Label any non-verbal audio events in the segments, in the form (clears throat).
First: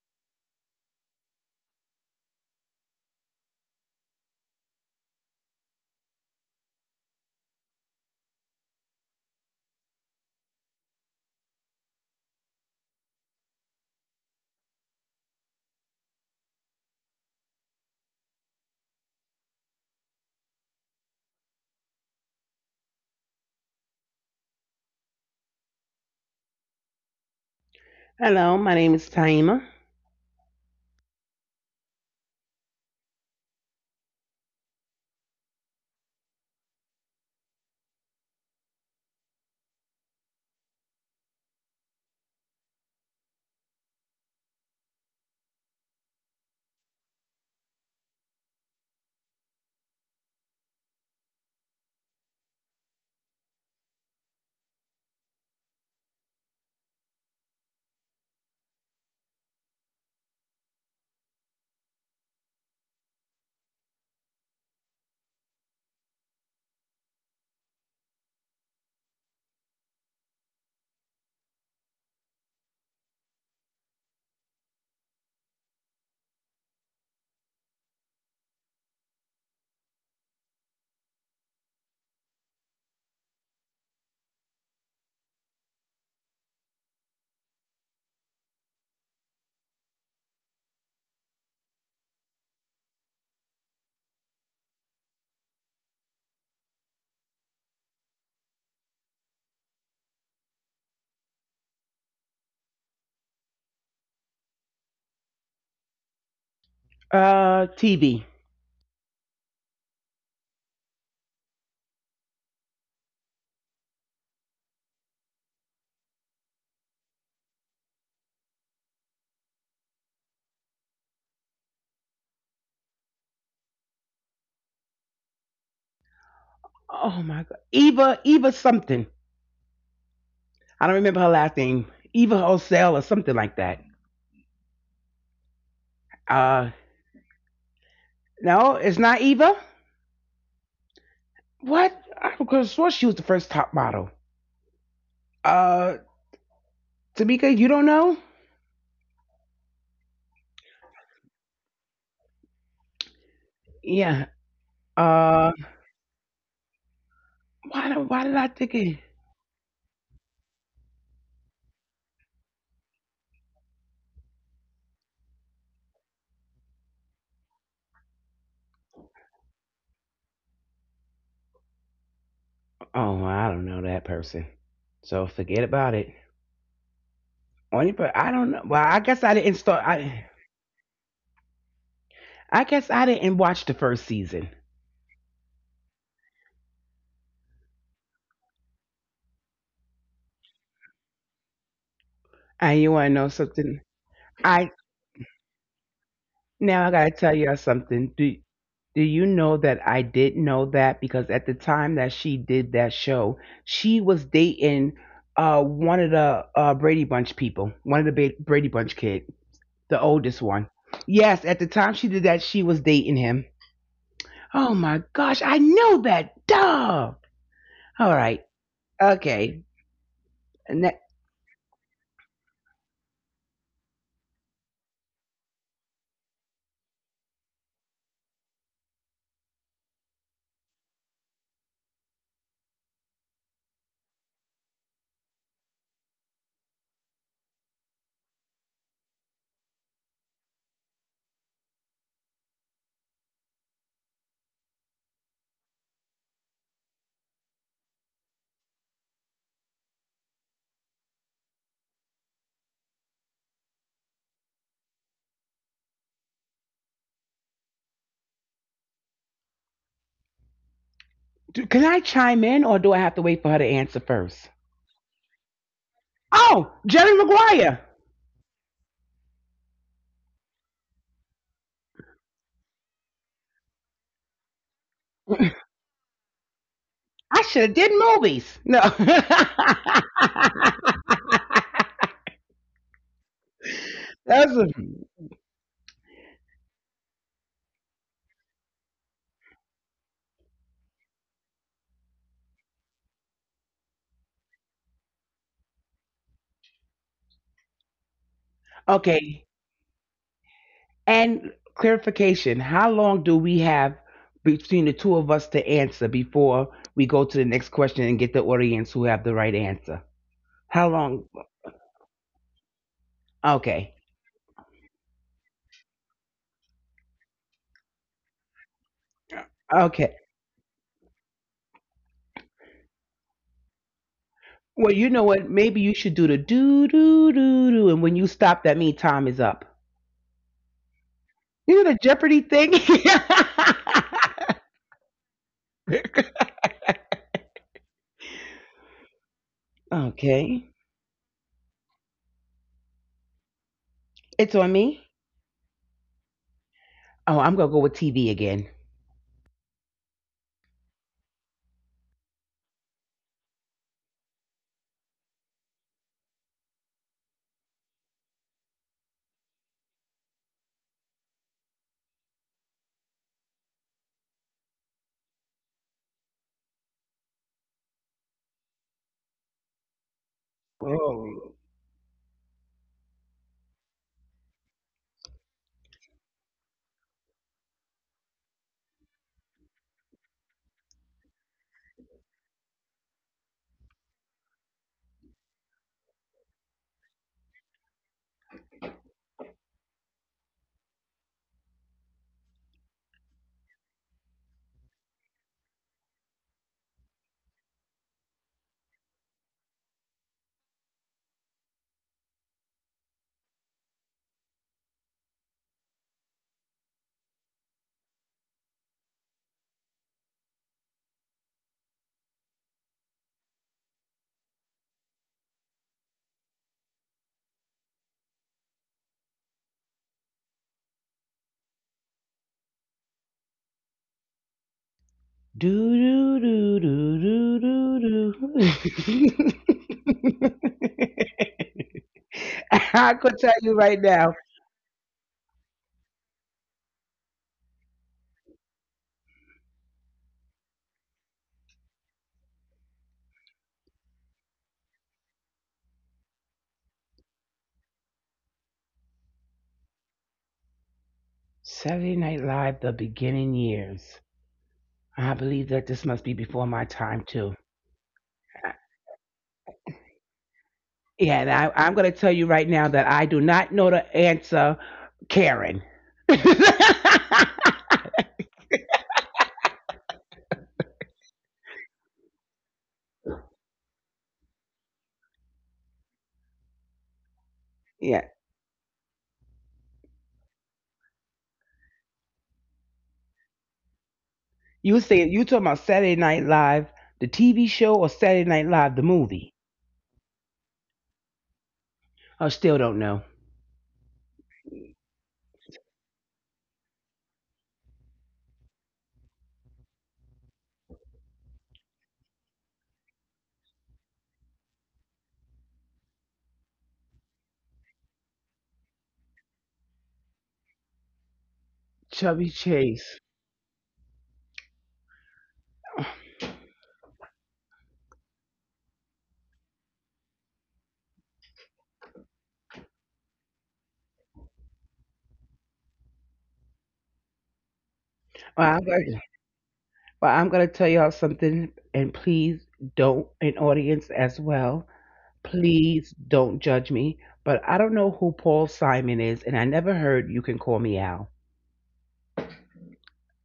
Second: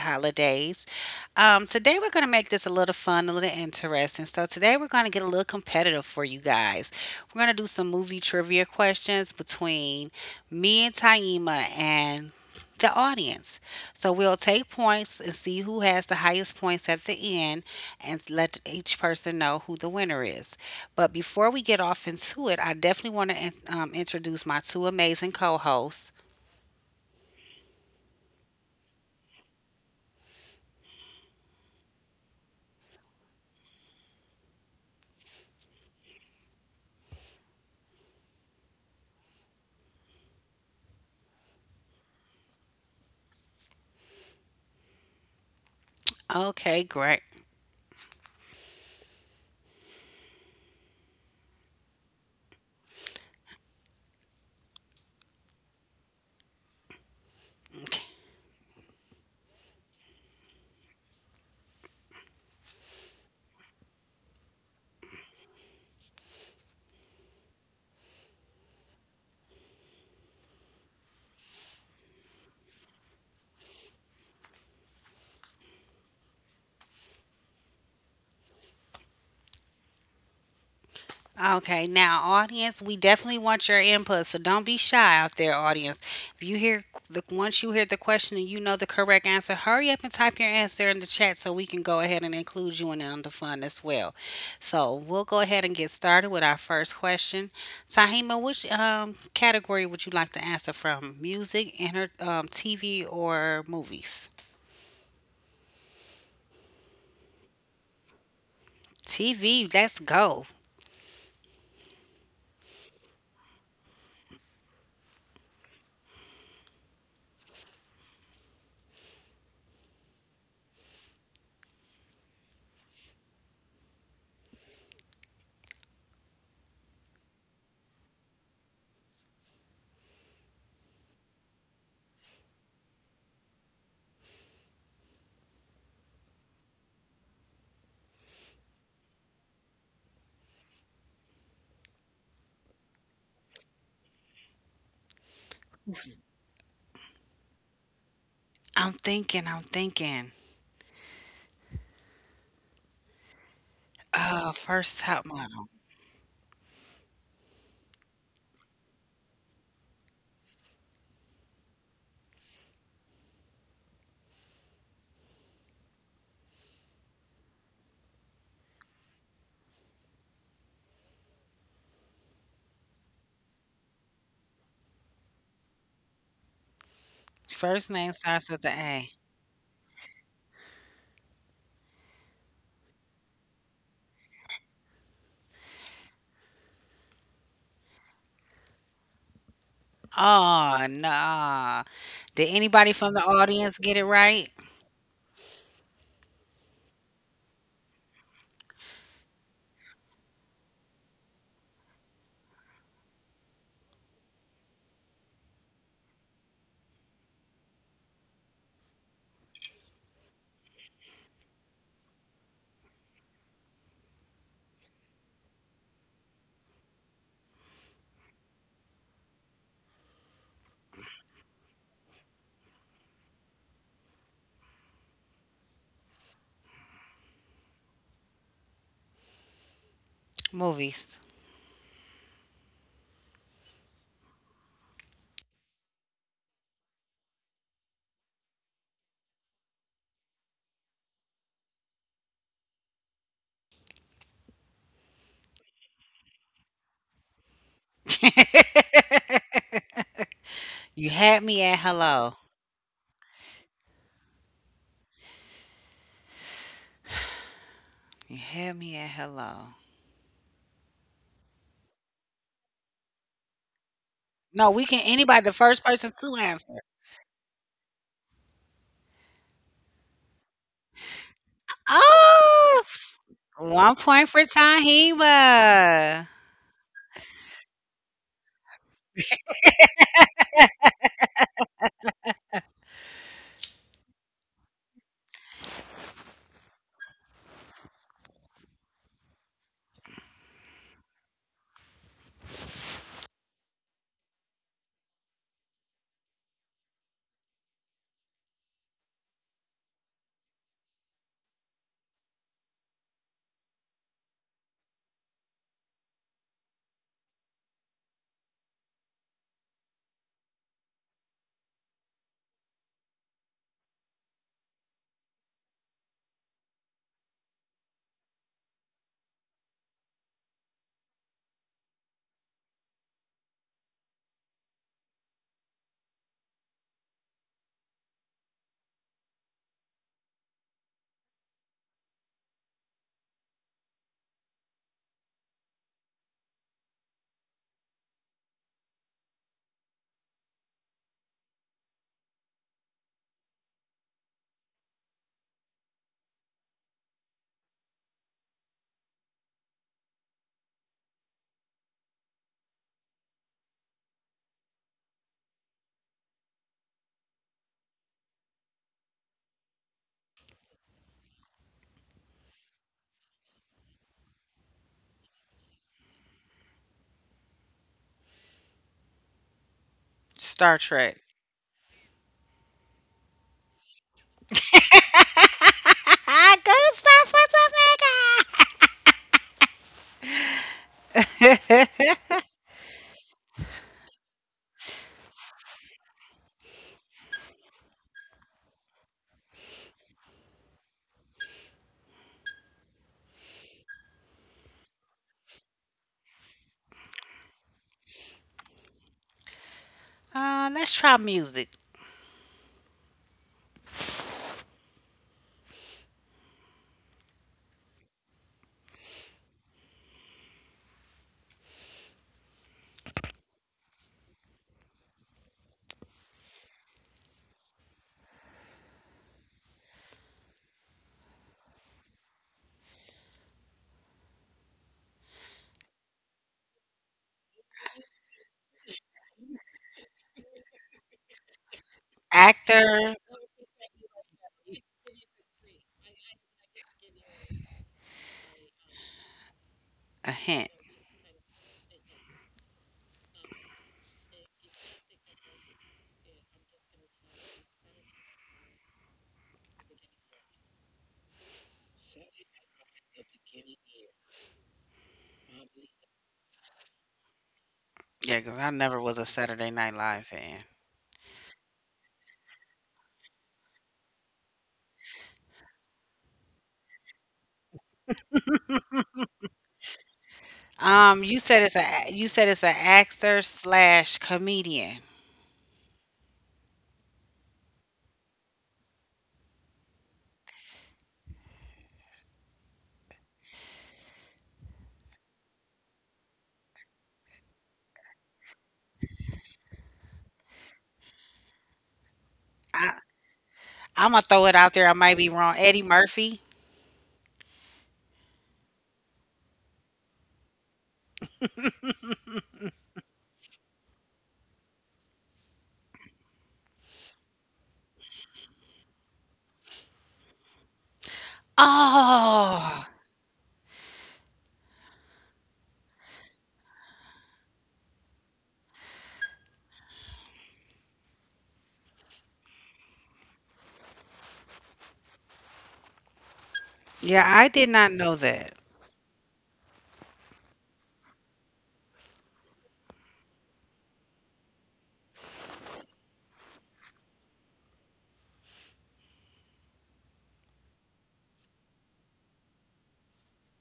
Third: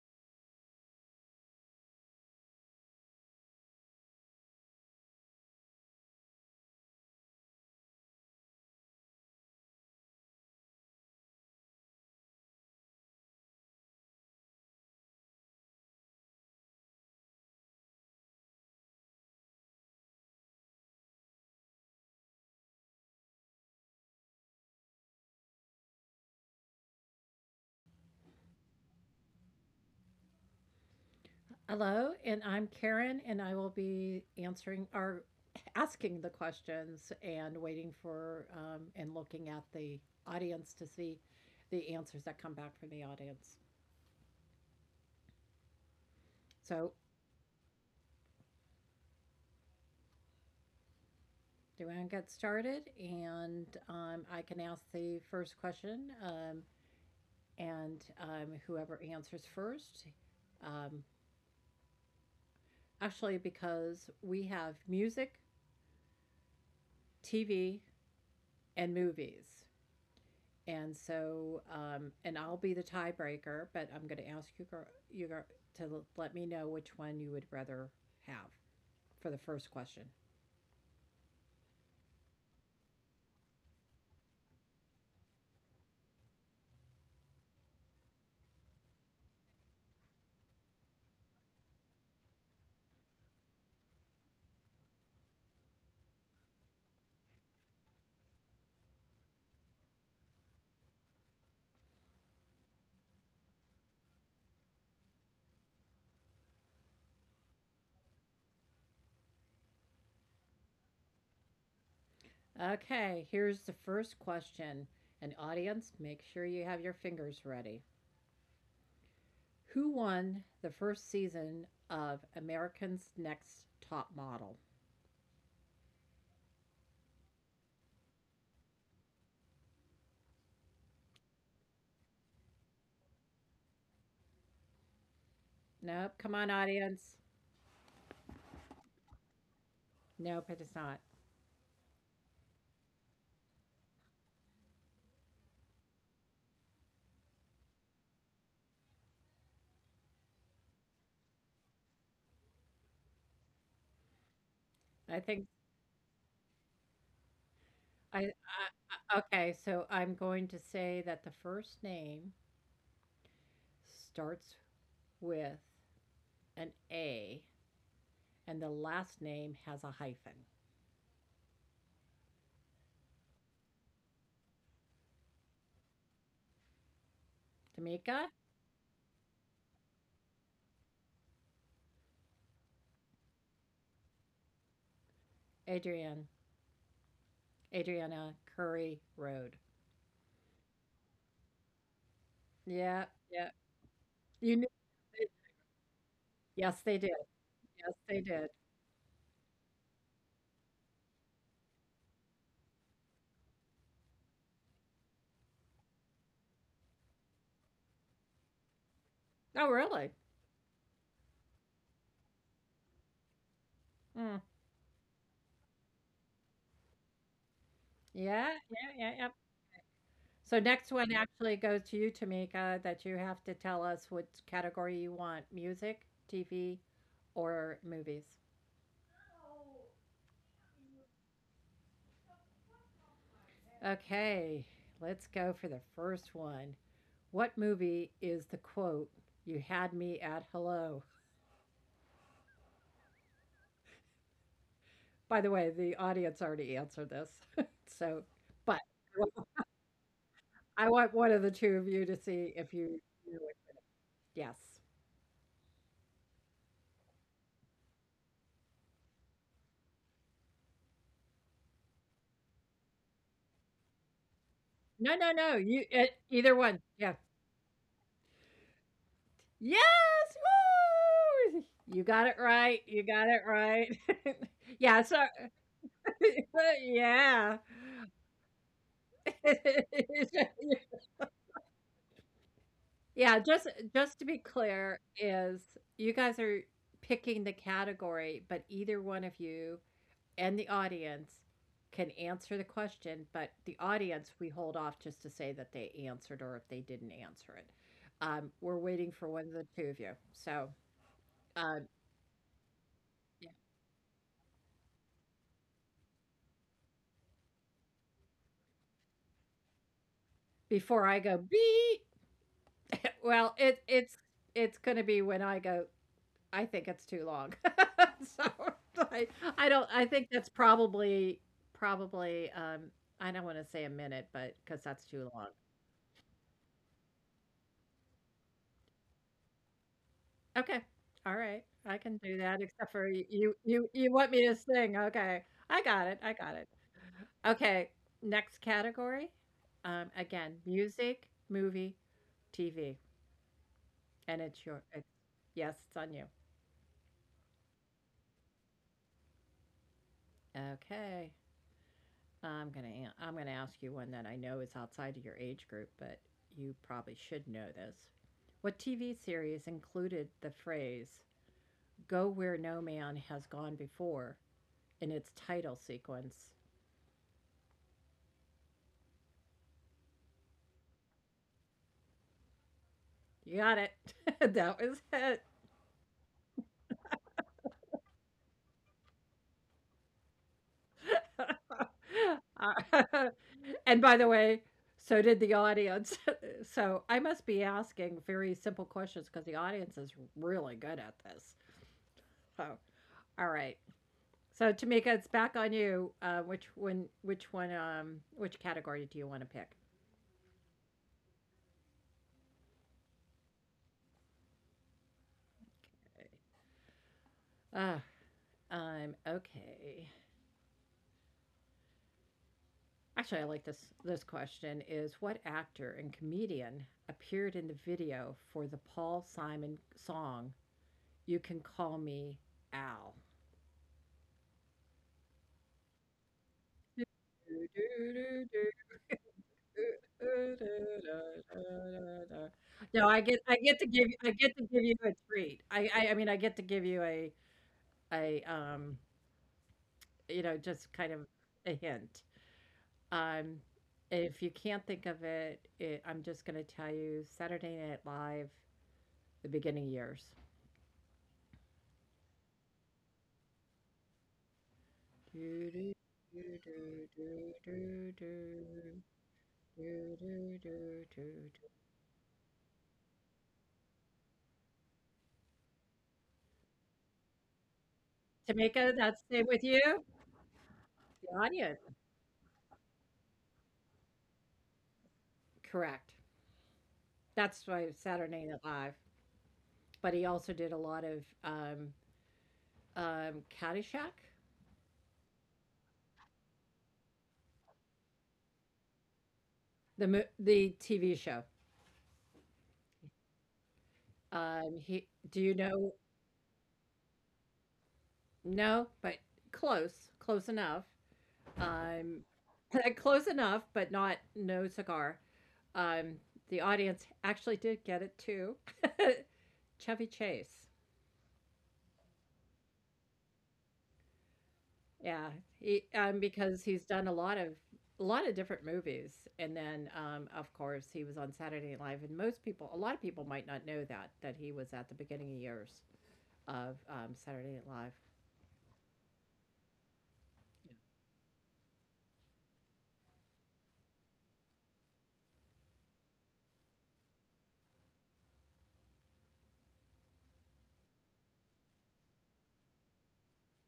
holidays. Today, we're going to make this a little fun, a little interesting. So, today, we're going to get a little competitive for you guys. We're going to do some movie trivia questions between me and Taima and the audience. So, we'll take points and see who has the highest points at the end and let each person know who the winner is. But before we get off into it, I definitely want to introduce my two amazing co hosts. Hello, my name is Taima. Hello, and I'm Karen, and I will be answering or asking the questions and waiting for and looking at the audience to see the answers that come back from the audience. Okay, So, great. do you want to get started? And I can ask the first question, and whoever answers first. Um, actually, because we have music, TV, and movies. And so, and I'll be the tiebreaker, but I'm going to ask you, to let me know which one you would rather have for the first question. Okay, now, audience, we definitely want your input, so don't be shy out there, audience. If you hear the once you hear the question and you know the correct answer, hurry up and type your answer in the chat so we can go ahead and include you in on the fun as well. So we'll go ahead and get started with our first question. Tahima, which category would you like to answer from? Music, TV, or movies? TB. TV. Let's go. Okay, here's the first question. And audience, make sure you have your fingers ready. Who won the first season of American's Next Top Model? Oh my God, Eva something. I don't remember her last name. Eva Osell or something like that. Nope. Come on, Uh, audience. no, it's not Eva. Nope, it is not. What? I could have sworn she was the first top model. Uh, Tamika, you don't know? I'm thinking. I'm thinking. Yeah. First I top think Uh, model. why? I, I Why did I think it? I- okay. So I'm going to say that the first name starts with an A, and the last name has a hyphen. Oh, I don't know that person. So forget about it. First name Tamika I starts with don't the know. Well, A. I guess I didn't start. I guess I didn't watch the first season. Adrienne Adriana Curry Road. Oh, no. Did anybody And Yeah, you from want the to know yeah. audience something? get it right? You knew. I Yes, Now they I did. gotta tell y'all Yes, they something. Do did. do you know that I did know that because at the time that she did that show, she was dating one of the Brady Bunch people, one of the Brady Bunch kid, Oh, the really? oldest one. Yes, at the time she did that, she was dating him. Mm. Oh my gosh, I know that. Duh. All Yeah, right. yeah, yeah, yeah. Okay. So next And that, one actually goes to you, Tamika, that you have to tell us which category you want: music, TV, or movies. Movies. Okay, let's go for the first one. What movie is the quote, "You had me at hello"? By the way, the audience already answered this. (laughs) So, (laughs) but I want I You want one of had the me two at of you to hello. see if you knew it. Yes. You had me at hello. Can I chime in or do I have to wait for her to answer first? No, we can No, no, anybody the no. first You person it, to either Oh, answer. one. Yeah. Jerry Maguire. Yes. Woo! You got it right. Oh, You got it one right. point for (laughs) yeah. So, Tahiba. (laughs) I yeah. should have did movies. No. (laughs) Yeah, just to be (laughs) That's a, clear is you guys are picking the category, but either one of you and the audience can answer the question, but the audience, we hold off just to say that they answered or if they didn't answer it. We're waiting for one of okay. the two of you. So, And um, clarification, how long do yeah, we have between the two of us to answer before we go to the next question and get the audience who have the right answer? How before I go long? beep, well, Okay. It's going to be when I go I think it's too long. (laughs) So, I I don't I think Okay. that's probably probably, I don't wanna say a minute, but because that's Well, you too know long. what? Maybe you should do the do do do do, and when you stop, that means time is up. Okay. Alright. I You know the can do Jeopardy that thing. except for y you you want me to sing, okay. I got it, I got it. (laughs) Okay, next category, again, Okay, music, movie, TV, and it's on it's me. yes, it's on you. Oh, I'm gonna go with TV again. Okay. I'm gonna I'm gonna ask you one that I know is outside of your age group, but you probably should know this. What TV series included the phrase "Go where no man has gone before" in its title sequence? Star Trek. Oh, You got it. (laughs) that was it. (laughs) Good start for Tameka. (laughs) Uh, (laughs) and by the way, so did the audience. (laughs) so I must be asking very simple questions because the audience is really good at this. So, all right. So Tamika, it's back on you. Which one? Which one? Which category do you want to pick? Let's try music. Uh, okay. Actually, I like this. This question is: What actor and comedian appeared in the video for the Paul Simon song "You Can Call Me Al"? do do do do do do (laughs) do. (laughs) No, I I get. could I tell Actor, get you to give. right I now. get to give you a treat. I get to give you a, you know, a just kind hint. of a hint. Um, if you can't think of it, I'm just going to tell you Saturday Night Live, the beginning years. Saturday Night Live, the beginning years. I Do, believe do, that this must be before my do, time do, too. do, do, Yeah, because do, I never was a Saturday do, Night Live do, fan. do, Yeah, and do, I'm gonna tell you right now that I do not know the answer, Karen. (laughs) Tamika, that's it with you? Um, The you said audience. it's a you said it's an actor slash comedian. Correct. That's why Yeah, Saturday Night Live. But he also did a lot of Caddyshack, you say you talking about Saturday Night Live, the TV show, or Saturday Night Live, the movie? The TV show. I still I don't know. I'm gonna throw it out there. I He, might be do you wrong. Eddie know Murphy. No, but close, close enough. Um, (laughs) close enough, but not no cigar. Um, the audience actually did get it too. (laughs) Chevy Chase. Chubby Oh, Chase. Yeah, he because he's done a lot of different movies, and then of course he was on Saturday Night Live, and most people, a lot of people might not know that he was at the beginning of years of yeah, Saturday I Night did Live. not know that. Well, I'm gonna, well, I'm gonna tell y'all something, and please don't, an audience as well. Please don't judge me. But I don't know who Paul Simon is, and I never heard you can call me Al.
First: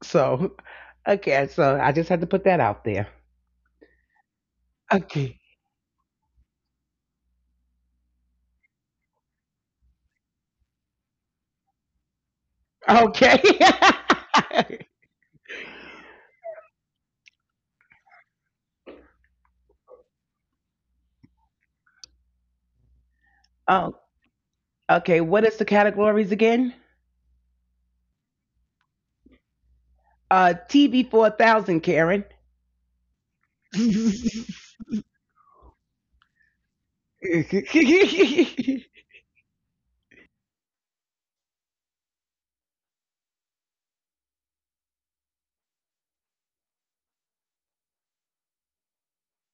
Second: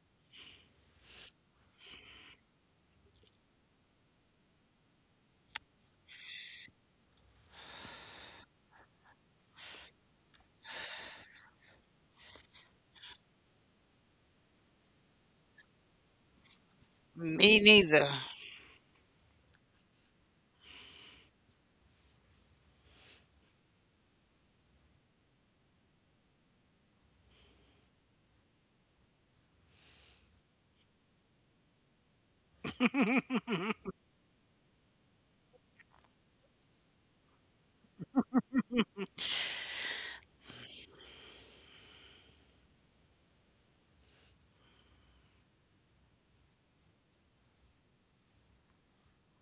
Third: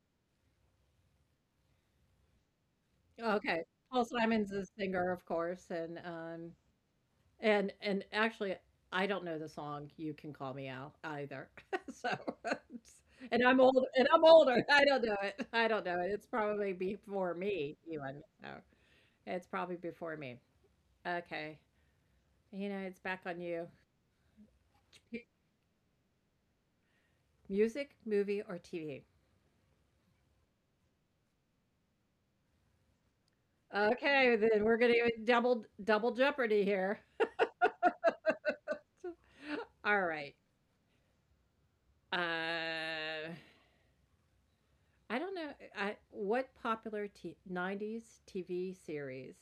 So, (laughs) okay, so I just had to put that out there. Okay, Paul Simon's a singer, of Okay, course, and and actually, I don't know the song "You Can Call Me Al" either. (laughs) So, (laughs) and okay. I'm old and I'm older. I (laughs) don't know it. I don't know it. It's probably before Me me, neither. even. So, it's probably before me. Okay. You know, it's back on you. Oh, okay. What is the categories again? Music, movie, or TV? TV 4,000, Karen. (laughs) Oh, Okay, then we're gonna do double jeopardy here. All right. Uh, I don't know. I what popular '90s TV series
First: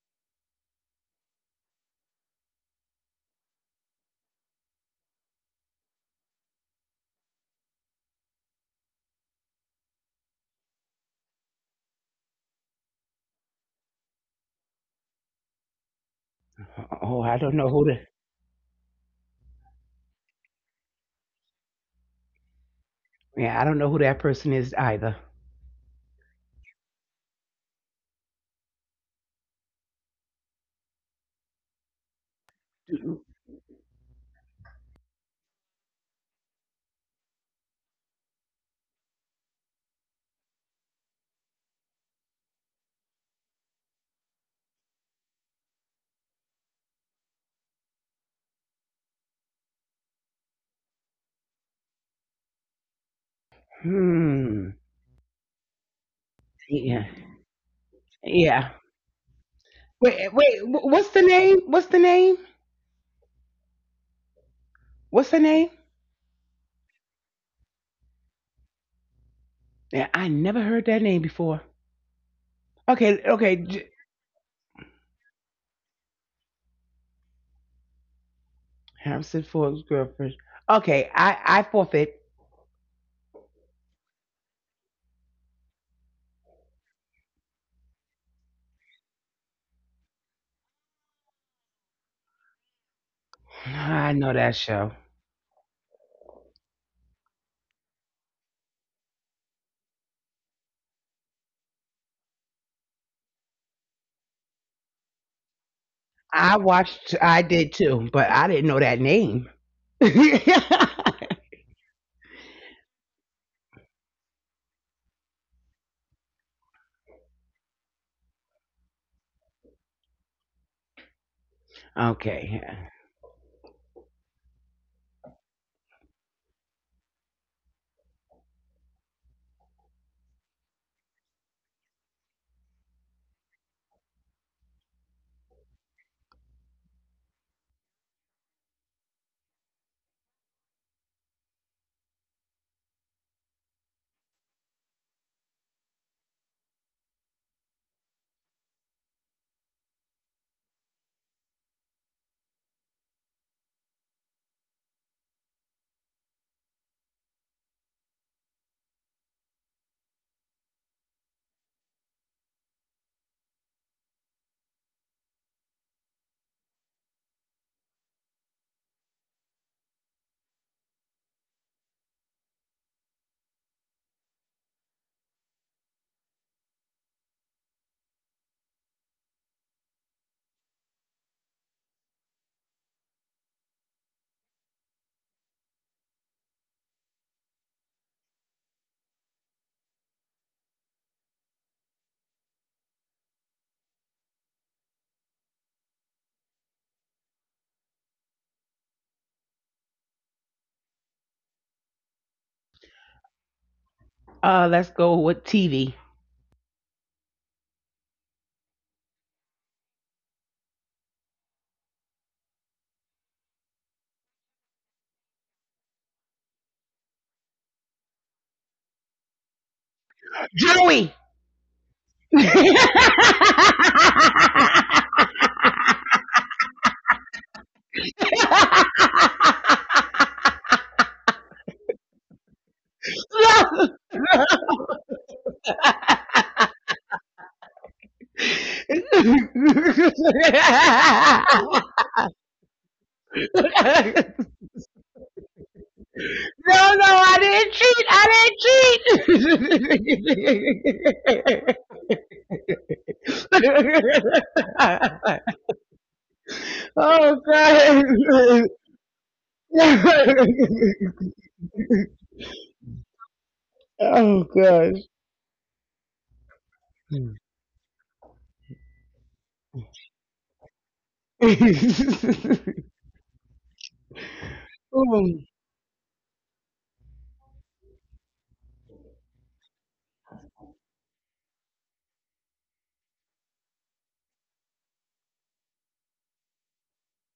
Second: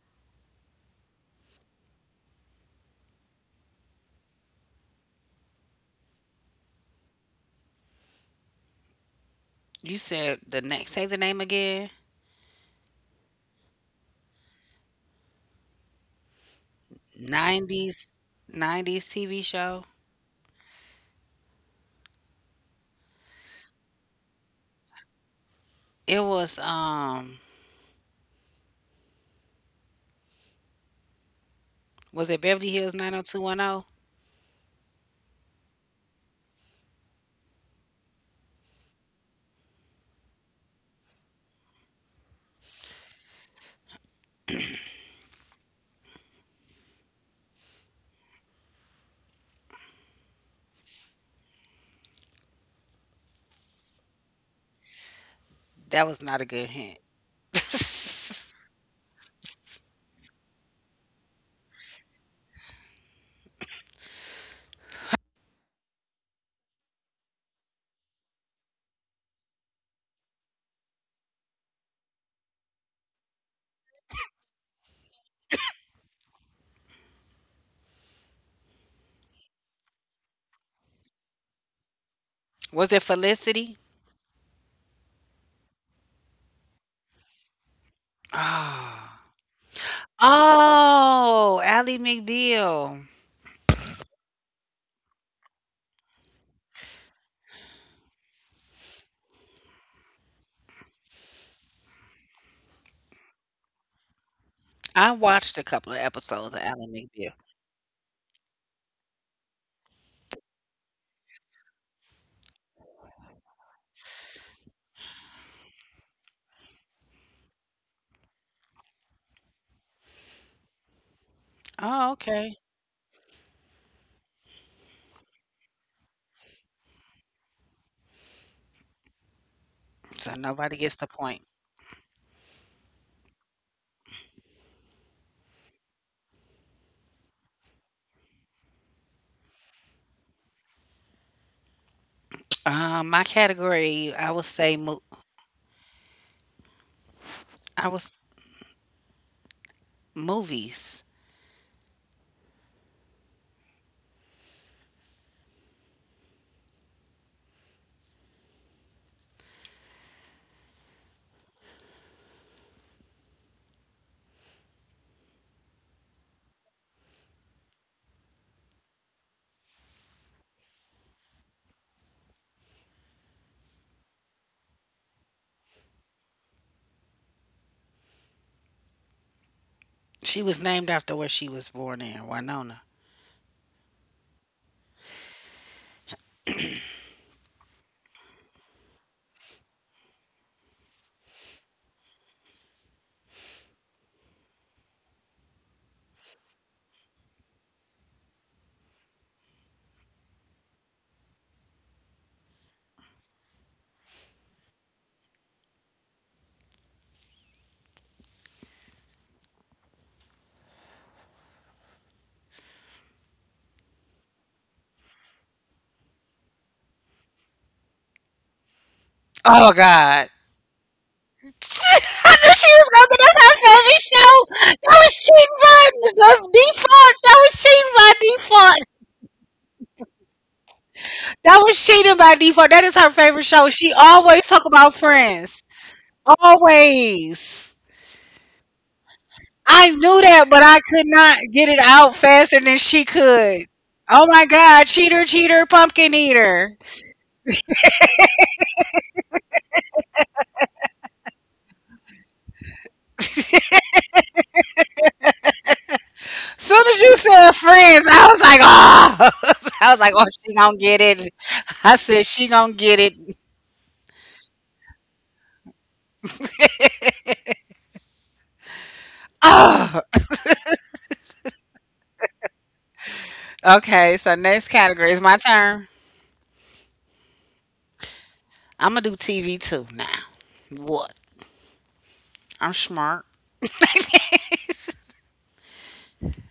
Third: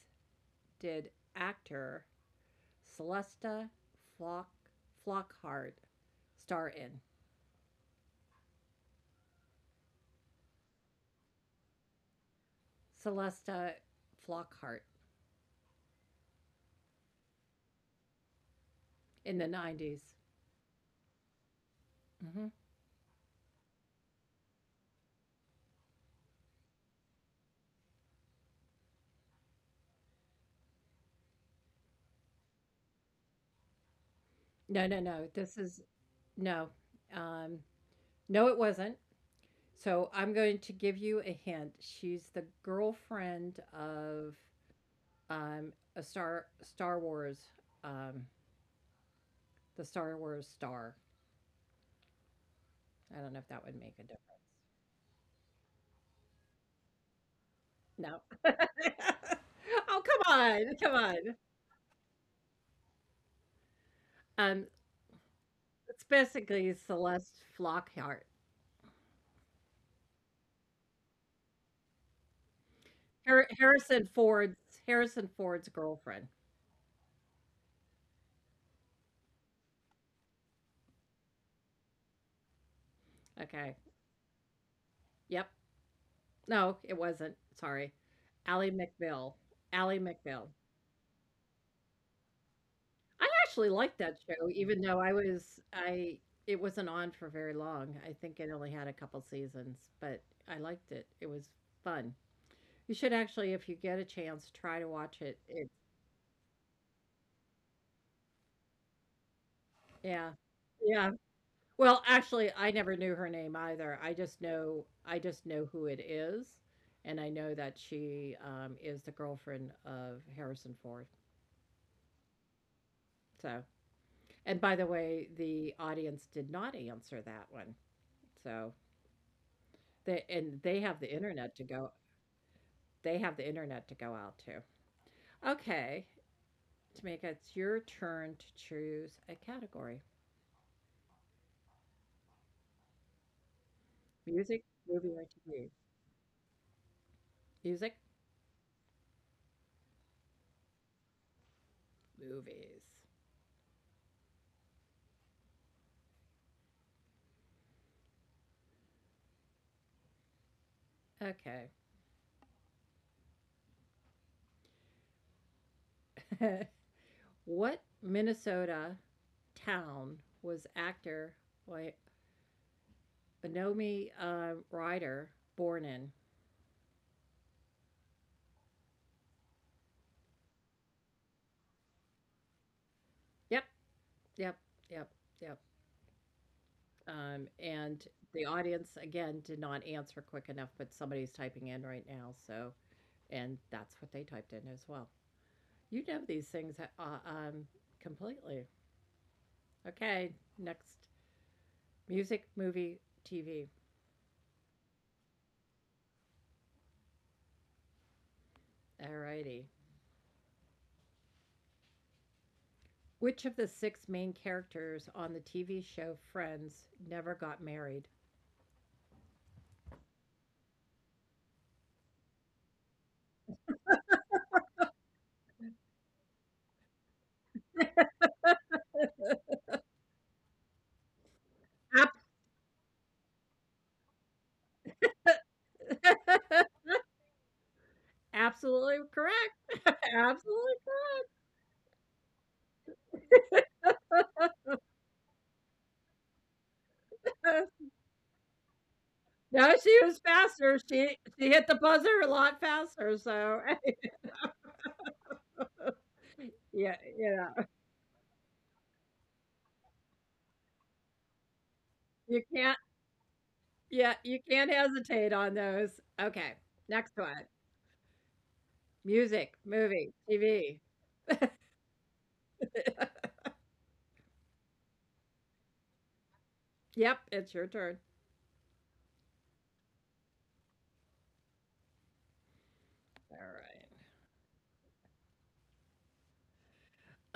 did actor Celesta Flock Flockhart star in? You said the next, say the name again. Celesta Flockhart I don't know who the. 90s 90s in TV the show. 90s. Hmm. Yeah, I don't know who that person is either. It was Was it Beverly Hills 90210? No, no, no. This is no. Um, no, it wasn't. So I'm going to give you a hint. She's the girlfriend of a Star Wars, um, the Star Wars star. I don't know if that would make a difference. Hmm. That was not a good hint. Yeah. (laughs) No. (laughs) Yeah. oh, come Wait, wait. on. Come What's on. the name? What's the name? Um, What's the name? It's basically Celeste Flockhart. Yeah, I never heard that name before. Okay. Har Okay. Harrison Ford's Harrison Ford's girlfriend. Harrison Ford's girlfriend. Okay. I forfeit. Was it Felicity? Okay. Yep. No, it wasn't. Sorry. Ally Oh. McBeal. Ally McBeal. Oh, Ally McBeal. I actually liked that I know show, that even show. though I was I it wasn't on for very long. I think it only had a couple seasons, but I liked it. It was fun. You should actually, if you get a chance, try to I watch it. watched a It couple of episodes I of Ally watched. McBeal. I did too, but I didn't know that name. yeah. Yeah. Well, actually, I never knew her name either. I just know who it is, and I know that she is the girlfriend of Harrison Ford. (laughs) Oh, okay. Okay. Yeah. So, and by the way, the audience did not answer that one. So, So nobody they gets have the the point. internet to go. They have the internet to go out to. Okay, Tamika, it's your turn to choose a category: My category, I would music, say, movie, or TV. I Music, was movies. movies. Okay. (laughs) What Minnesota town was actor Wy- Wynomi Ryder born in? She was named after where she was born in, Winona. Yep, yep, yep, yep. And the audience again did not answer quick enough, but somebody's typing in right now. So, and that's what they typed in as well. You know these things completely. Okay, next music, movie, TV. Let's go with TV. All righty. Which of the 6 main characters on the TV show Friends never got married? Oh God! (laughs) I Joey. knew No, she was going to. That's her favorite show. That was cheating by default. That was cheating by default. That was Ab cheating by default. That is her favorite show. She always talk about Friends. (laughs) Always. Absolutely correct. I (laughs) knew that, Absolutely but I could not get it out faster than she could. Oh my God, cheater, cheater, pumpkin eater. no, I correct. didn't (laughs) cheat. I didn't No, she was cheat. faster. She hit the buzzer a lot faster, so (laughs) (laughs) yeah, Soon as you Oh yeah. said friends, I was god. like, oh, (laughs) I was like, oh, she gonna get (laughs) it. I You said, she can't gonna get it. yeah, you Oh can't gosh. hesitate on those. Okay, next one. Music, movie, Oh, TV. (laughs) (laughs) okay. So next Oh. category is my turn. Yep, it's your turn. I'm gonna do TV too now. What? All I'm smart. (laughs)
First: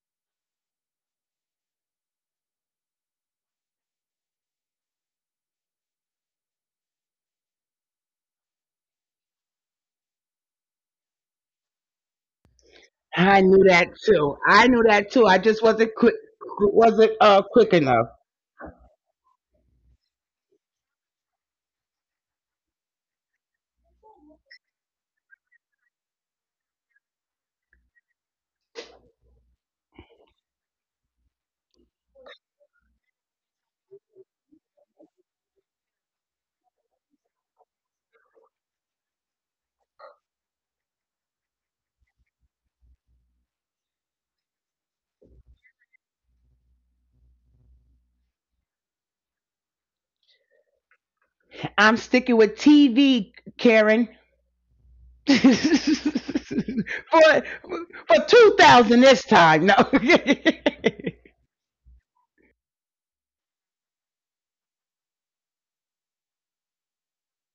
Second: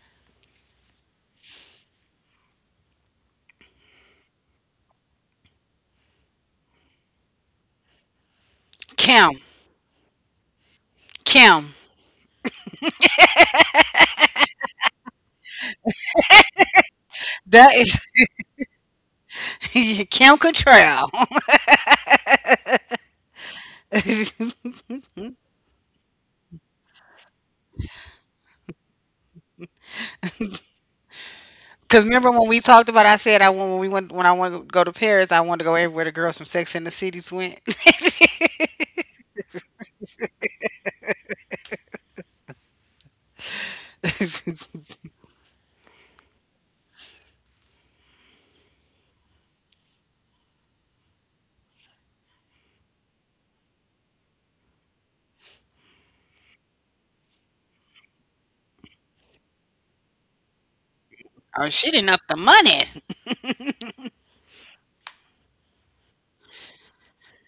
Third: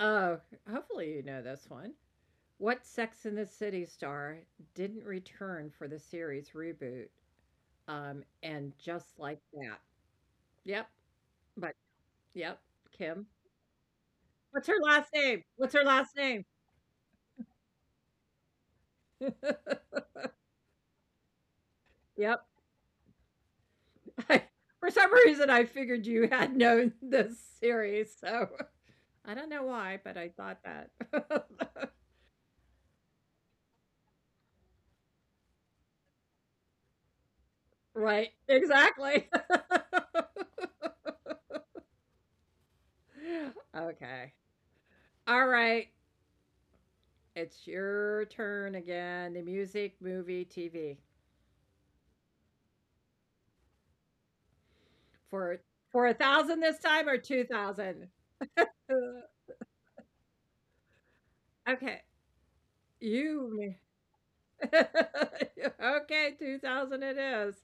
right. Oh, hopefully you know this one. What Sex and the City star didn't return for the series reboot? And just like Kim, that. Yep. But Kim. yep, Kim. I knew that too. What's I her knew last that too. I name? just What's her last name? wasn't quick That enough. is (laughs) (laughs) Kim Cattrall. Yep. I, for (laughs) some reason, I figured you had known this series. So I don't know why, but I thought that. (laughs) Cause remember when we talked about, I said I want when we went when I want to go to Paris, I want to go everywhere the girls from Sex and the Cities went. right. Exactly. (laughs) okay. All right. It's your turn again. The music, movie, TV. I'm sticking with TV, Karen. (laughs) For for for 1,000 this time or 2,000? for Uh, 2000 this time. No. (laughs) (laughs) Oh, okay. she didn't up the money. You (laughs) okay, 2,000 it is.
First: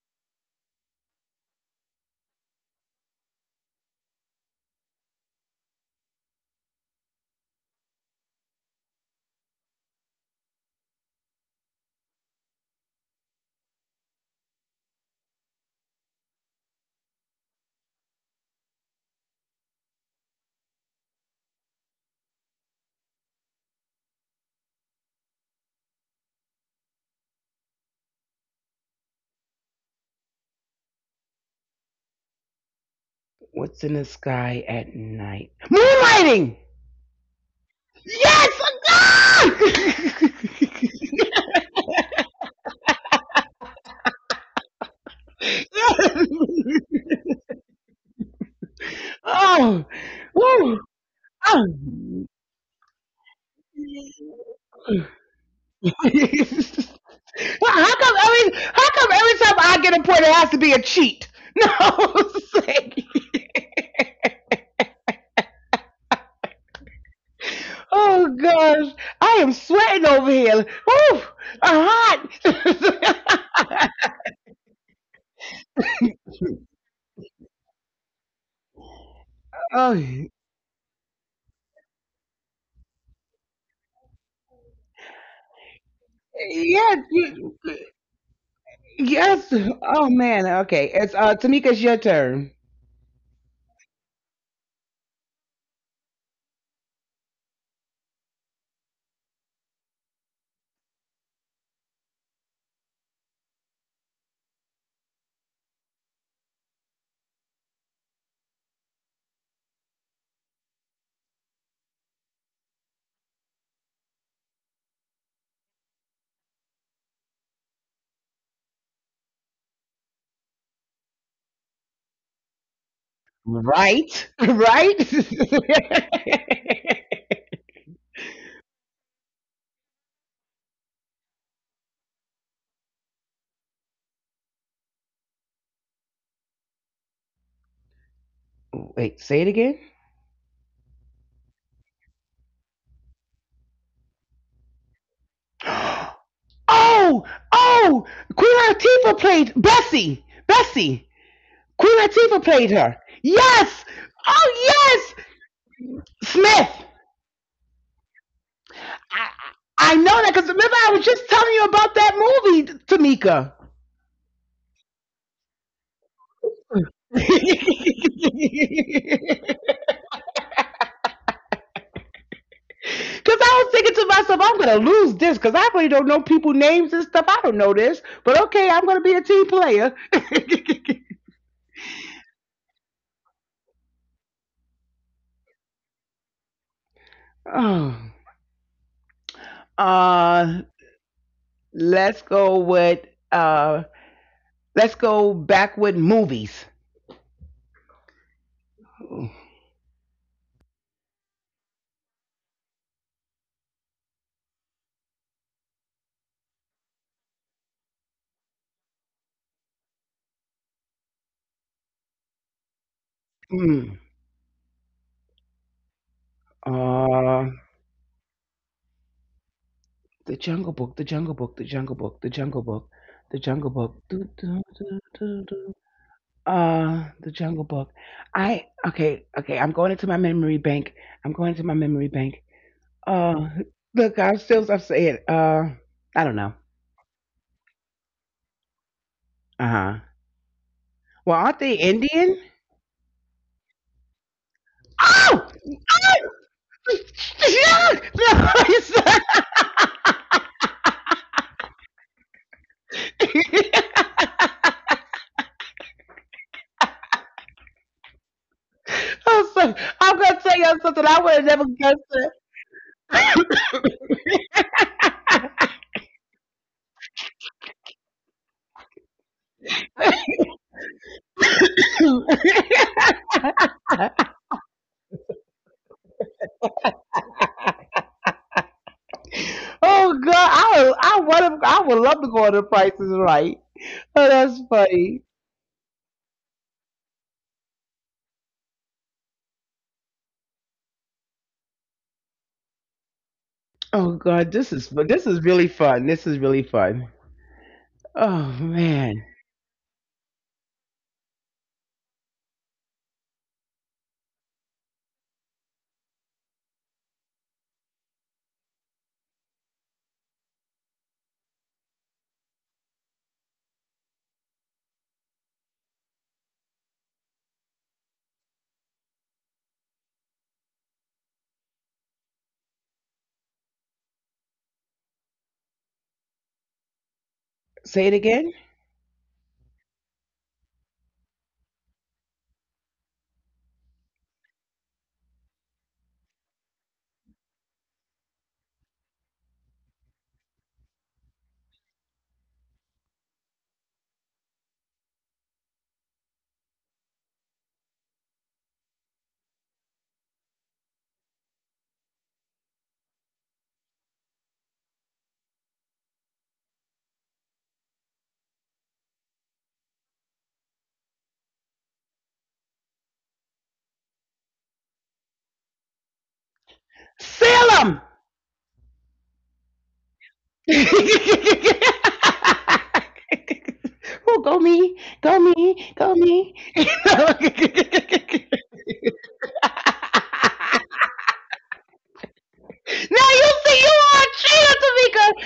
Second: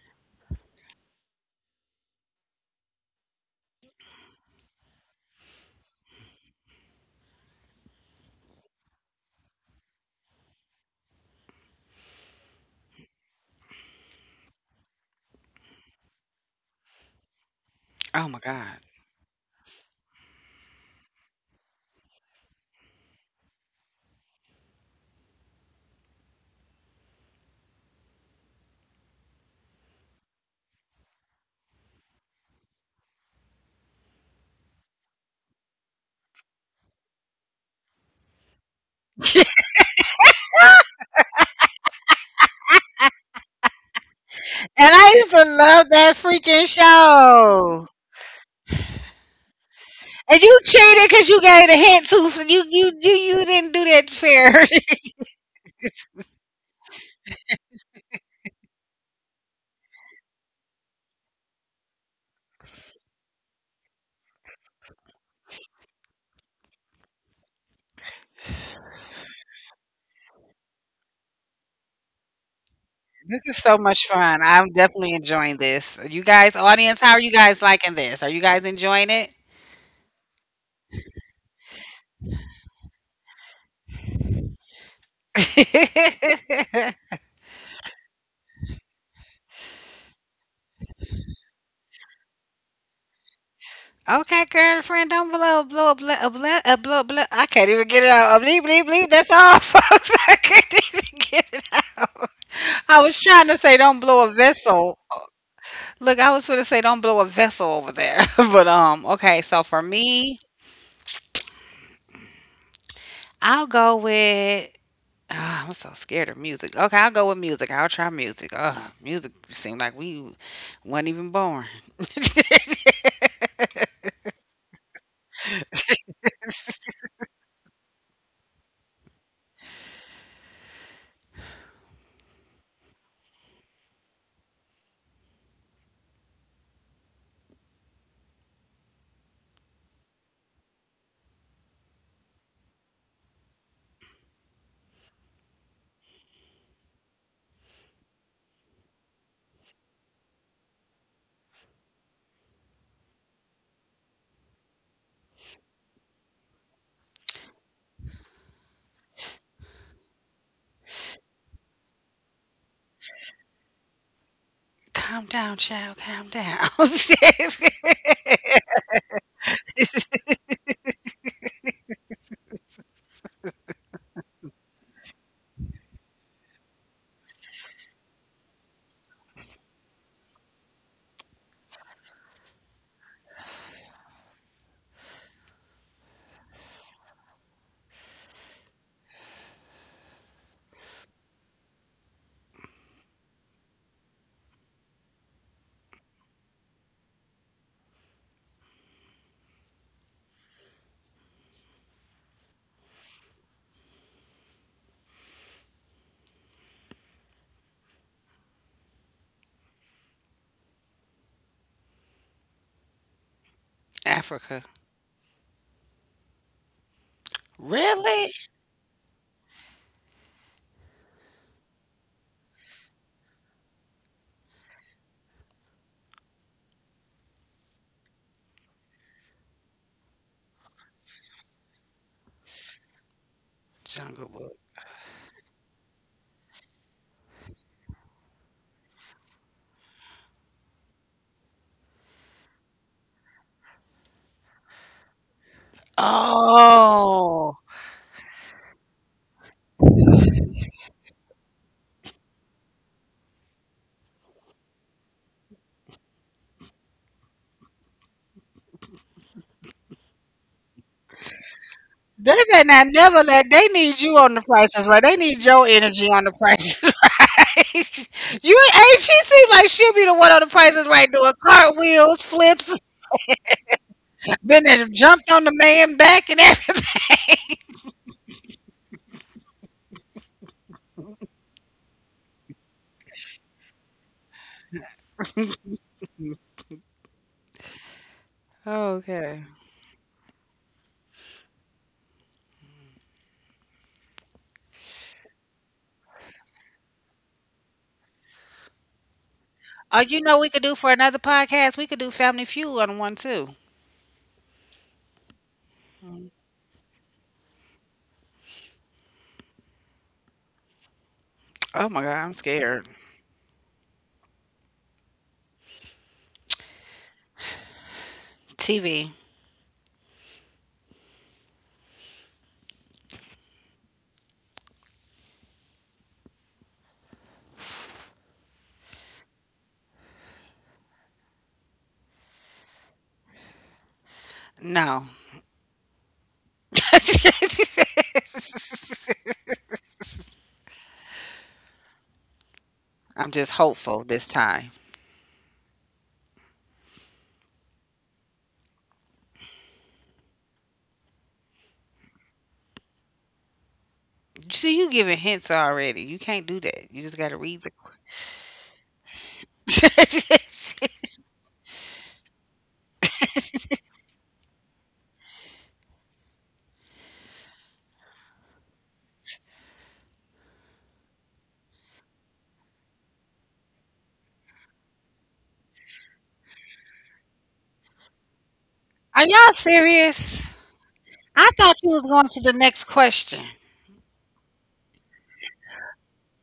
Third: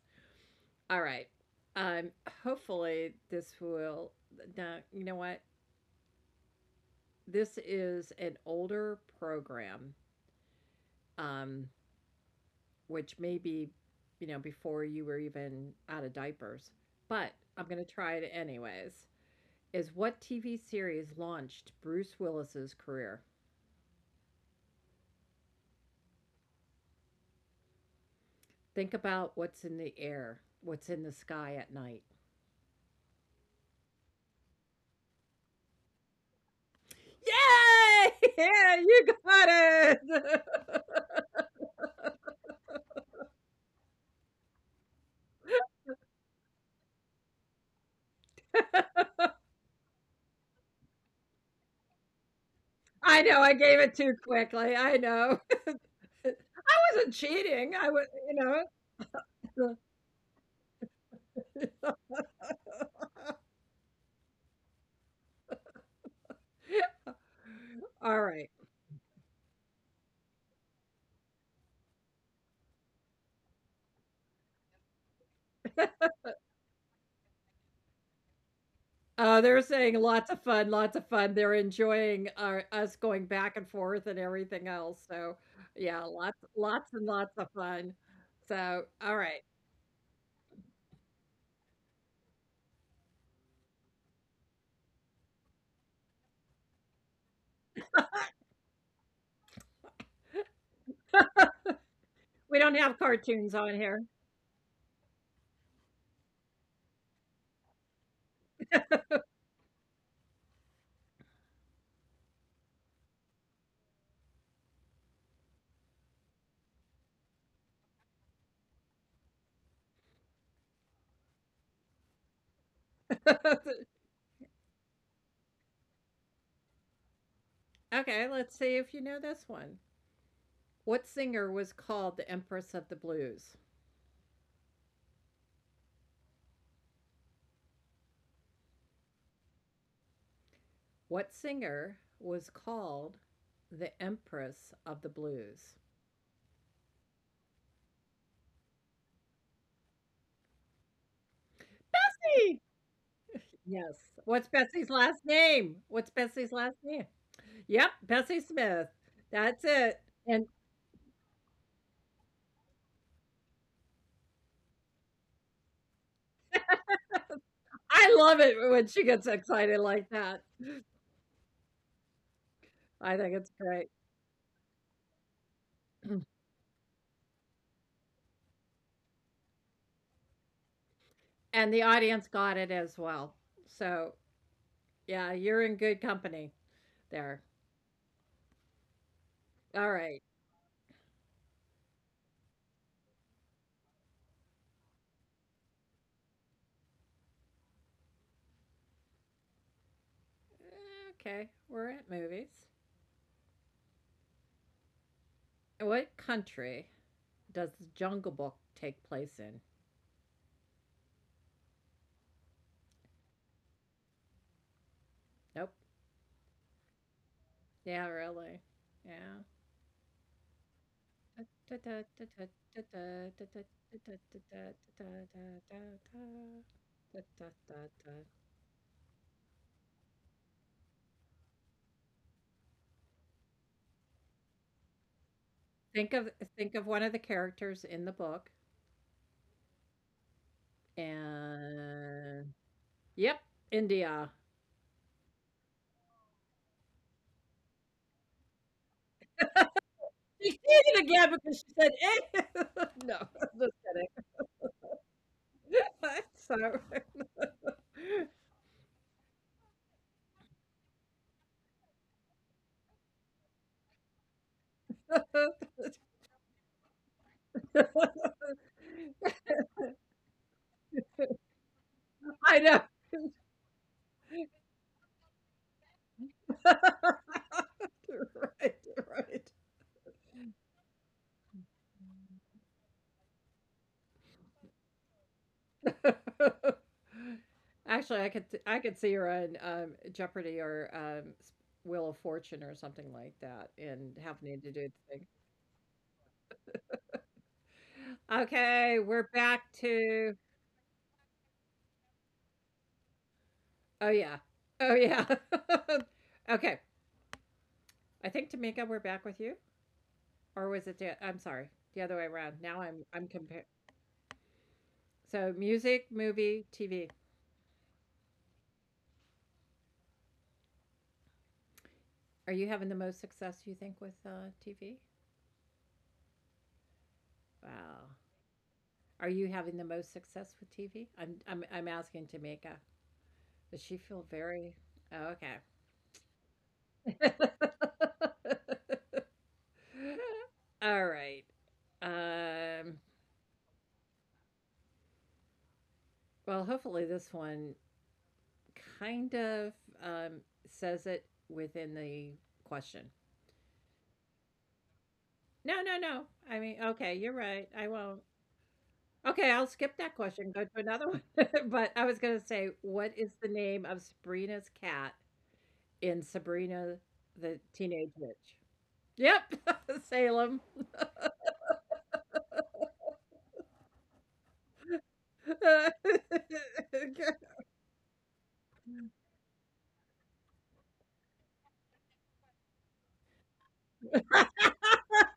All right. Um, hopefully this will no, you know what? This is an older program, um, which may be, you know, before you were even out of diapers. But I'm gonna Oh try my it god. anyways. Is what TV series launched Bruce Willis's career? Think about what's in the air, what's in the sky at night. What's in the sky at night? Moonlighting. Yay! (laughs) Yes. Yeah, you got Ah! it. (laughs) And I used to love that freaking show. (laughs) Oh. And you cheated because Woo. you gave the hint to you didn't I do know I that gave it fair. too (laughs) quickly. I Oh. know. (laughs) I (laughs) wasn't cheating. Well, I was, you know. How come every time I get a point, it has to be a cheat? (laughs) No, it's like, (laughs) All oh right. gosh, I am sweating over here. Woo, I'm hot. This is so much fun. I'm definitely enjoying this. You guys, audience, how are you guys liking this? Are you guys enjoying They're (laughs) saying Oh, lots yeah, of fun, lots of fun. They're enjoying our, us going back and forth and everything else. So, yeah, it? lots, (laughs) lots and lots of you- fun. So, all right. yes. Oh man, okay. It's Tamika, it's your turn. Okay, girlfriend, don't blow, blow, blow, blow, blow, blow, blow. I can't even get it out. Bleep, bleep, bleep. That's all, (laughs) folks. I can't even get it. I We was don't trying have to say don't cartoons blow on a here. vessel. Look, I was going to say don't blow a vessel over there. (laughs) But, okay, so for me, I'll go with. Ah, I'm so scared of music. Okay, I'll go with music. I'll try music. Ugh, music seemed like we wasn't even born. (laughs) (laughs) Right, (laughs) right. okay, let's see if you know this one. What singer was called the Empress of the Blues? (laughs) Wait, say it again. What singer was called the Empress of the Blues? (gasps) Oh, oh, Queen Latifah played Bessie. Bessie. Queen Latifah Hey! played her. Yes. Yes. What's Oh Bessie's last yes, name? What's Bessie's last Smith. name? Yep, Bessie Smith. I That's I it. know that And because remember I was just telling you about that movie, Tamika. Calm down, child. Calm down. (laughs) Because. (laughs) I love it when she gets excited like that. I think it's I was great. thinking to myself, I'm gonna lose this because I really don't know (clears throat) people names and stuff. I don't know this, but okay, I'm gonna be a team player. (laughs) And the audience got it as well. So, yeah, you're in good company there. Oh. All right. uh, let's go with uh, let's go back with movies. Okay, we're at movies. What country does the Jungle Book take place in? Africa. Mm. Nope. Uh, Really? Yeah, really. Yeah. The Jungle Book, The Jungle Book, The Jungle Book, The Jungle Book, The Jungle Book. Do, do, do, do, do. The Jungle Book. I Okay, okay. I'm going into my memory bank. I'm going to my memory bank. Jungle Uh, Book. Look, I'm still upset. Think of I don't know. think of one of the characters in the book Uh huh. Well, aren't they Indian? and yep, India. Oh, oh! Oh, (laughs) No, it's- (laughs) She did it again because she said eh. (laughs) No, just kidding. (laughs) So I'm, so, I'm gonna tell y'all something I they would have never better not guessed never let. They need you on the prices right. They it. need (laughs) (laughs) your energy on the prices (laughs) right. You ain't. She seems like she'll be the one on (laughs) the prices right doing cartwheels, flips, I know. (laughs) been there, jumped on the man back and everything. (laughs) (laughs) Right, right. Oh God, I would love to go on the prices right. Oh, that's funny. (laughs) Actually, Okay. I could see her on Jeopardy or Wheel of Fortune or something like that, and Oh God, happening to do the thing. this is really fun. This is really fun. Oh Okay, Oh, you we're man, know we back could do for another to. podcast. We could do Family Feud on one too. Oh yeah, oh yeah. Mm. (laughs) okay, I think Tamika, we're back with you, or was Oh it my God, the? I'm I'm sorry, scared. the other way around. Now I'm comparing. So music, movie, TV. TV. Are you having the most success you think with TV? Wow. say it again. Are you having the most success with TV? I'm asking Jamaica. Does she No. feel very Oh, okay. (laughs) (laughs) All right. I'm just Um, hopeful this time. well, hopefully this one kind of um, says it within the question. See, you giving hints already. You can't do No, that. no, You just no. gotta I read the. mean, okay, you're right. I won't. Okay, I'll skip (laughs) that question. Go to another one. (laughs) But I was going to say, what is the name of Sabrina's cat in Sabrina the Salem. Teenage Witch? Yep, (laughs) Salem. (laughs) Oh, go me, go me, go me. (laughs) Are y'all serious? I thought you (laughs) was going to the next question. Now you see you are chill,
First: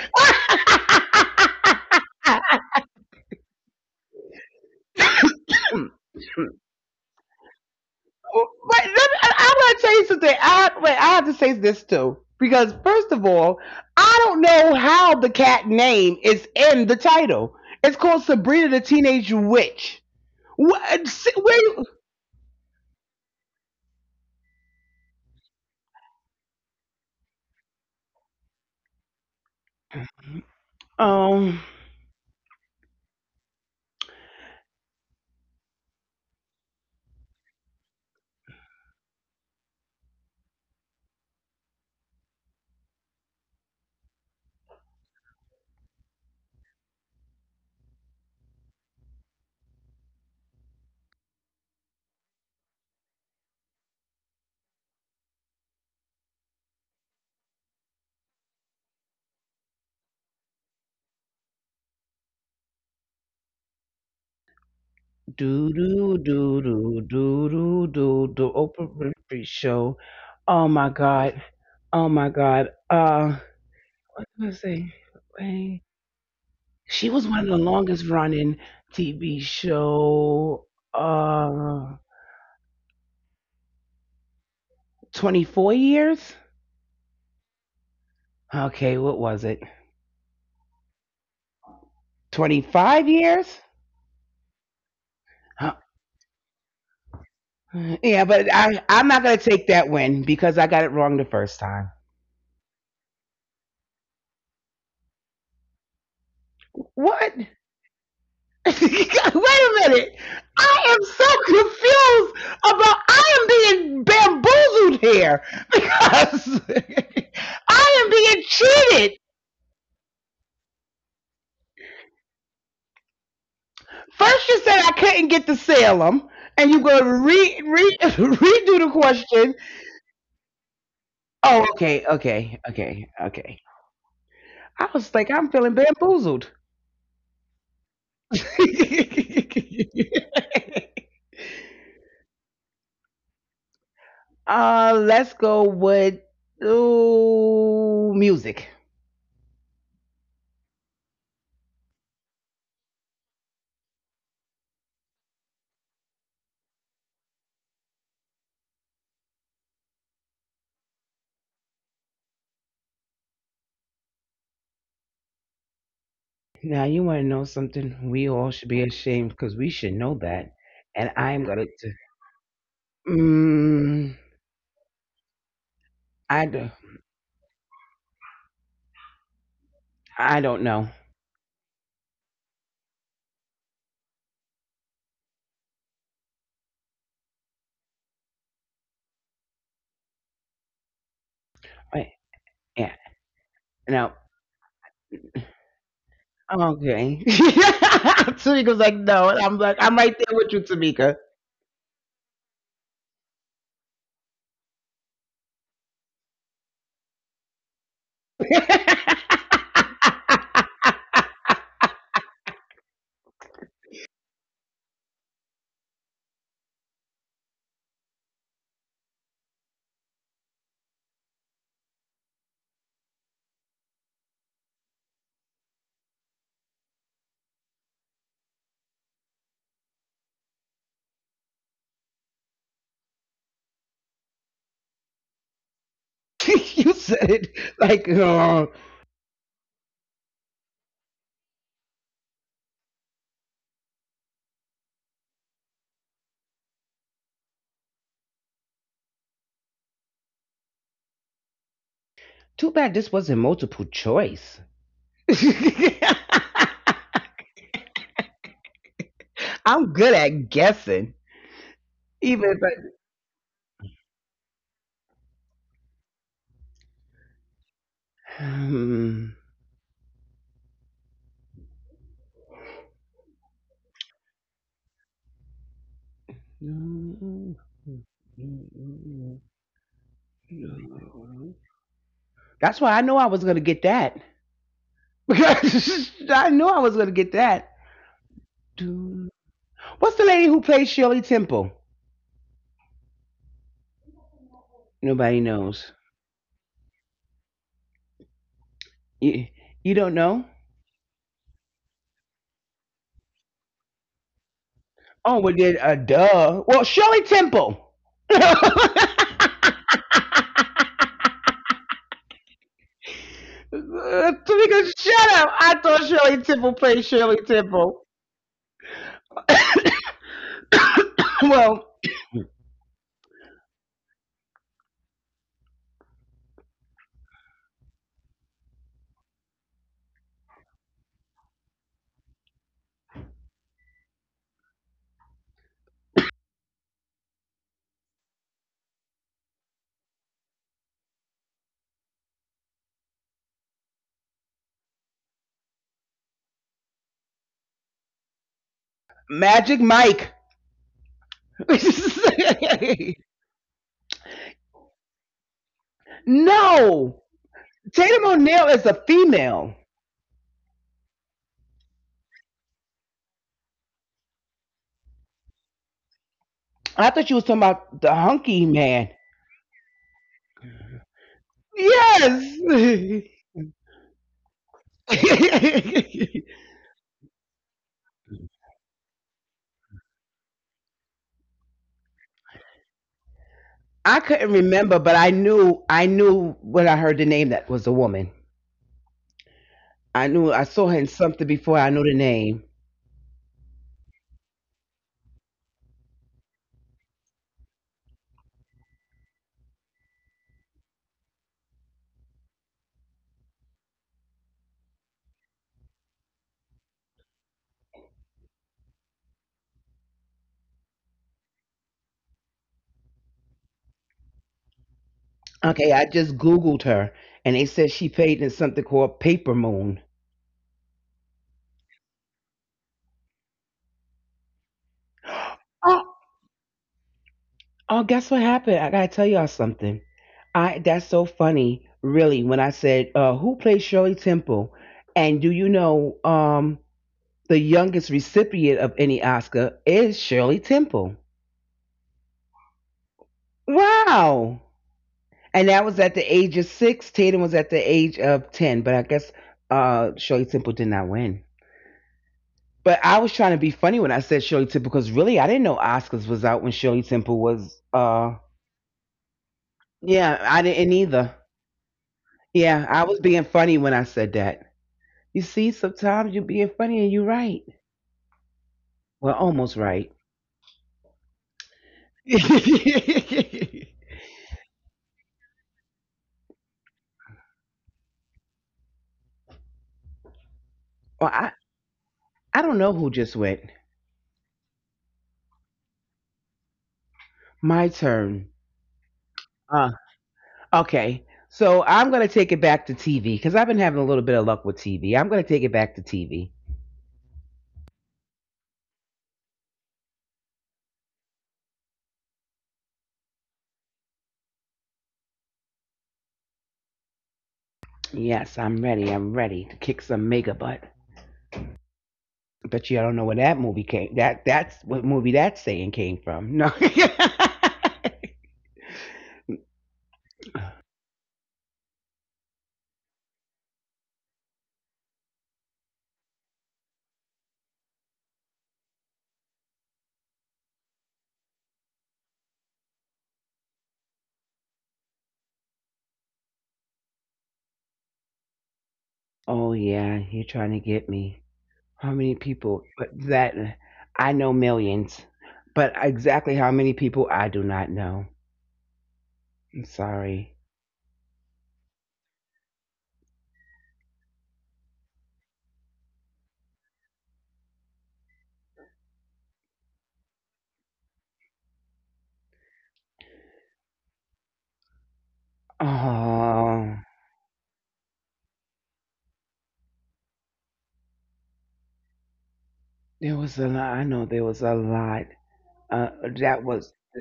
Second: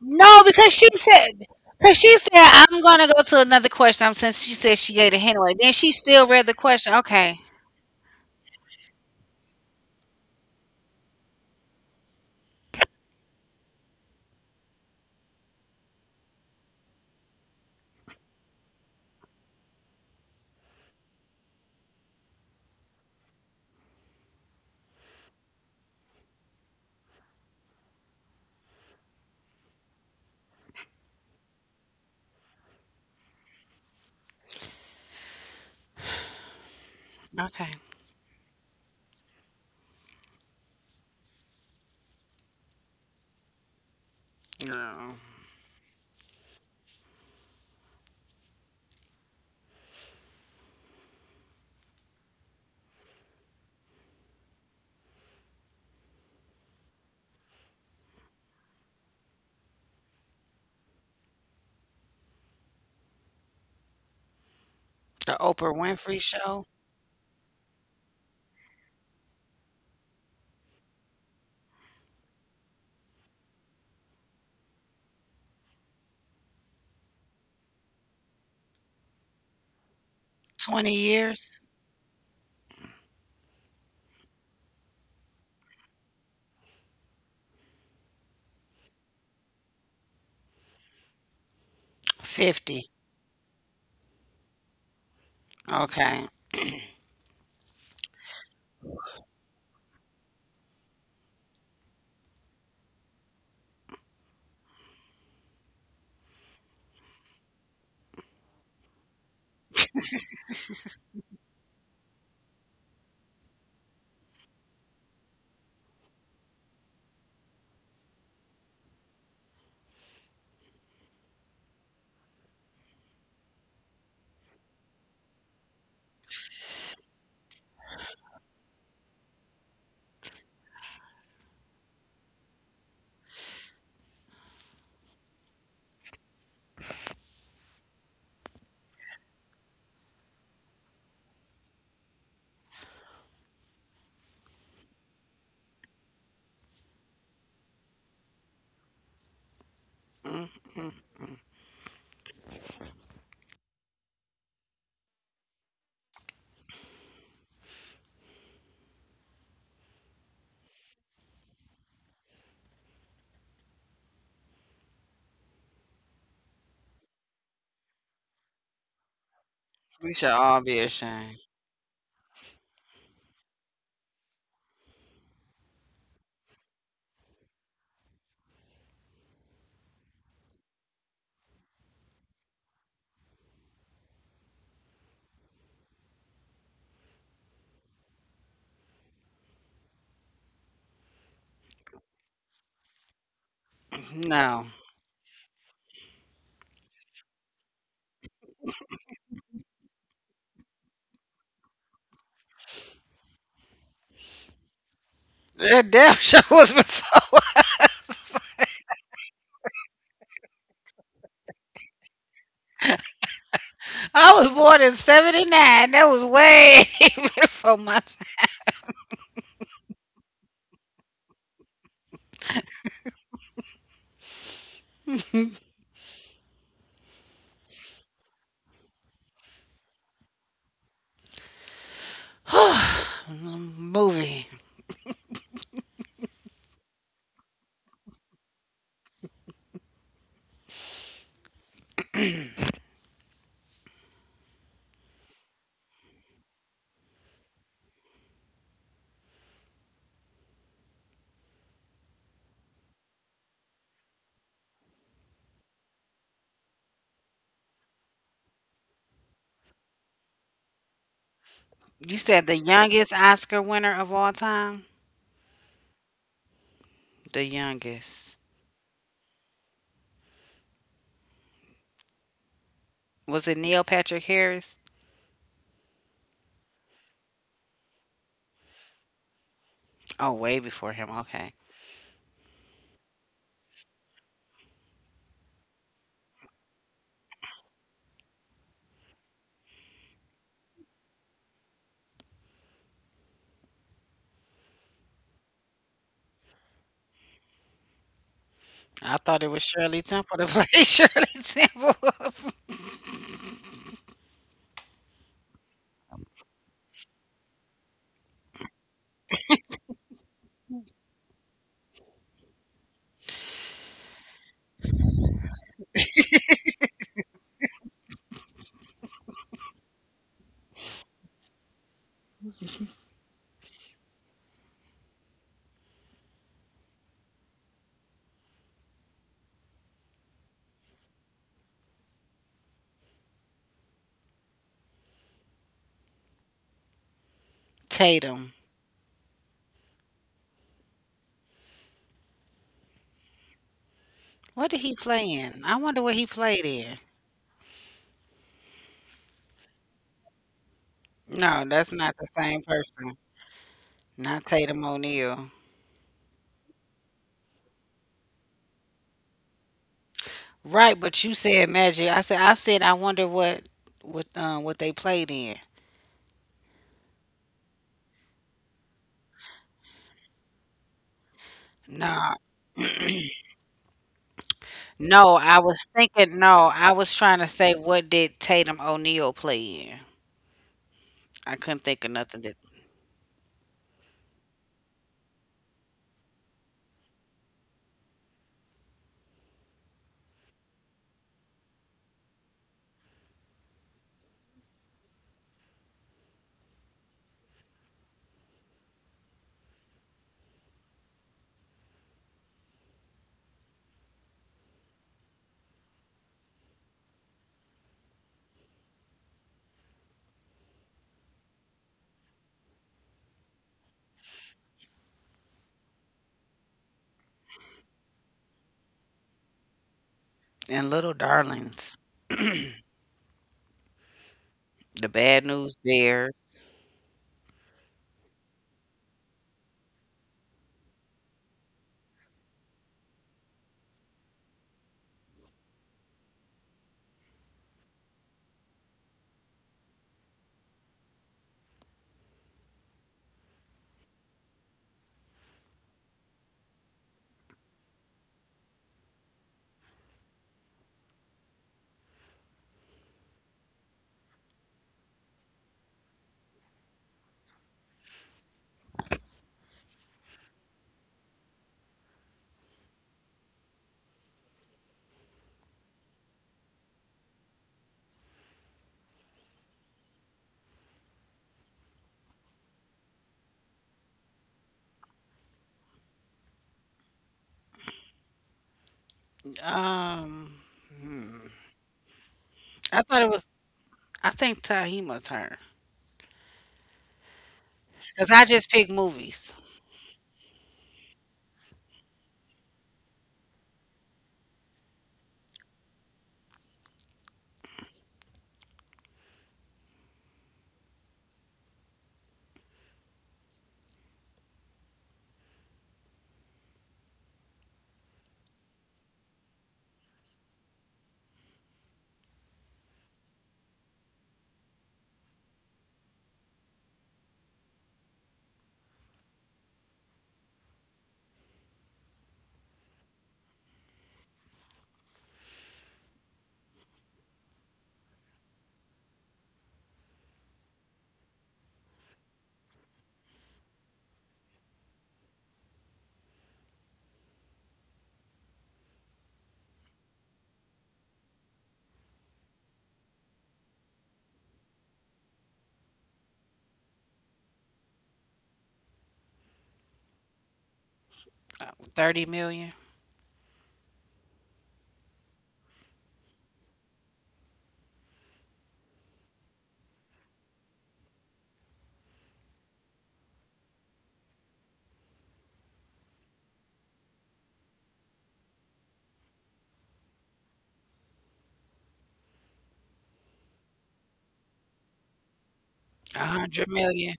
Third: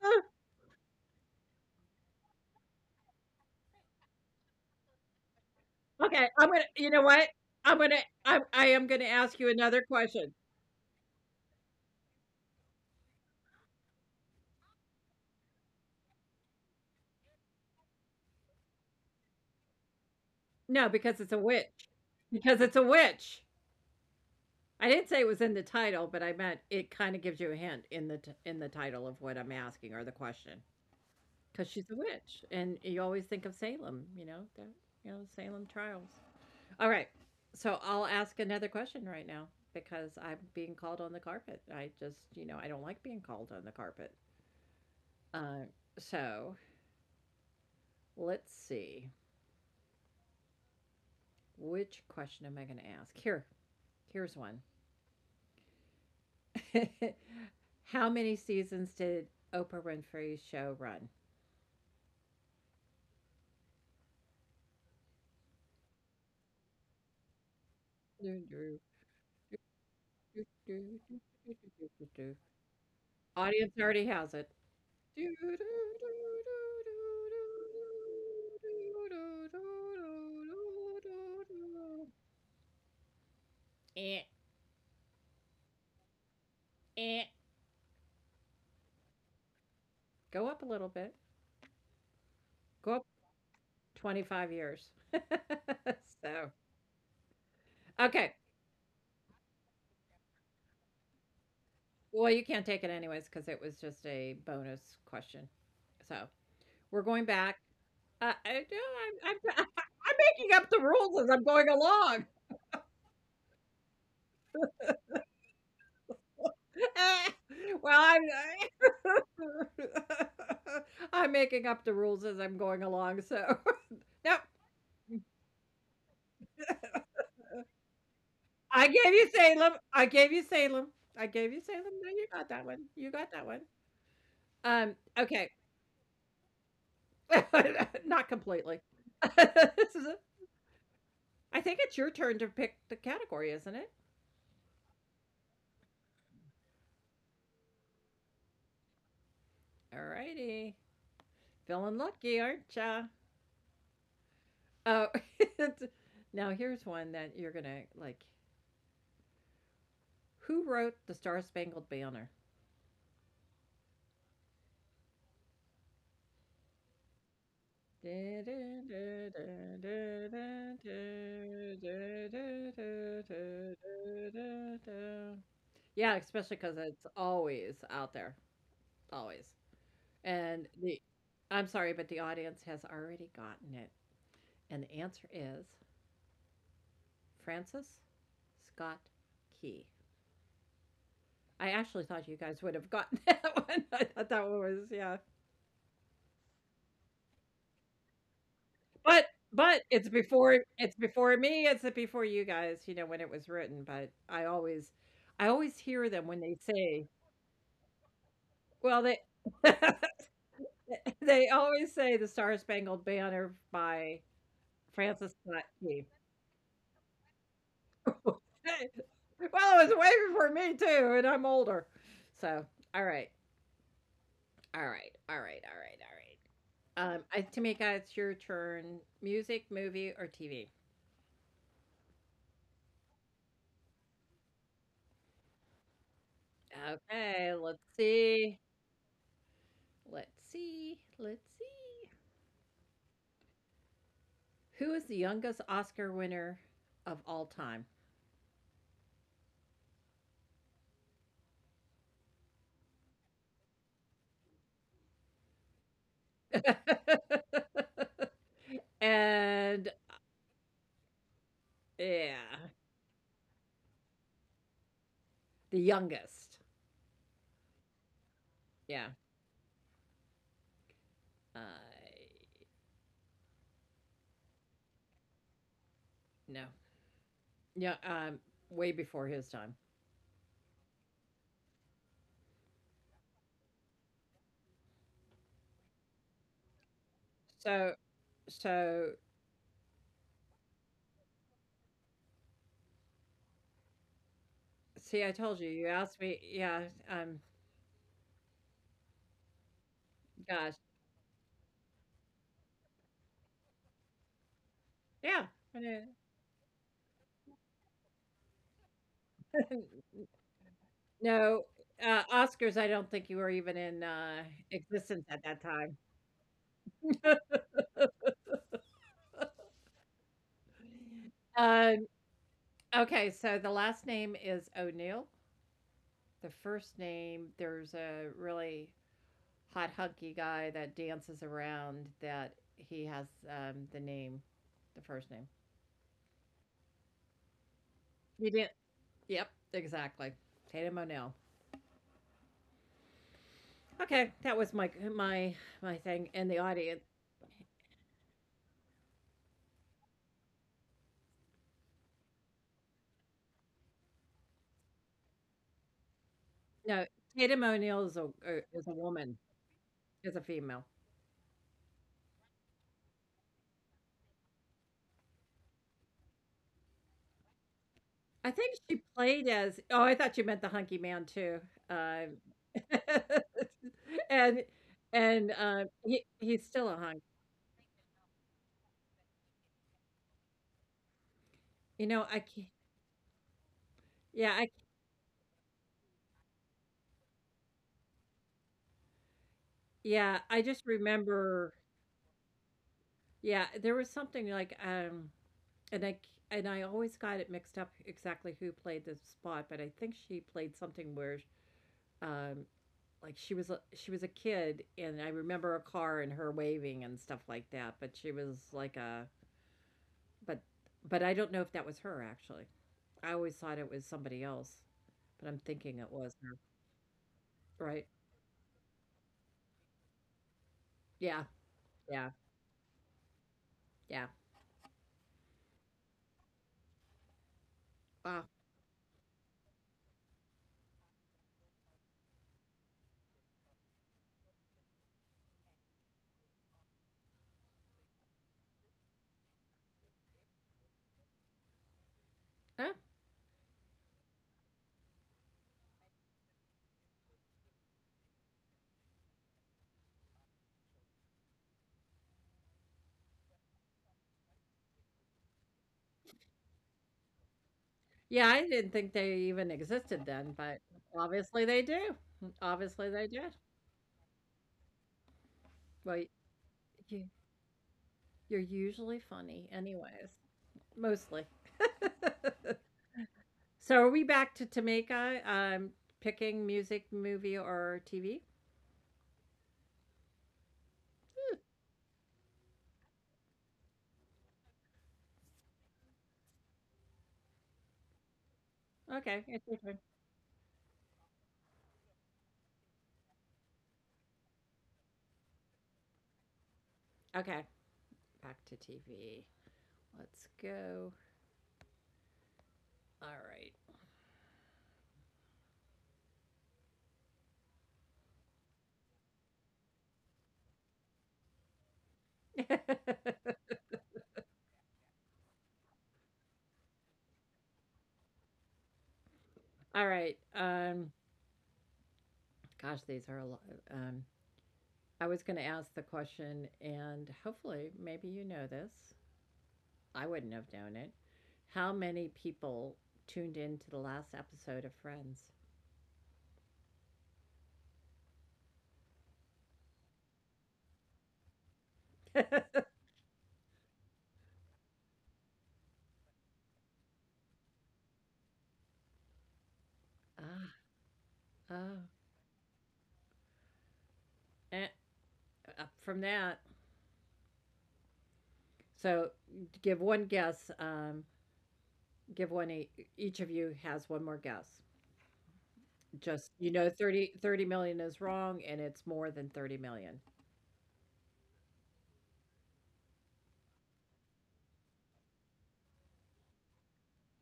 No, because she (laughs) said, I'm gonna go to another question. Since she said she gave a hint away, then she still Okay, read I'm the gonna. question. You know what? Okay, I'm gonna. I Wait, am gonna I, ask you I going to another tell you something. question. I Wait, I have to say this too because first of all, I don't know how the cat name is in the title. It's called Sabrina the Teenage Witch. No, What? Because it's a Where? witch. Because it's a witch. I didn't say it was in the title, but I meant it kind of gives you a hint in the in the title of what I'm asking or the question. Um. Because she's a witch, and you always think of Salem. You know that. You know Salem trials. All right. okay. So I'll ask another question right now because I'm being called on the carpet. I just, you know, I don't like being called on the carpet. Girl. Uh, so let's see. Which question am I going to ask? Here, here's one. (laughs) How many seasons did Oprah Winfrey's show run? The Do Oprah do Winfrey do Show. do do do do do. Oprah (laughs) Winfrey Show. Oh my God. Oh my God. Audience already has it. Let's see. Eh, Wait. She was one of the longest running TV show. 20 years. Uh, 24 years? eh. Okay, what was it? Go up a little bit. 25 50. Go up years? 25 years. (laughs) Huh. Okay. so, Yeah, but okay. I'm not going to take that win because I got it wrong the first time. Well, you can't take it anyways because it was just a bonus question. So, we're What? going (laughs) back. I, Wait no, I'm, a (laughs) minute. I'm making I up the am rules as I'm going so along. confused about I am being bamboozled here because. (laughs) (laughs) I well, I'm, am being (laughs) I'm making up the rules as I'm going along. So, First, no, you said I couldn't get to Salem, and you go re, re (laughs) redo the I gave you question. Salem. I gave you Salem. I Oh, gave you okay, Salem. No, you okay, got that one. okay, You got okay. that one. I was like, I'm Okay. feeling bamboozled. (laughs) Not (laughs) completely. (laughs) This is a- I think it's your turn to pick the category, isn't it? Let's go with ooh, music. All righty. Mm-mm. Feeling lucky, aren't ya? Oh, (laughs) now here's one that you're going to like. Who wrote The Star Spangled Banner? Now, you want to know something? We all should be ashamed because we should know We should that. all be And I'm ashamed. gonna. Mm, (laughs) Yeah, especially I because do. it's always out there, always. I And don't the know. I'm sorry, but the audience has already gotten it, and the answer is Francis Scott Key. I actually Wait, thought you guys would have yeah. gotten (laughs) that one. I Now. thought that one was No, yeah. Okay. (laughs) Tamika's like, But no. And I'm like, I'm right there with you, it's Tamika. before me, it's before you guys, you know, when it was written, but I always hear that them when damn (laughs) they show was say before well, they (laughs) (laughs) they always say The Star Spangled Banner by I was born Francis in Scott Key. 79. That was way (laughs) (laughs) before my Well, it was way before me too, and I'm older. So, all right, all right, all right, all right, time. all right. Tamika, it's your turn. Music, movie, or TV? (sighs) Movie. You said Okay, it let's like, see. oh, Let's see. Let's see. Who is the youngest Oscar winner of all time? too bad this wasn't multiple choice. (laughs) (laughs) and I'm good at guessing. Even yeah, You if said the youngest Oscar winner of all time? the youngest. The youngest. Yeah. I. (sighs) Uh, Was it Neil Patrick Harris? no. Yeah. Way before his time. Oh, way before him. Hmm. Okay. That's why I know I was going to get that. (laughs) I knew I was going to get that. So So, What's the lady who played Shirley Temple? see, I Nobody told you. You knows. asked me. Yeah. Um. I You, thought it was you don't Shirley know? Gosh. Temple to play (laughs) Shirley Temple. Yeah. Oh, well, I did knew- duh. Well, Shirley Temple. (laughs) (laughs) No. Oscars. I don't think you were even in Because existence at shut that up. time. I thought Shirley Temple played Shirley (laughs) Temple. (coughs) Well, um. Okay. So the last name is O'Neill. The first name. There's a really hot hunky guy that dances around. That he has the name, the first name. You did. Tatum. Yep. Exactly. Tatum O'Neill. Okay, that was What did he play my in? I thing wonder in what the he audience. played in. Magic Mike. No, that's (laughs) not the same person. Not Tatum O'Neal. No, No. Tatum O'Neal is Tatum a O'Neal is a is a woman, female. is a female. Right, but you said Magic. I said, I said I wonder what, what they played in. I thought you was talking about the I think hunky she man. played as oh, I thought you meant the hunky man too. Um, Nah. (laughs) Yes. (clears throat) and No, I was he's (laughs) thinking still a no, hunk. I was trying to say what did Tatum O'Neal play in? I You couldn't know, I think of can't nothing that I yeah, couldn't I remember, but I knew when I heard the name that was a woman. yeah, I I knew I just saw her in something remember before I knew the name. yeah, there was something like, and I c and I always got it mixed up exactly who played the spot, but I think she played something where, um like she was a kid and I remember a car and her waving and stuff like that, but she was like a but I don't know if that was her actually. I always thought it was somebody else, but I'm thinking it Okay, I was just her. Googled her and they Right? said she played in something called Paper Moon. and Yeah. Little Yeah. Darlings. Yeah. The Bad News Oh, Bears. oh Wow. guess what happened? I gotta tell y'all something. I That's so funny, really, when I said, who played Shirley Temple? And do you know the youngest recipient of any Oscar is Shirley Temple. Huh? Wow. And that was at the age of 6. Tatum was at the age of 10. But I guess Shirley Temple did not win. But I was trying to be funny when I said Shirley Temple because really I didn't know Oscars was out when Shirley Temple was. Yeah, I didn't think they even existed then, Yeah, but I didn't either. obviously they do. Obviously Yeah, they I was did. being funny when I said that. You see, Well, sometimes you're being you, funny and you're right. you're usually Well, funny almost anyways, right. mostly. (laughs) (laughs) Well, So are we back to Tamika? Picking music, movie, or TV? Um I, hmm. I don't know who I just thought it went. was, I think Tahima's her. My Cause turn. I just picked Okay, it's your movies. turn. Uh, Okay. So I'm going to take it back to TV because I've been having a little bit of luck with TV. I'm going to take it back to TV. Okay, back to TV. Let's go. All Yes, I'm ready. I'm ready to kick some mega butt. Bet you I right. don't know where that movie came. That's what movie that saying came from. No. (laughs) (laughs) All right. Gosh, these are a lot. Um, I was going to ask the question, and hopefully, maybe you know this. I wouldn't have known it. How many people tuned in to the last episode of Friends? Oh yeah, you're trying to get me. How many (laughs) people? But that. I know millions, but exactly how many people I do not know. I'm sorry. Ah, Uh, ah. 30 million, Eh, up from that, so give one guess. Give one each of you has one more guess. Just you know Oh, thirty million is wrong and it's more than 30 million. there was a lot. I know there was a lot. Uh, a that hundred was million.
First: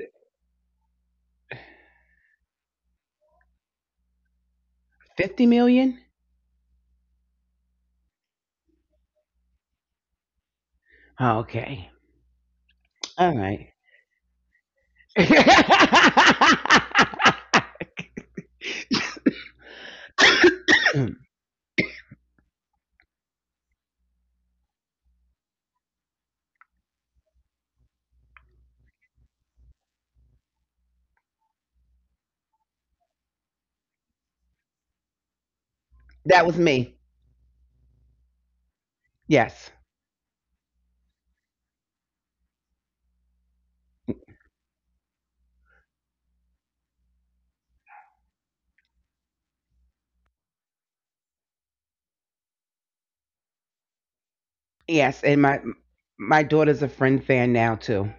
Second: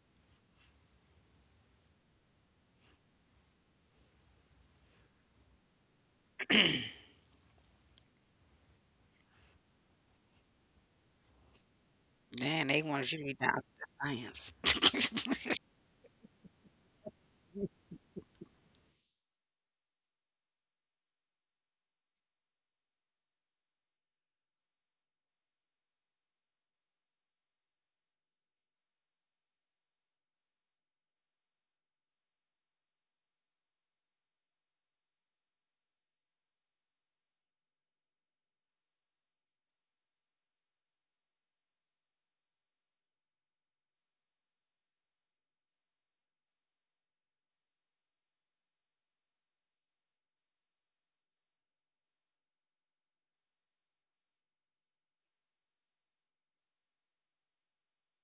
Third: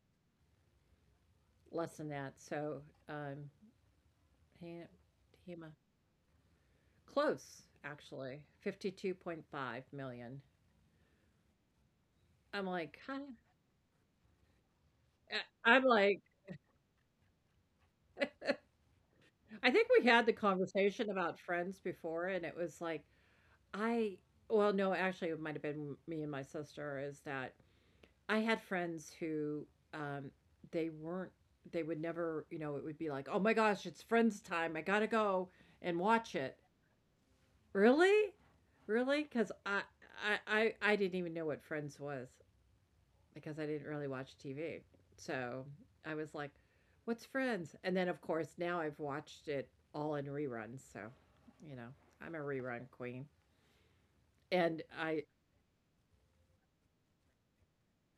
Less than that. So um Ham- 50 Hema million? close actually. 52.5 million. Oh, okay. I'm Damn, they like, wanted you huh? to be All down right. to the (laughs) science. (laughs) I'm like, That I think we had the conversation about friends before, and it was like, I, well, no, actually, it might have been me and my sister, is that I had friends who um, they weren't. They would never, you know, it would be like, oh my gosh, it's Friends time. I gotta go and watch was it. me. Really, really? Because Yes. I didn't even know what Friends was because I didn't really watch TV. So I was like, what's Friends? And then of course now I've watched it all in reruns. So, you know, I'm a rerun queen, and Yes. And my daughter's a friend fan now, too.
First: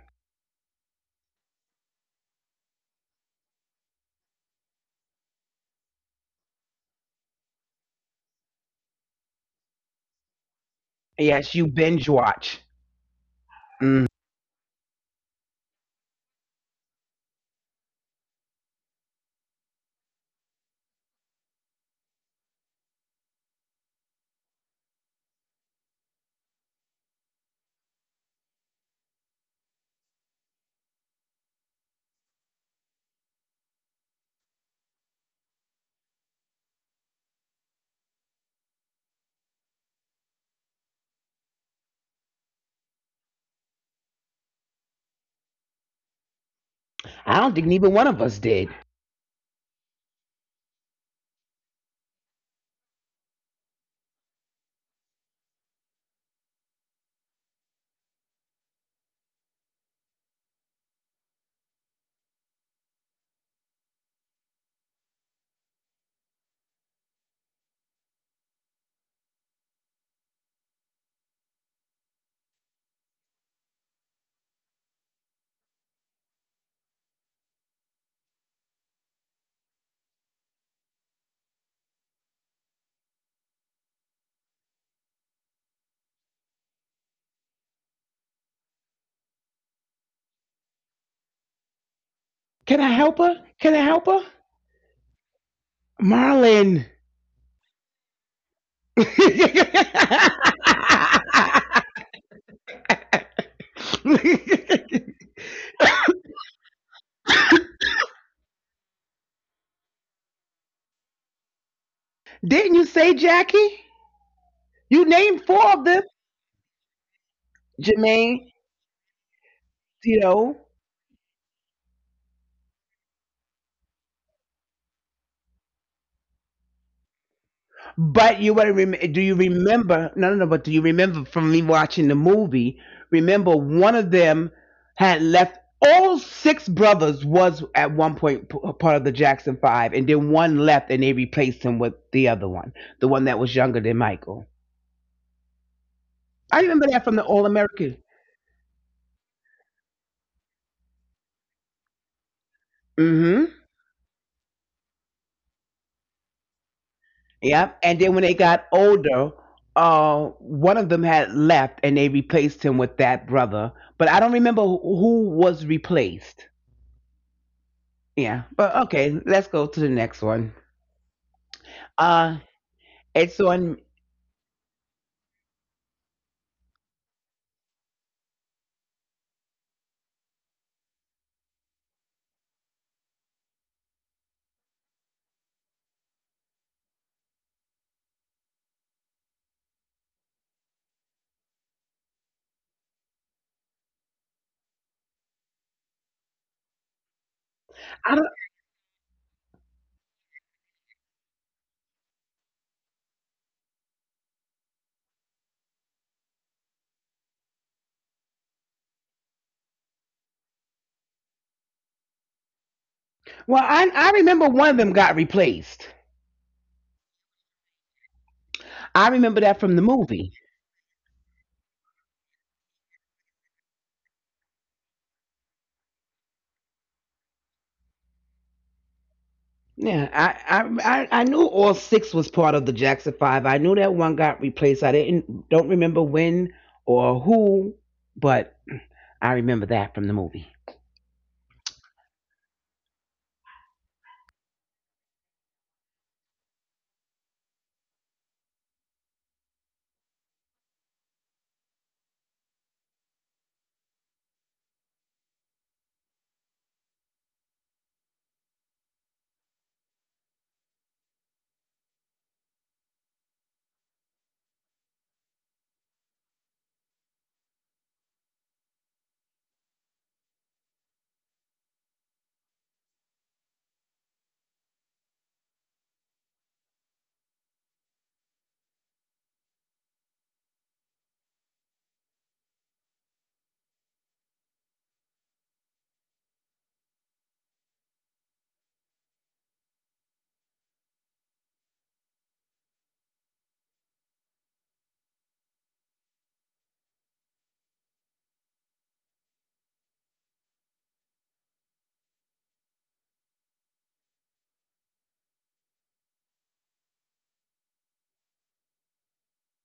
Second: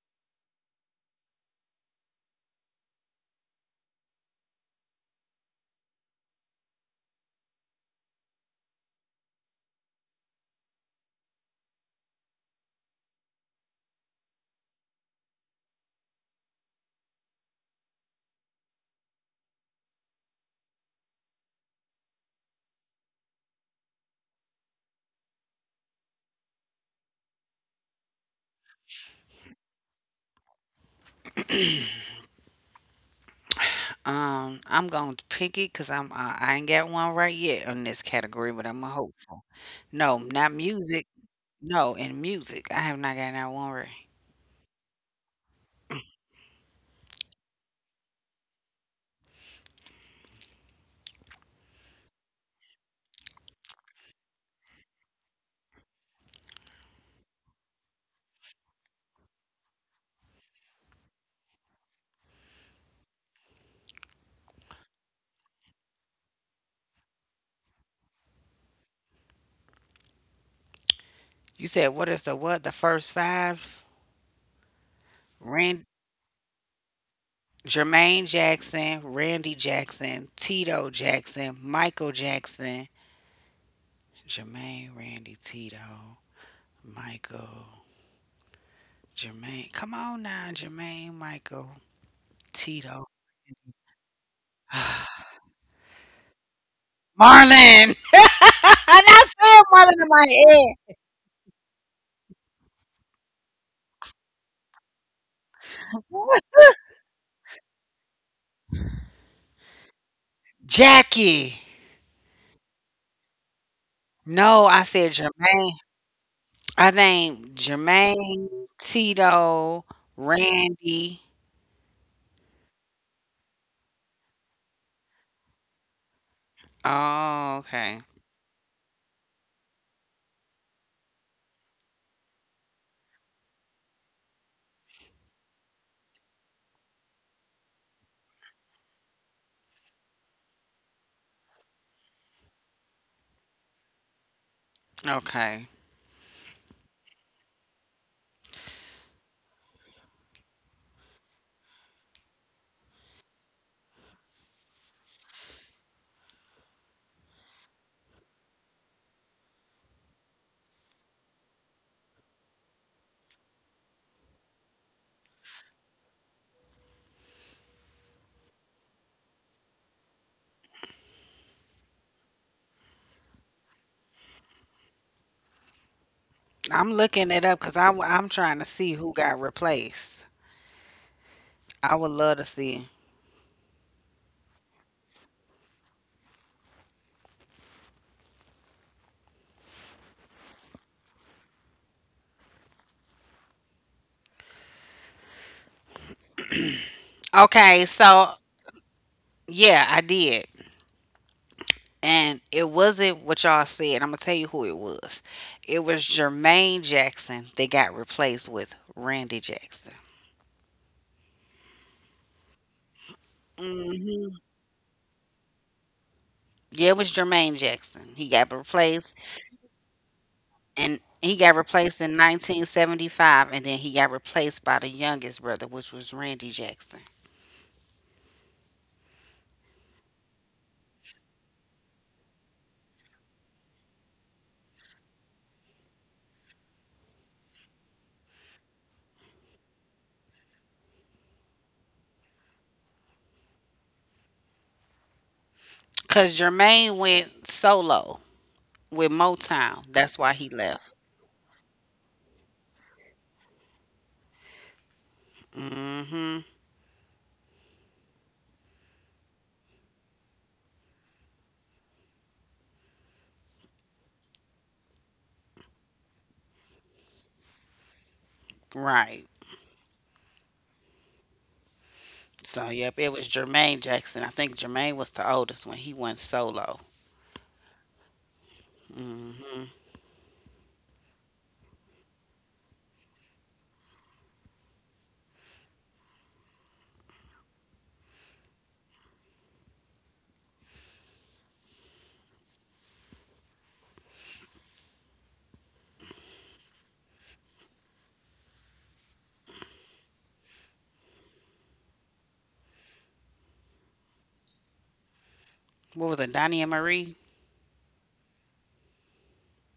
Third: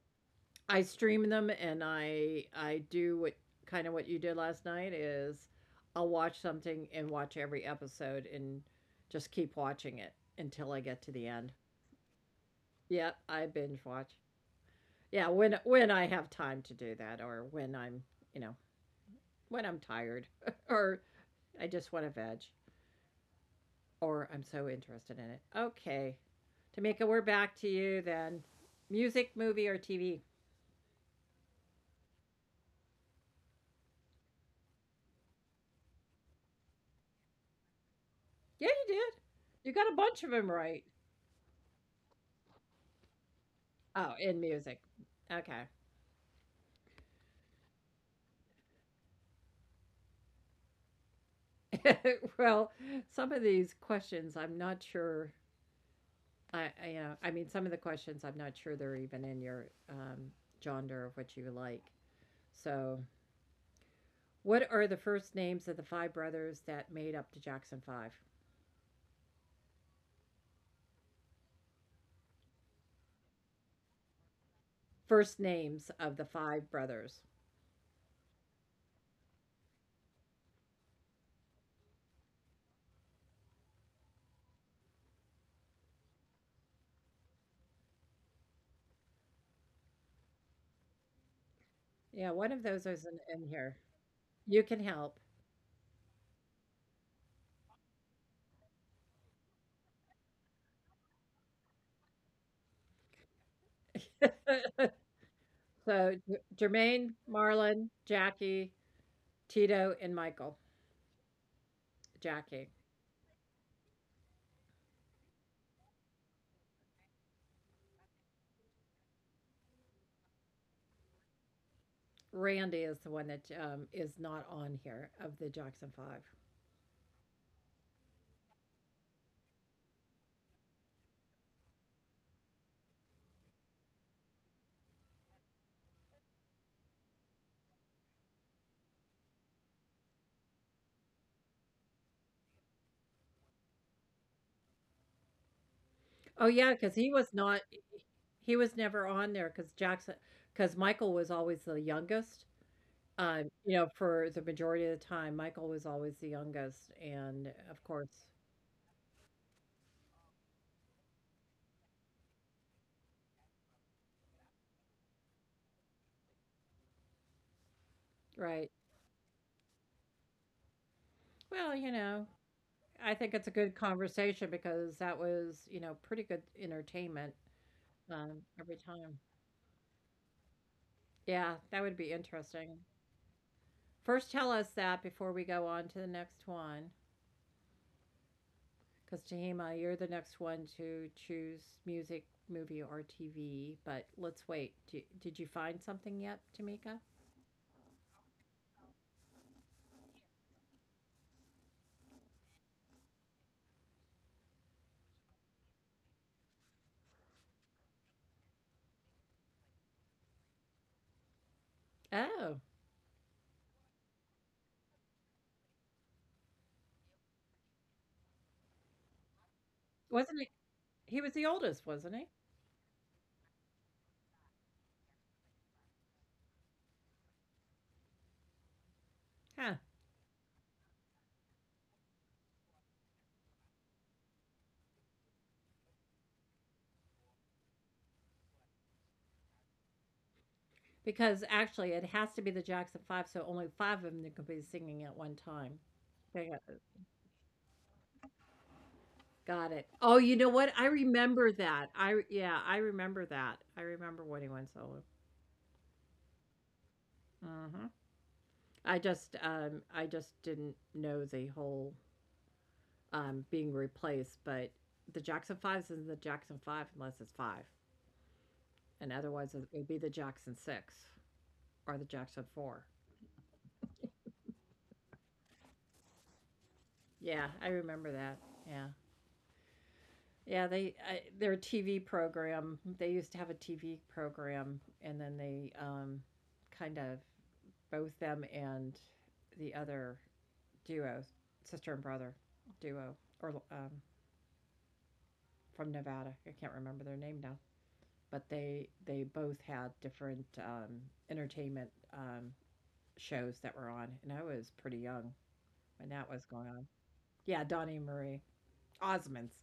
I stream them and I do what kind of what you did last night is I'll watch something and watch every episode and just keep watching it until I get to the end. Yes, you binge watch. Yep, I binge Mm. watch. Yeah, when I have time to do that or when I'm, you know, when I'm tired (laughs) or I just want to veg or I'm so interested in it. Okay. Tamika, we're back to you then. Music, movie or TV? I'm going to pick it 'cause I ain't got one right yet on this category, but Yeah, I'm a you did. hopeful. You got a No, bunch of not them right. music. No, in music, I have not gotten that one right. Oh, in music. Okay. I don't think neither one of us did. (laughs) Well, some of these questions I'm not sure I you know, I mean some of the questions I'm not sure they're even in your genre of what you like. So, what are the first names of the five brothers that made up the Jackson 5? You said what is the what? The first five? First Rand names of the five brothers. Jermaine Jackson, Randy Jackson, Tito Jackson, Michael Jackson, Jermaine, Randy, Tito, Michael, Jermaine. Come on now, Jermaine, Michael, Yeah, one of Can I those Tito, is help her? in Can I here. help her? You can help. (sighs) Marlon. Marlon. (laughs) And I said Marlon in my head. (laughs) (laughs) So, What? Jermaine, Marlon, Jackie, Tito, and Michael. Jackie. Jackie. Didn't you say Jackie? No, I said You named Jermaine. four of them. I named Jermaine, Jermaine, Tito, Tito, Randy. Randy is the one that, is not on here of the Jackson 5. Oh, okay. but you want to do you remember? No, no, no. But do you remember from me watching the movie? Remember, one of them had left. All six brothers was at one point part of the Jackson Five, and then one left, and they replaced him with the other one, the one that was younger than Michael. Okay. Oh, I yeah, remember because that from the All American. he was never on there. Because Michael was always the youngest. Mm-hmm. You know, for the majority of the time, Michael was always the youngest, and, Yep. of And then when course they got older, one of them had left, and they replaced him with that brother. But I don't remember who was replaced. Yeah, right. but okay, let's go to the next one. Well, you know, Uh, I it's think it's a on. good conversation because that was, you know, pretty good I'm looking it entertainment, up because I'm trying to see every who got time. replaced. Yeah, I that would would be love to see. interesting. First, tell us that before we go on to the next one. Because Tahima, you're the next one to choose music, movie, or TV. But let's wait. Did you find something yet, Tamika? Okay, I so don't, yeah, I did. And it wasn't what y'all said. I'm going to tell you who it was. It was Jermaine Jackson that got replaced with Randy Jackson. Oh, well, I Hmm. remember one of them got replaced. Yeah, it was Jermaine Jackson. He got replaced, I remember that from the movie. wasn't it? and he He got was the replaced oldest, in wasn't he? 1975, and then he got replaced by the youngest brother, which was Randy Jackson. Huh. Yeah, I knew all six was part of the Jackson Five. I knew that one got replaced. I didn't don't remember when or who, but I remember that from the movie. Because actually, it has to be the Jackson Five, so only five of them can be singing at one time. Cause They Jermaine went solo with Motown. got it. That's why Oh, he you know left. what? I remember that. Yeah, I remember that. I remember when he went solo. Hmm. Hmm I just didn't know the whole being replaced, but the Jackson Fives is the Jackson Five unless it's five, Right. and otherwise it would be the Jackson Six or the Jackson So yep, Four. it was Jermaine Jackson. I think Jermaine was the oldest when he went solo. Yeah, I remember that. Yeah, Hmm. yeah. Their TV program. They used to have a TV program, and then they kind of both them and the other duo, sister and brother duo, or from Nevada. I can't remember their name now, but they both had different entertainment shows that were on, and I was pretty young What was when it, that was Donnie and going on. Marie? Yeah, Donnie and Marie Osmonds.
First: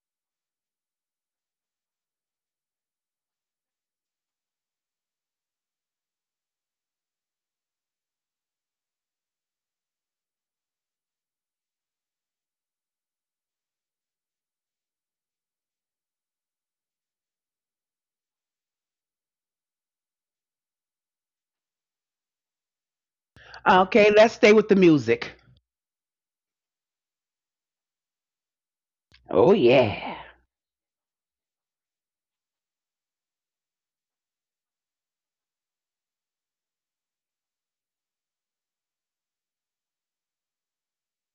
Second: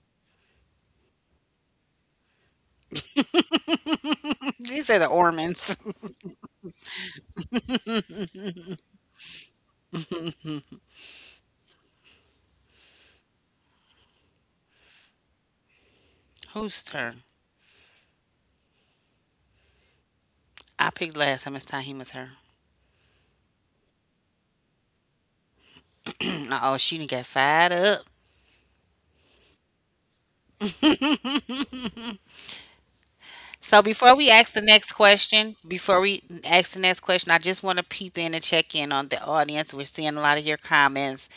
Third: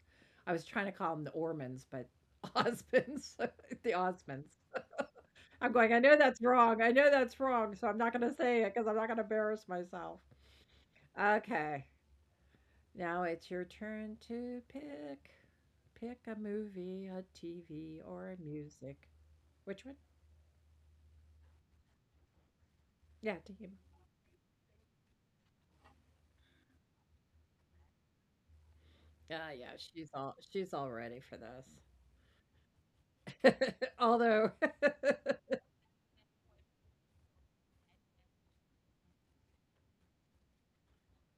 I was trying to call them the Ormonds, but (laughs) Osmonds, (laughs) the Osmonds. (laughs) These are the I'm Ormans. going. I know that's wrong. I know that's wrong. So I'm not going to say it because I'm not going to embarrass myself. (laughs) Okay, now it's your turn to pick. Pick a Whose movie, a turn? TV, or a music. Which one? I picked last time. It's Tahima's turn. Yeah, TV. Okay, let's stay with the music. (clears throat) Oh, she done got fired up. Yeah, Oh yeah, yeah, she's all ready for this. So (laughs) before we Although ask the next question, I just want to peep in and check in on the audience. We're seeing a lot of your comments,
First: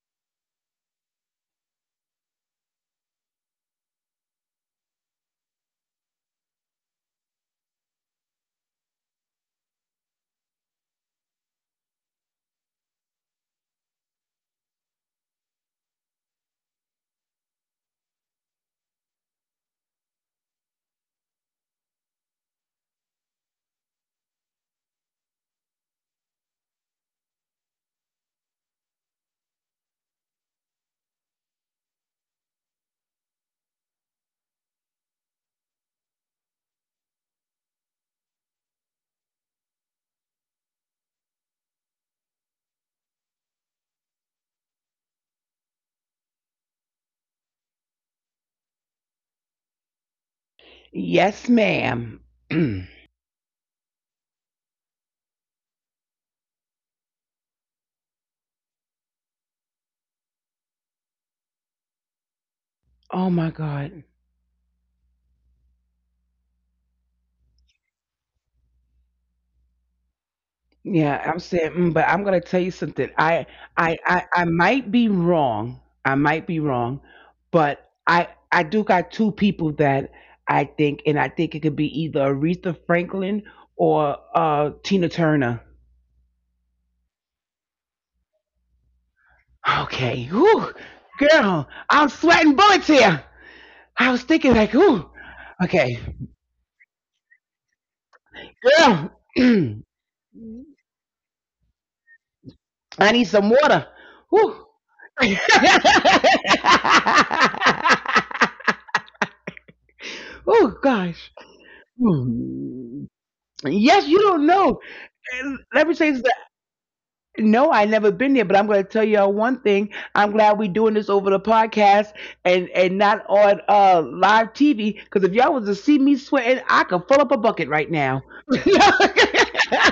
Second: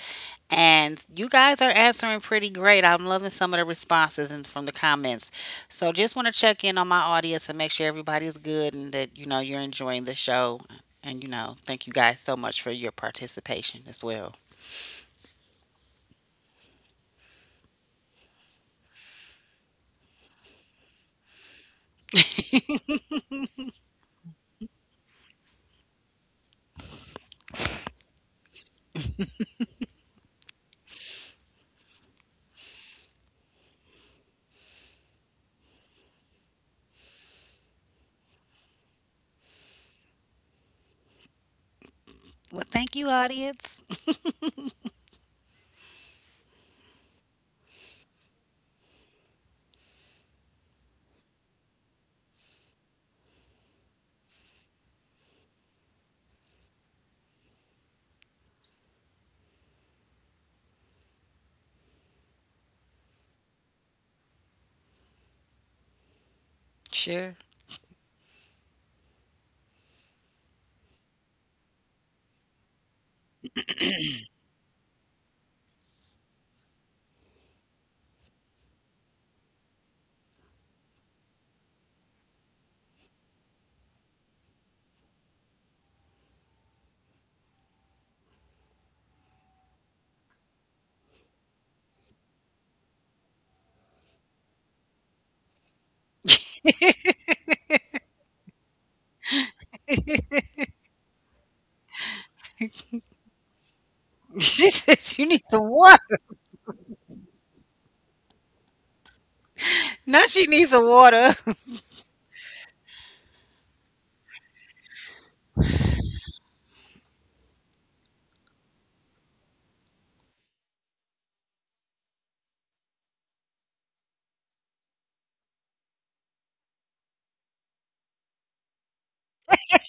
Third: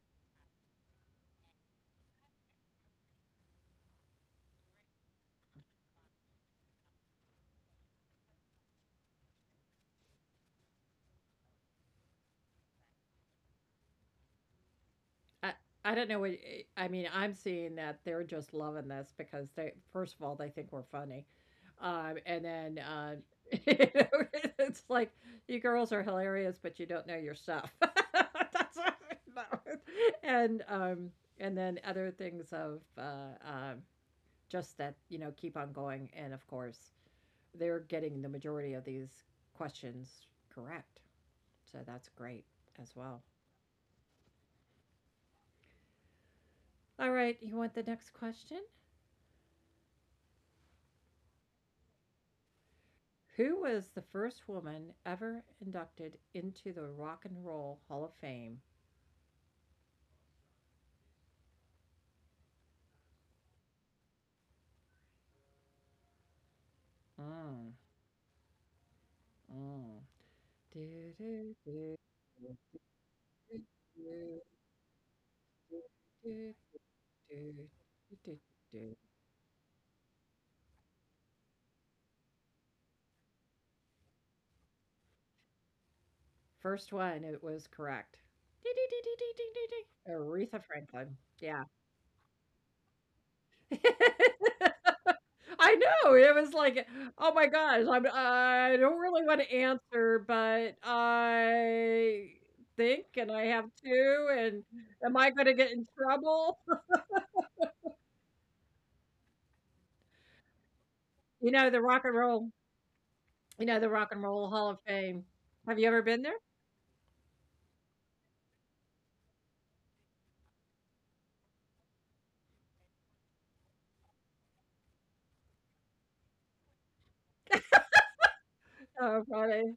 and you guys are answering pretty great. I'm loving some of the responses and from the comments. So just want to check in on my audience and make sure everybody's good and that you know you're enjoying the show. And you know, thank you guys so much for your participation as well. (laughs) I I don't know what I mean, I'm seeing that they're just loving this because they first of all, they think we're funny. And then (laughs) it's like you girls are hilarious, but you don't know your stuff. (laughs) That's what I, and um and then other things of just that, you know, keep on going. And of course, they're getting the majority of these questions correct. So that's great Well, as thank you, well. audience. All right, you want the next question? yes, ma'am. (clears throat) Who was the first woman ever inducted into the Rock and Roll Hall of Fame? Oh my God. Sure. Mm, mm. Do, Yeah, I'm saying, do, but do, I'm gonna tell you do, something. I, do, I, I, I do, might be wrong. I might be wrong, do, do, but I, do, I do got two people that I think, and I think it could be either Aretha Franklin or Tina Turner. First one, it was correct. Dee, dee, dee, dee, dee, dee, dee, Okay, dee. whew, Aretha Franklin. girl, Yeah. I'm sweating bullets here. I was thinking like, ooh, (laughs) I okay, know, it was like, "Oh my gosh, I girl, don't really wanna (clears throat) answer, but I I think, need some and I have water. (laughs) to, Whew. She and said she am (laughs) I needs gonna some get in water. trouble?" Now she needs Oh some gosh. water. You know, the Rock and Roll Hmm. you know, the Yes, you Rock and don't Roll know. Hall of Fame. And let Have me you say ever that. been there? No, I never been there, but I'm going to tell y'all one thing. I'm glad we doing this over the podcast and not on live TV. Because if y'all was to see me sweating, I could fill up a bucket right now. (laughs) Yeah, Oh, funny.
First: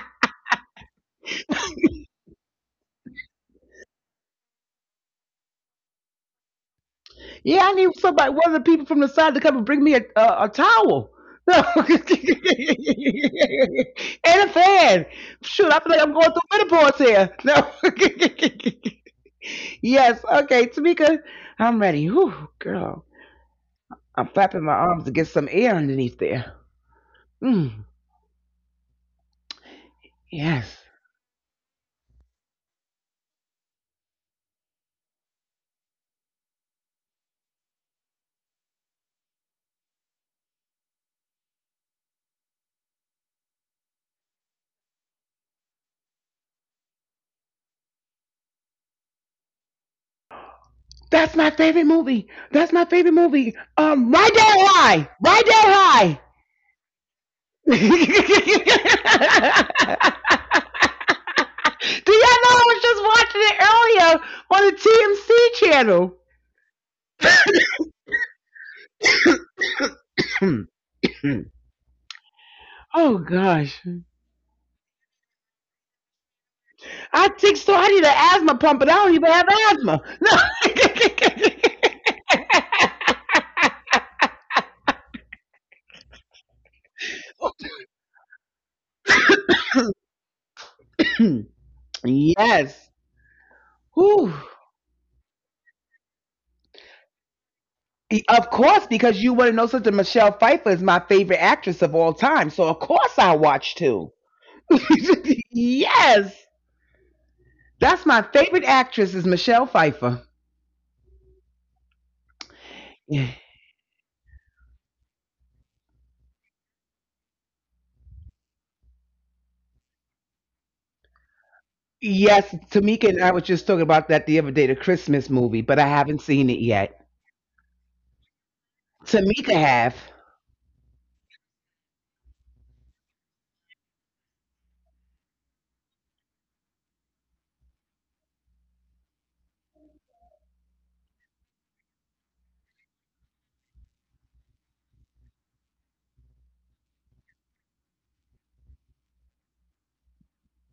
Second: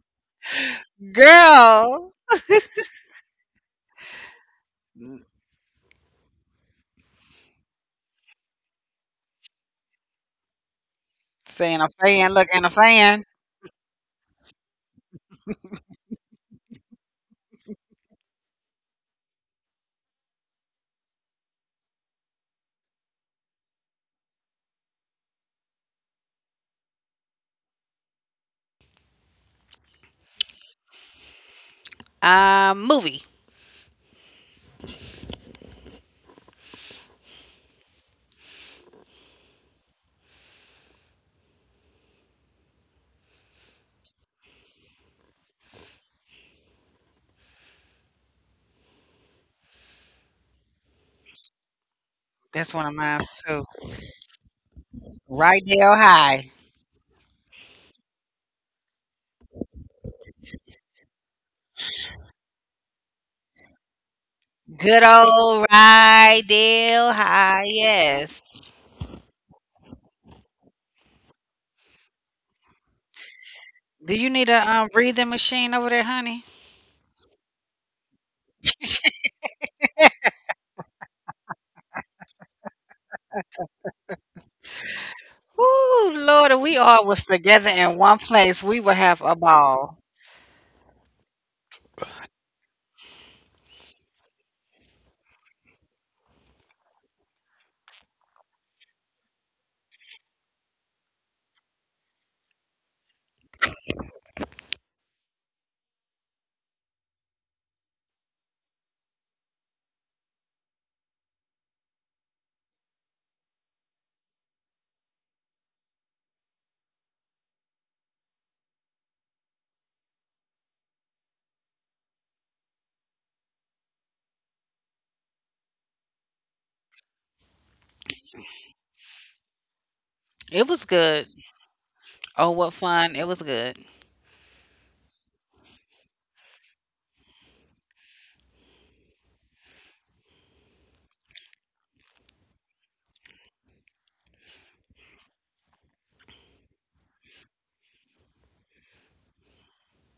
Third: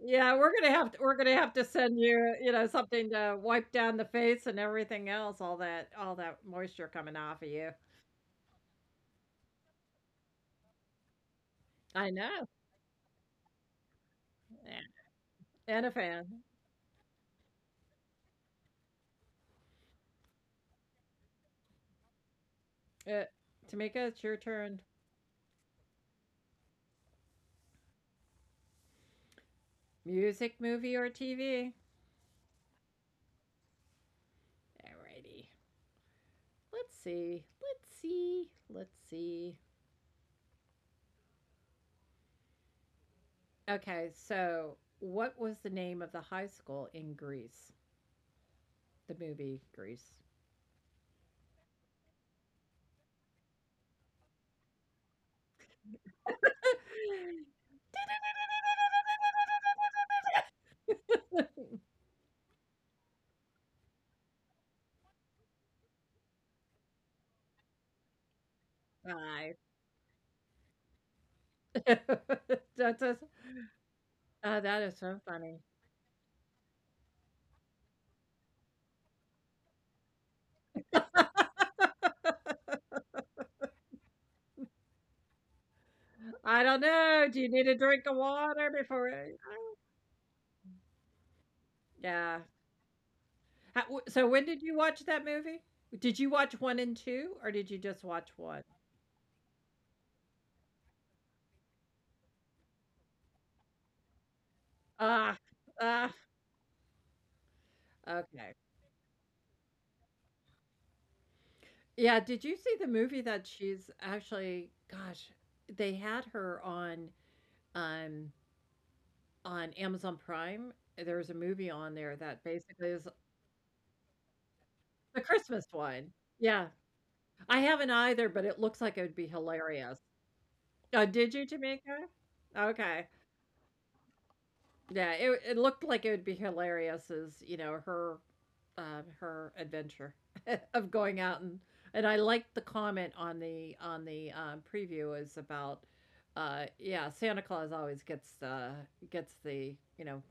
Yeah, (laughs) we're gonna have to send Girl. you, you know, something to wipe down the face and everything else, all that moisture coming off of I you. need somebody, one of the people from the side to come and bring me a towel. (laughs) And Saying a I fan, know, look, and a fan. a yeah, fan. Shoot, I feel and a like I'm going fan. through menopause here. No. (laughs) Yes. Okay, Tamika, I'm ready. Whew, girl. Uh, Tamika, I'm it's your flapping my turn. arms to get some air underneath there. Mm, Music, yes. movie, or TV? Movie. Alrighty. Let's see. Okay, so what was the name of the high school in Greece? The movie Greece. That's my favorite movie. That's my That's one favorite of mine movie. too. Right down high. Right down high. Rydell High. (laughs) (laughs) Do y'all know I was just watching Good it earlier old on the Rydell High. Yes. Hi. TMC channel? (laughs) (clears throat) That's Oh a, gosh. Do you (laughs) need oh, a that is so breathing funny. machine over there, honey? I think so. I need an asthma pump, but I don't even have asthma. Ooh, Lord, I if don't we all know. was Do you need a together drink in of one water place, we would before? have I... a ball. No. (laughs) (clears throat) Yeah, Yes. How w Whew. so when did you watch that movie? Did you watch 1 and 2, or did you just Of watch course, 1? because you want to know something. Michelle Pfeiffer is my favorite actress of all time, so of course I watch too. (laughs) Ah, Yes, ah, that's my favorite okay. actress is Michelle Pfeiffer. Yeah, did you see the movie that she's actually gosh, they had her um, on Amazon Prime. There's a movie on there Yes, that Tamika basically and I is were just talking about that the other day, the Christmas the movie, but I Christmas haven't one. seen it Yeah. yet. I haven't either, but it looks like it would Tamika be have. hilarious. It was Oh, did good. you, Jamaica? Oh, what Okay. fun. It was good. Yeah, it looked like it would be hilarious as, you know, her her adventure (laughs) of going out and I liked the comment on the preview is about yeah, Santa Claus always gets the gets the, you know,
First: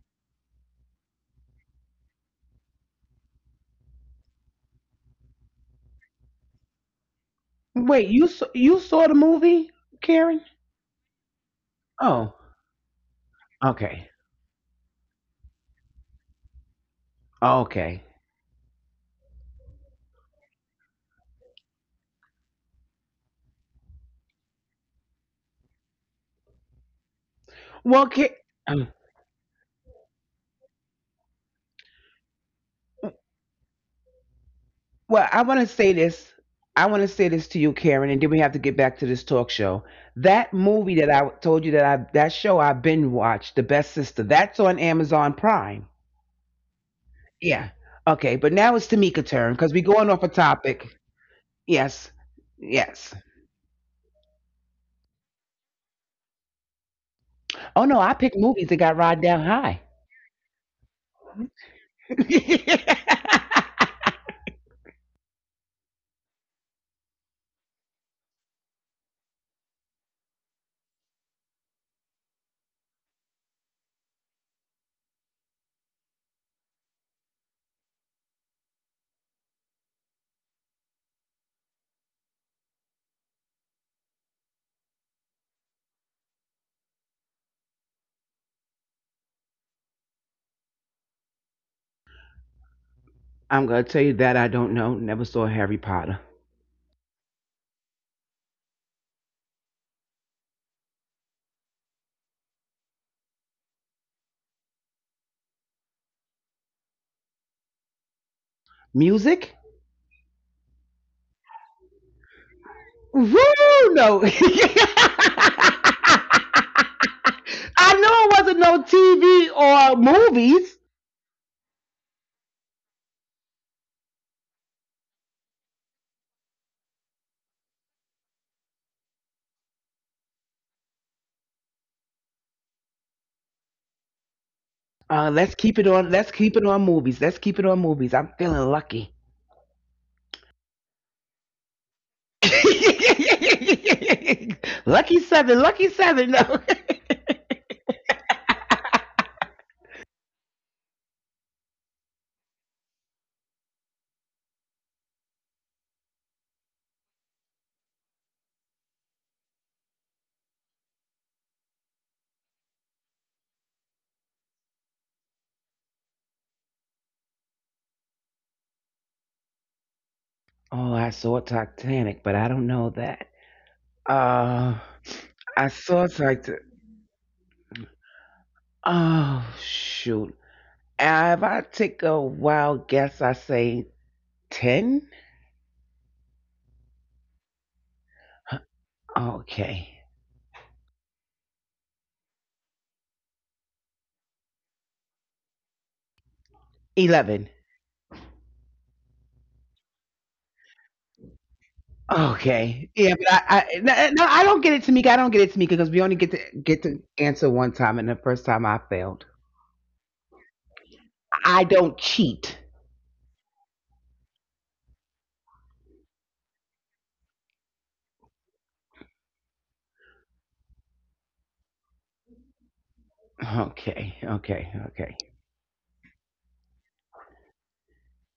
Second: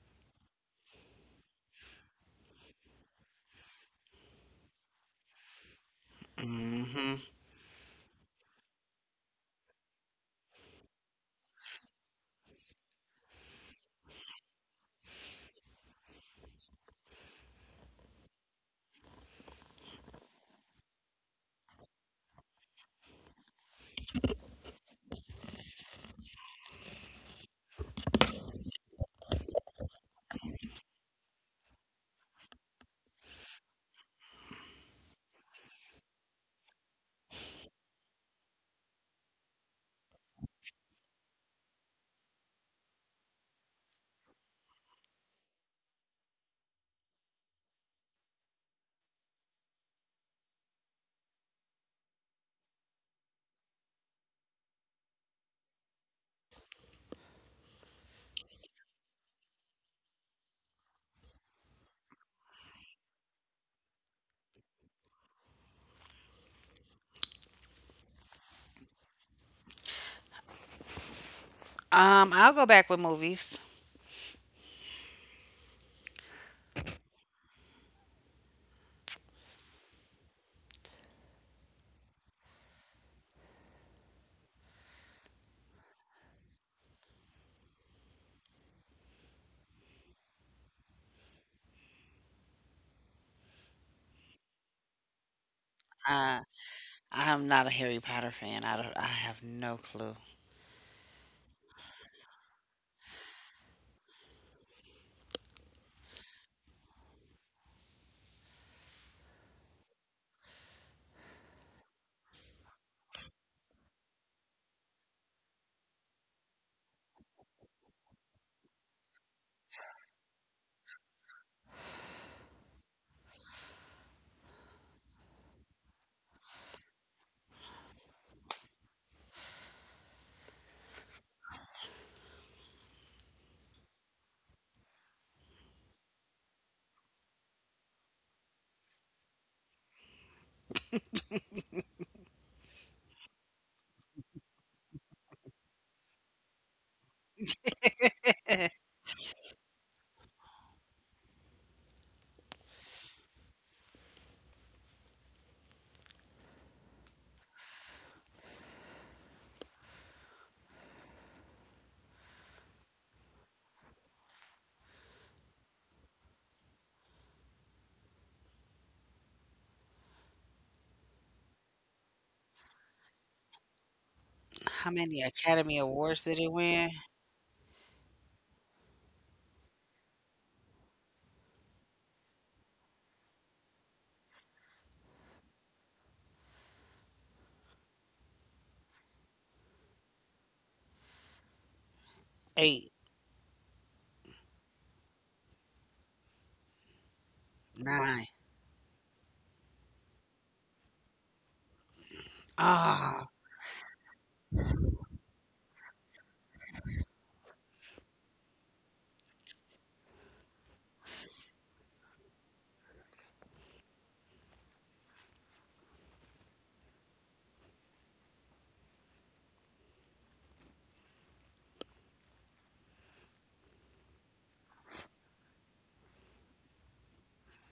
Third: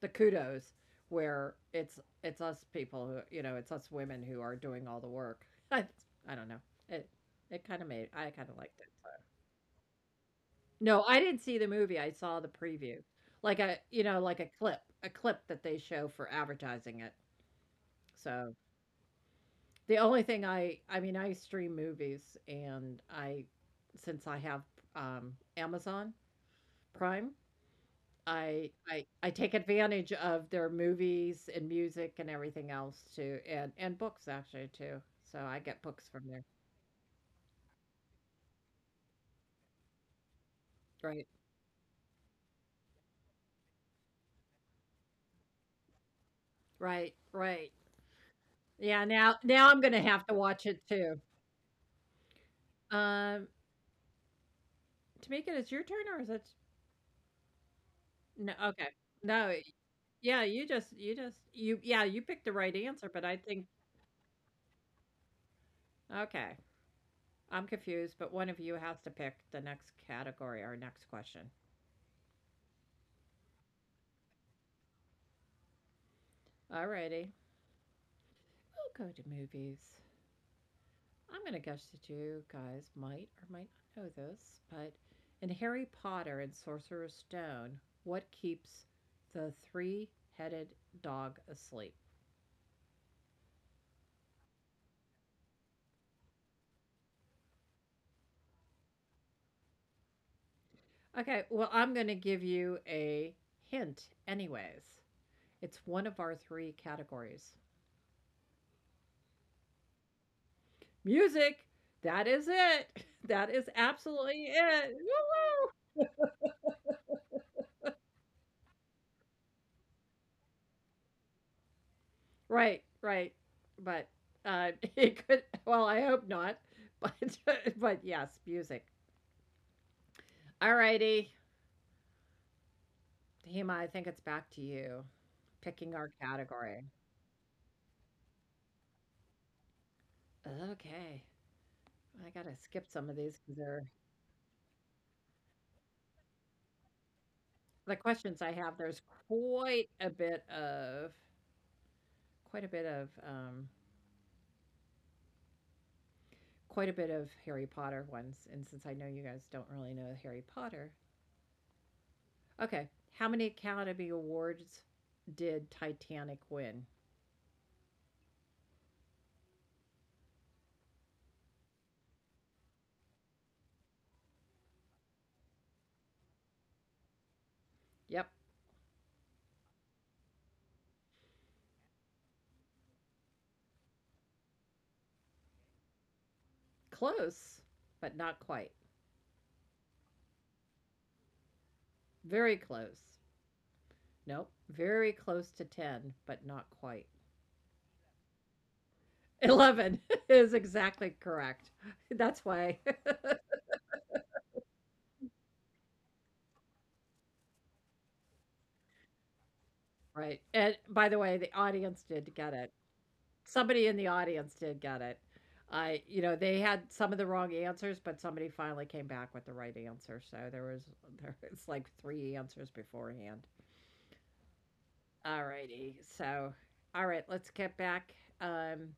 the kudos where it's us people who, you know, it's us women who are doing all the work. (laughs) I I don't know. It Hmm. it kind of Wait, made I kind of you liked it. saw the movie, Karen? No, I didn't see the movie, I Oh, saw the preview. Like a okay, you know, like a clip that they show for advertising it. okay. So, the only thing I mean, I stream movies, and I since I have, Amazon Prime, Well, I um, take advantage of their movies and music and everything else too, and books actually too. So, I well, get I books want to from there. say this. I want to say this to you, Karen, and then we have to get back to this talk show. That Right. movie that I told you that show I've been watched, The Best Sister. That's on Amazon Prime. Right. Yeah. Okay, Yeah, but now it's now I'm Tamika's gonna turn have to because we're watch going it off a too. topic. Yes. Um, Yes. Tamika, it's your turn or is it. Oh No, no, I okay. picked movies that got No, Rod down high. yeah, you just you just you yeah, you picked the right answer, but I think, (laughs) okay, I'm confused, but one of you has to pick the next category or next question. I'll go back with movies. Alrighty, we'll go to movies. I'm gonna guess that you guys might or might not know this, but in Harry Potter and Sorcerer's Stone, what keeps the three-headed dog asleep? I'm gonna tell you that I don't know. Never saw Harry Potter. Uh, I am not a Harry Potter fan. I don't, I have no clue. Okay, well, I'm gonna give you a hint anyways. It's one of our three categories. Music? Music! That is it! (laughs) That is Woo! absolutely No. (laughs) it! Woo! I know it wasn't no TV or movies. Right. But uh, (laughs) it could, well, I hope not. But, (laughs) but yes, music. All righty. Hima, I think it's back to you Let's picking keep it our on. Let's keep it category. on movies. Let's keep it on movies. I'm feeling lucky. Okay. I got to skip some of these because they're (laughs) Lucky seven. Lucky seven. No. the questions I have. There's quite a bit of, quite a bit of um, quite a bit of Harry Potter ones. And since I know you guys don't really know Harry Potter, okay, how many Academy Awards did Titanic win? (laughs) Oh, I saw Titanic, but I don't know that. Uh, How I many saw Academy Titanic. Awards did it win? Yep, Oh shoot! If I take a wild guess, I say 10? close, but not quite. Okay. Very close. 8, Nope, very close to 10, but not quite. 11. 9. 11 (laughs) is exactly correct. That's why. Okay. (laughs) Yeah, but I Ah, no, no, I don't get it, Tamika. I don't get it, Tamika, because we only get to answer one time, and the first time I failed. Right. And by the way, the audience I did don't get it. cheat. Somebody in the audience did get it. I, you know, they had some of the wrong answers, but somebody finally came back with the right answer. So there was (laughs) there it's like three answers beforehand. Okay, okay, All okay. righty. So, all right, let's get back. Um,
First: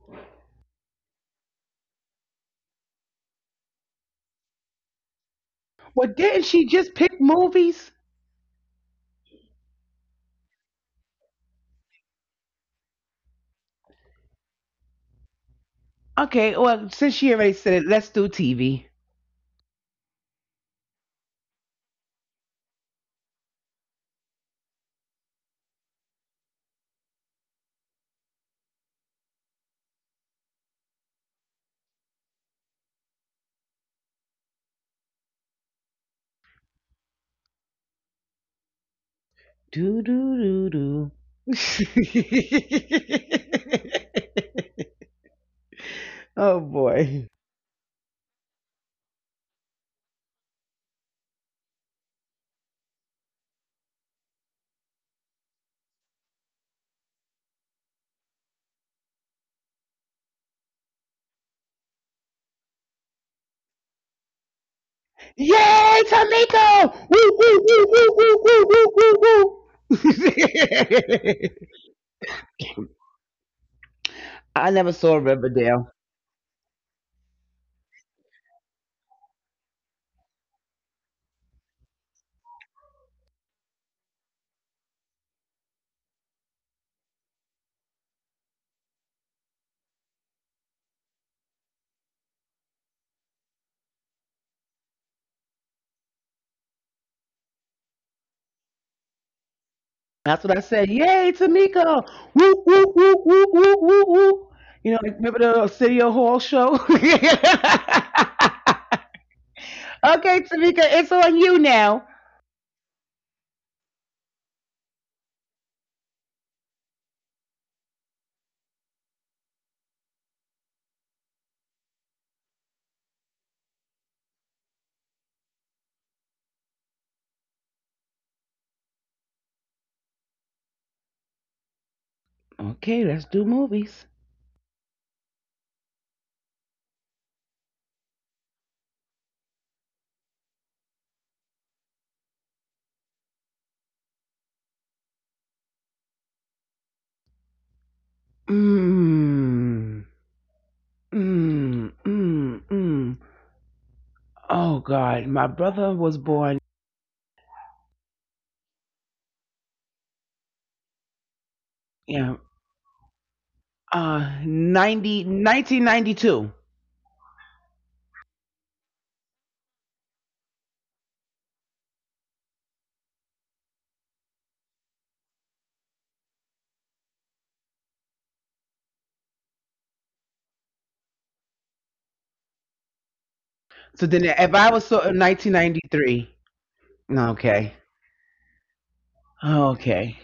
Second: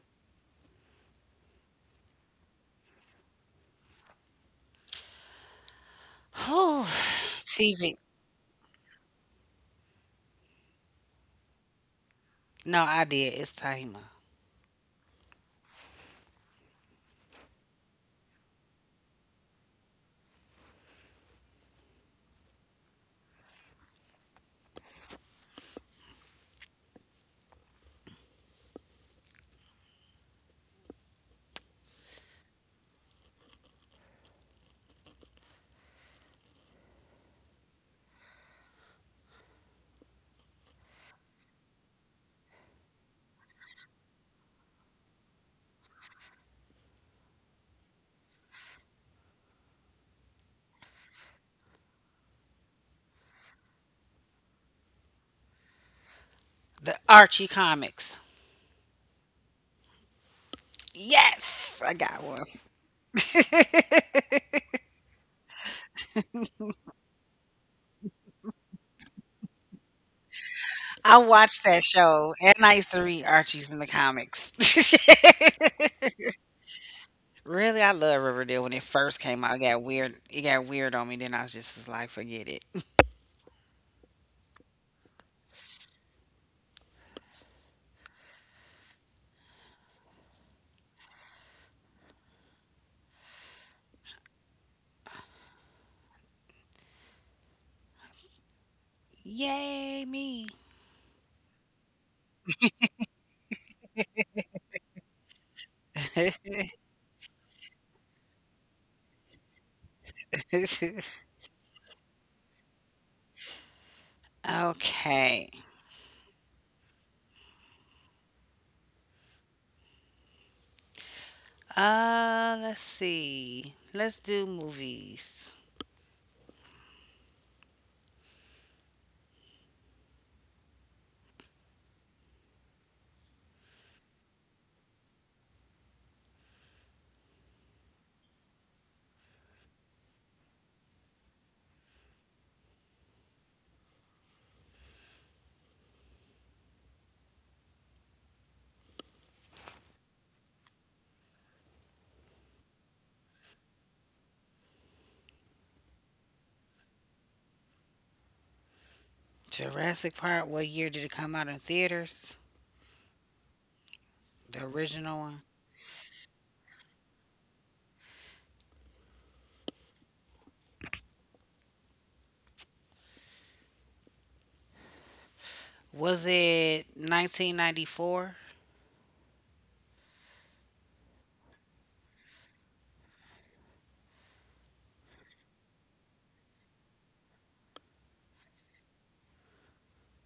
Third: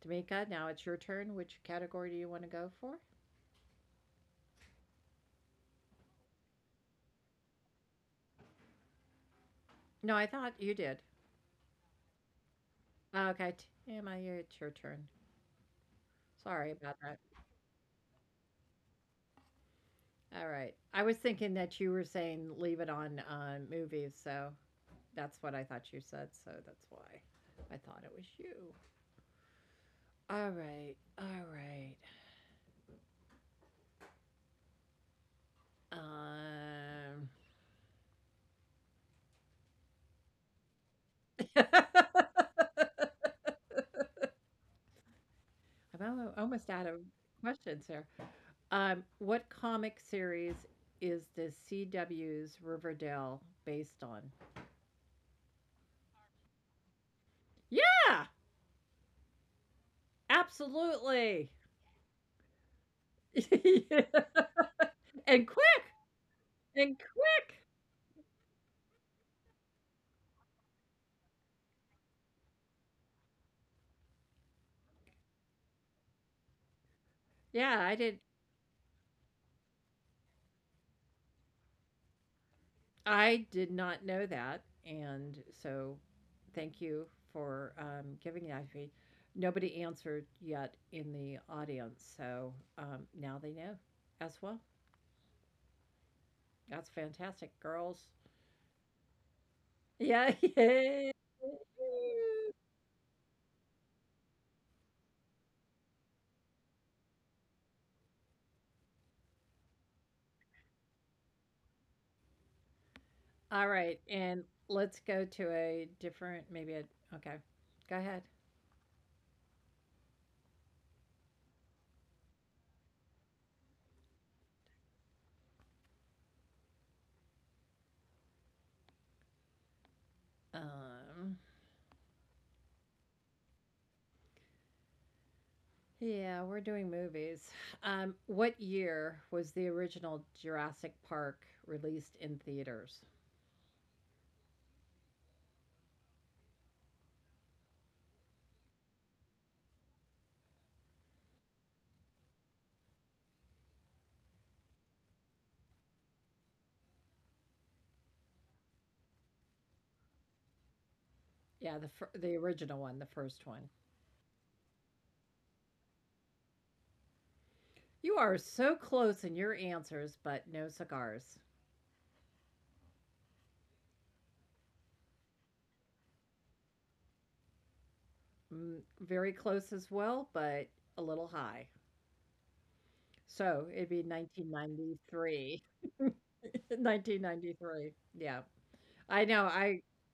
Tamika, now it's your turn. Which category do you want to go for? Well, didn't she whew. just pick movies? TV. No, I thought you did. No, I Oh, did. okay, It's Tahima. Tama, you- it's your turn. Okay, Sorry well, about since that. she already said it, let's do TV. All right. I was thinking that you were saying leave it on movies, so that's what I thought you said, so that's why I thought it was you. All right. Um, Do do do do. (laughs) I'm (laughs) Oh almost out of boy. questions here. What comic series is the CW's Riverdale based on? The Archie Yeah, comics. absolutely. Yes, I got one. (laughs) and (laughs) quick, Yay, Tomiko! and Woo, woo, quick. woo, woo, woo, woo, woo, woo, woo. I (laughs) watched that show, and I used to read Archie's in the I comics. never saw Riverdale. (laughs) Yeah, I Really, I did. love Riverdale when it first came out. It got weird. It got weird on me. Then I was just was like, forget it. I did not know that, and so thank you for giving that to me. Nobody answered yet in the audience, so now they know as well. That's fantastic, girls. (laughs) Yay That's Yeah, what I (laughs) me. said. yay. Yay, Tomiko! Woo, woo, woo, woo, woo, woo, woo. You know, like, remember the city Hall show? (laughs) (laughs) Okay, Tamika, it's on you now. All right, and let's go to Okay. a different, maybe a, okay, go ahead. Let's see. Let's do movies. Um, Okay, let's do movies. yeah, we're doing movies. What year was the original Jurassic Park released in theaters? Mmm. Mmm. Mmm. Mmm. Oh, God. My brother was born. Jurassic Park, what year did it come out in Yeah, theaters? the Yeah. original one, the first one. The original 90 one. 1992. You are so close in your answers, but no cigars. Was it 1994? Mm, very close as well, but a little high. So it'd So be then if I was so 1993. 1993. Okay. 1993. (laughs) Yeah. I know. I Okay.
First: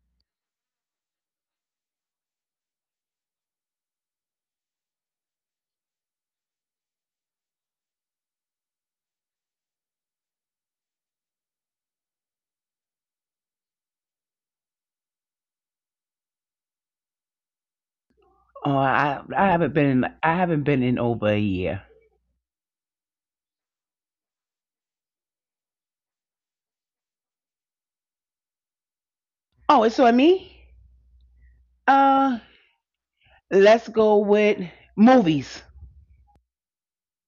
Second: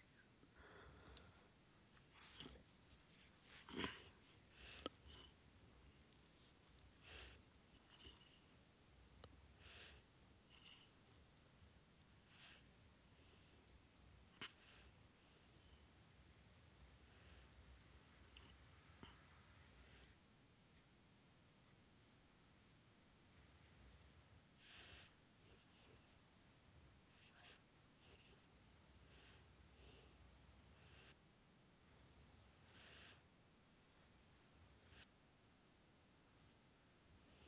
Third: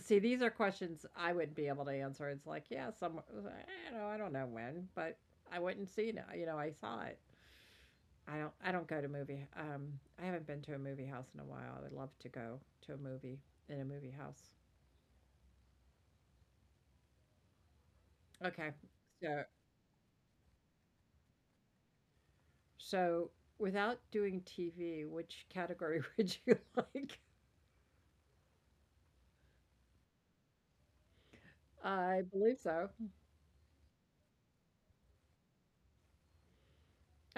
see these are questions I wouldn't be able to answer. It's like, yeah, some, I don't know when, but I wouldn't see it. You know, I saw it. I don't go to movie. I haven't been to a movie house in a while. I would love to go to a movie in a movie house. Okay. Oh, I So I haven't been in I haven't been in over a year. so without doing TV, which category (laughs) would you like? Oh, it's on me. I Uh, believe so. let's go with movies.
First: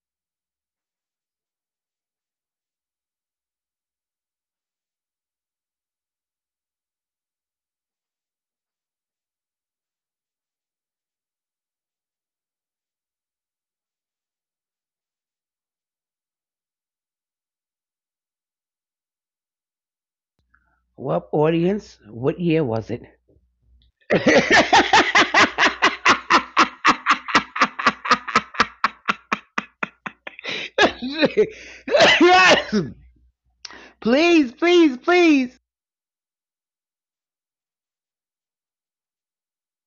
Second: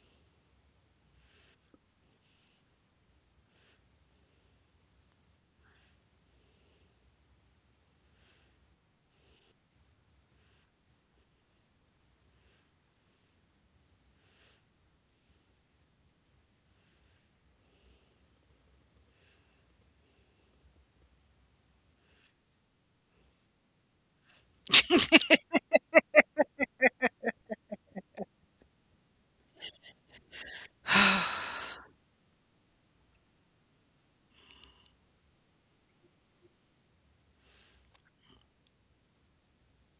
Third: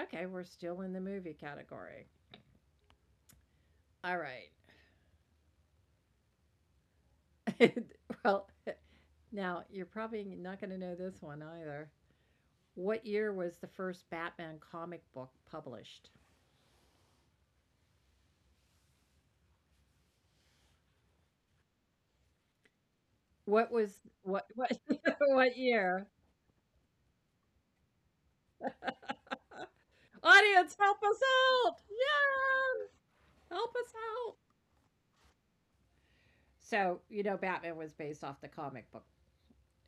Okay, we're still in the movie category. All right. (laughs) Well, now you're probably not going to know this one either. What year was the first Batman comic book published? Well, audience, what year was it? What was (laughs) what (laughs) what year? Audience, help us (sighs) out! Yes, Yes, help us out. please, please, please. So you know, Batman was based off the comic book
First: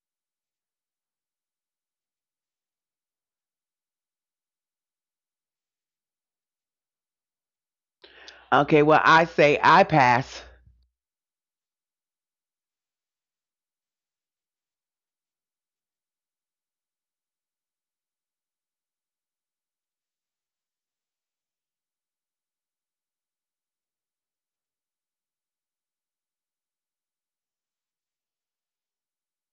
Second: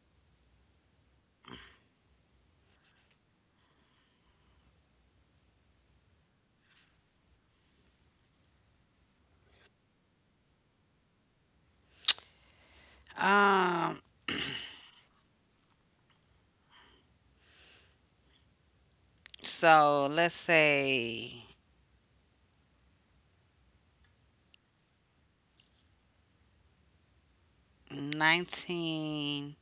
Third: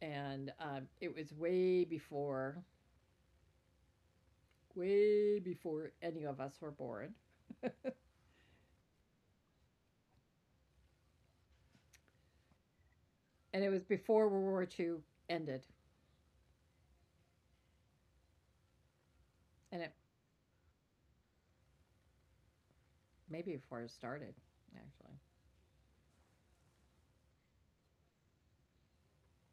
and it was way before any of us were born, Okay, well, I say I pass. and it was Um, before World War II ended, and it so let's say maybe before it started, actually. nineteen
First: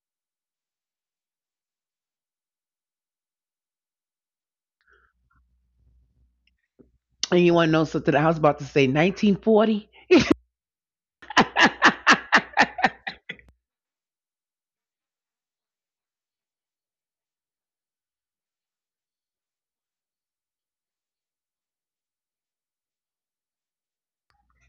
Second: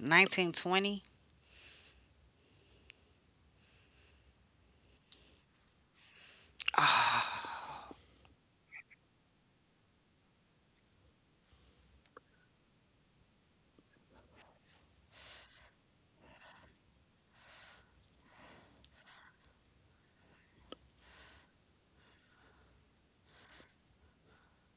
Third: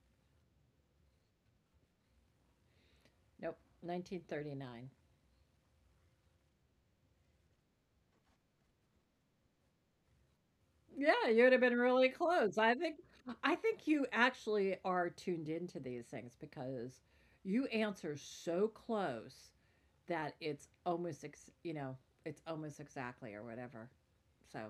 1920. Nope, 1939. (sighs) And you want to know something? I was about to say 1940. Yeah, you would have been really (laughs) close. I think you actually are tuned into these things because you answer so close that it's almost, you know, it's almost exactly or whatever. So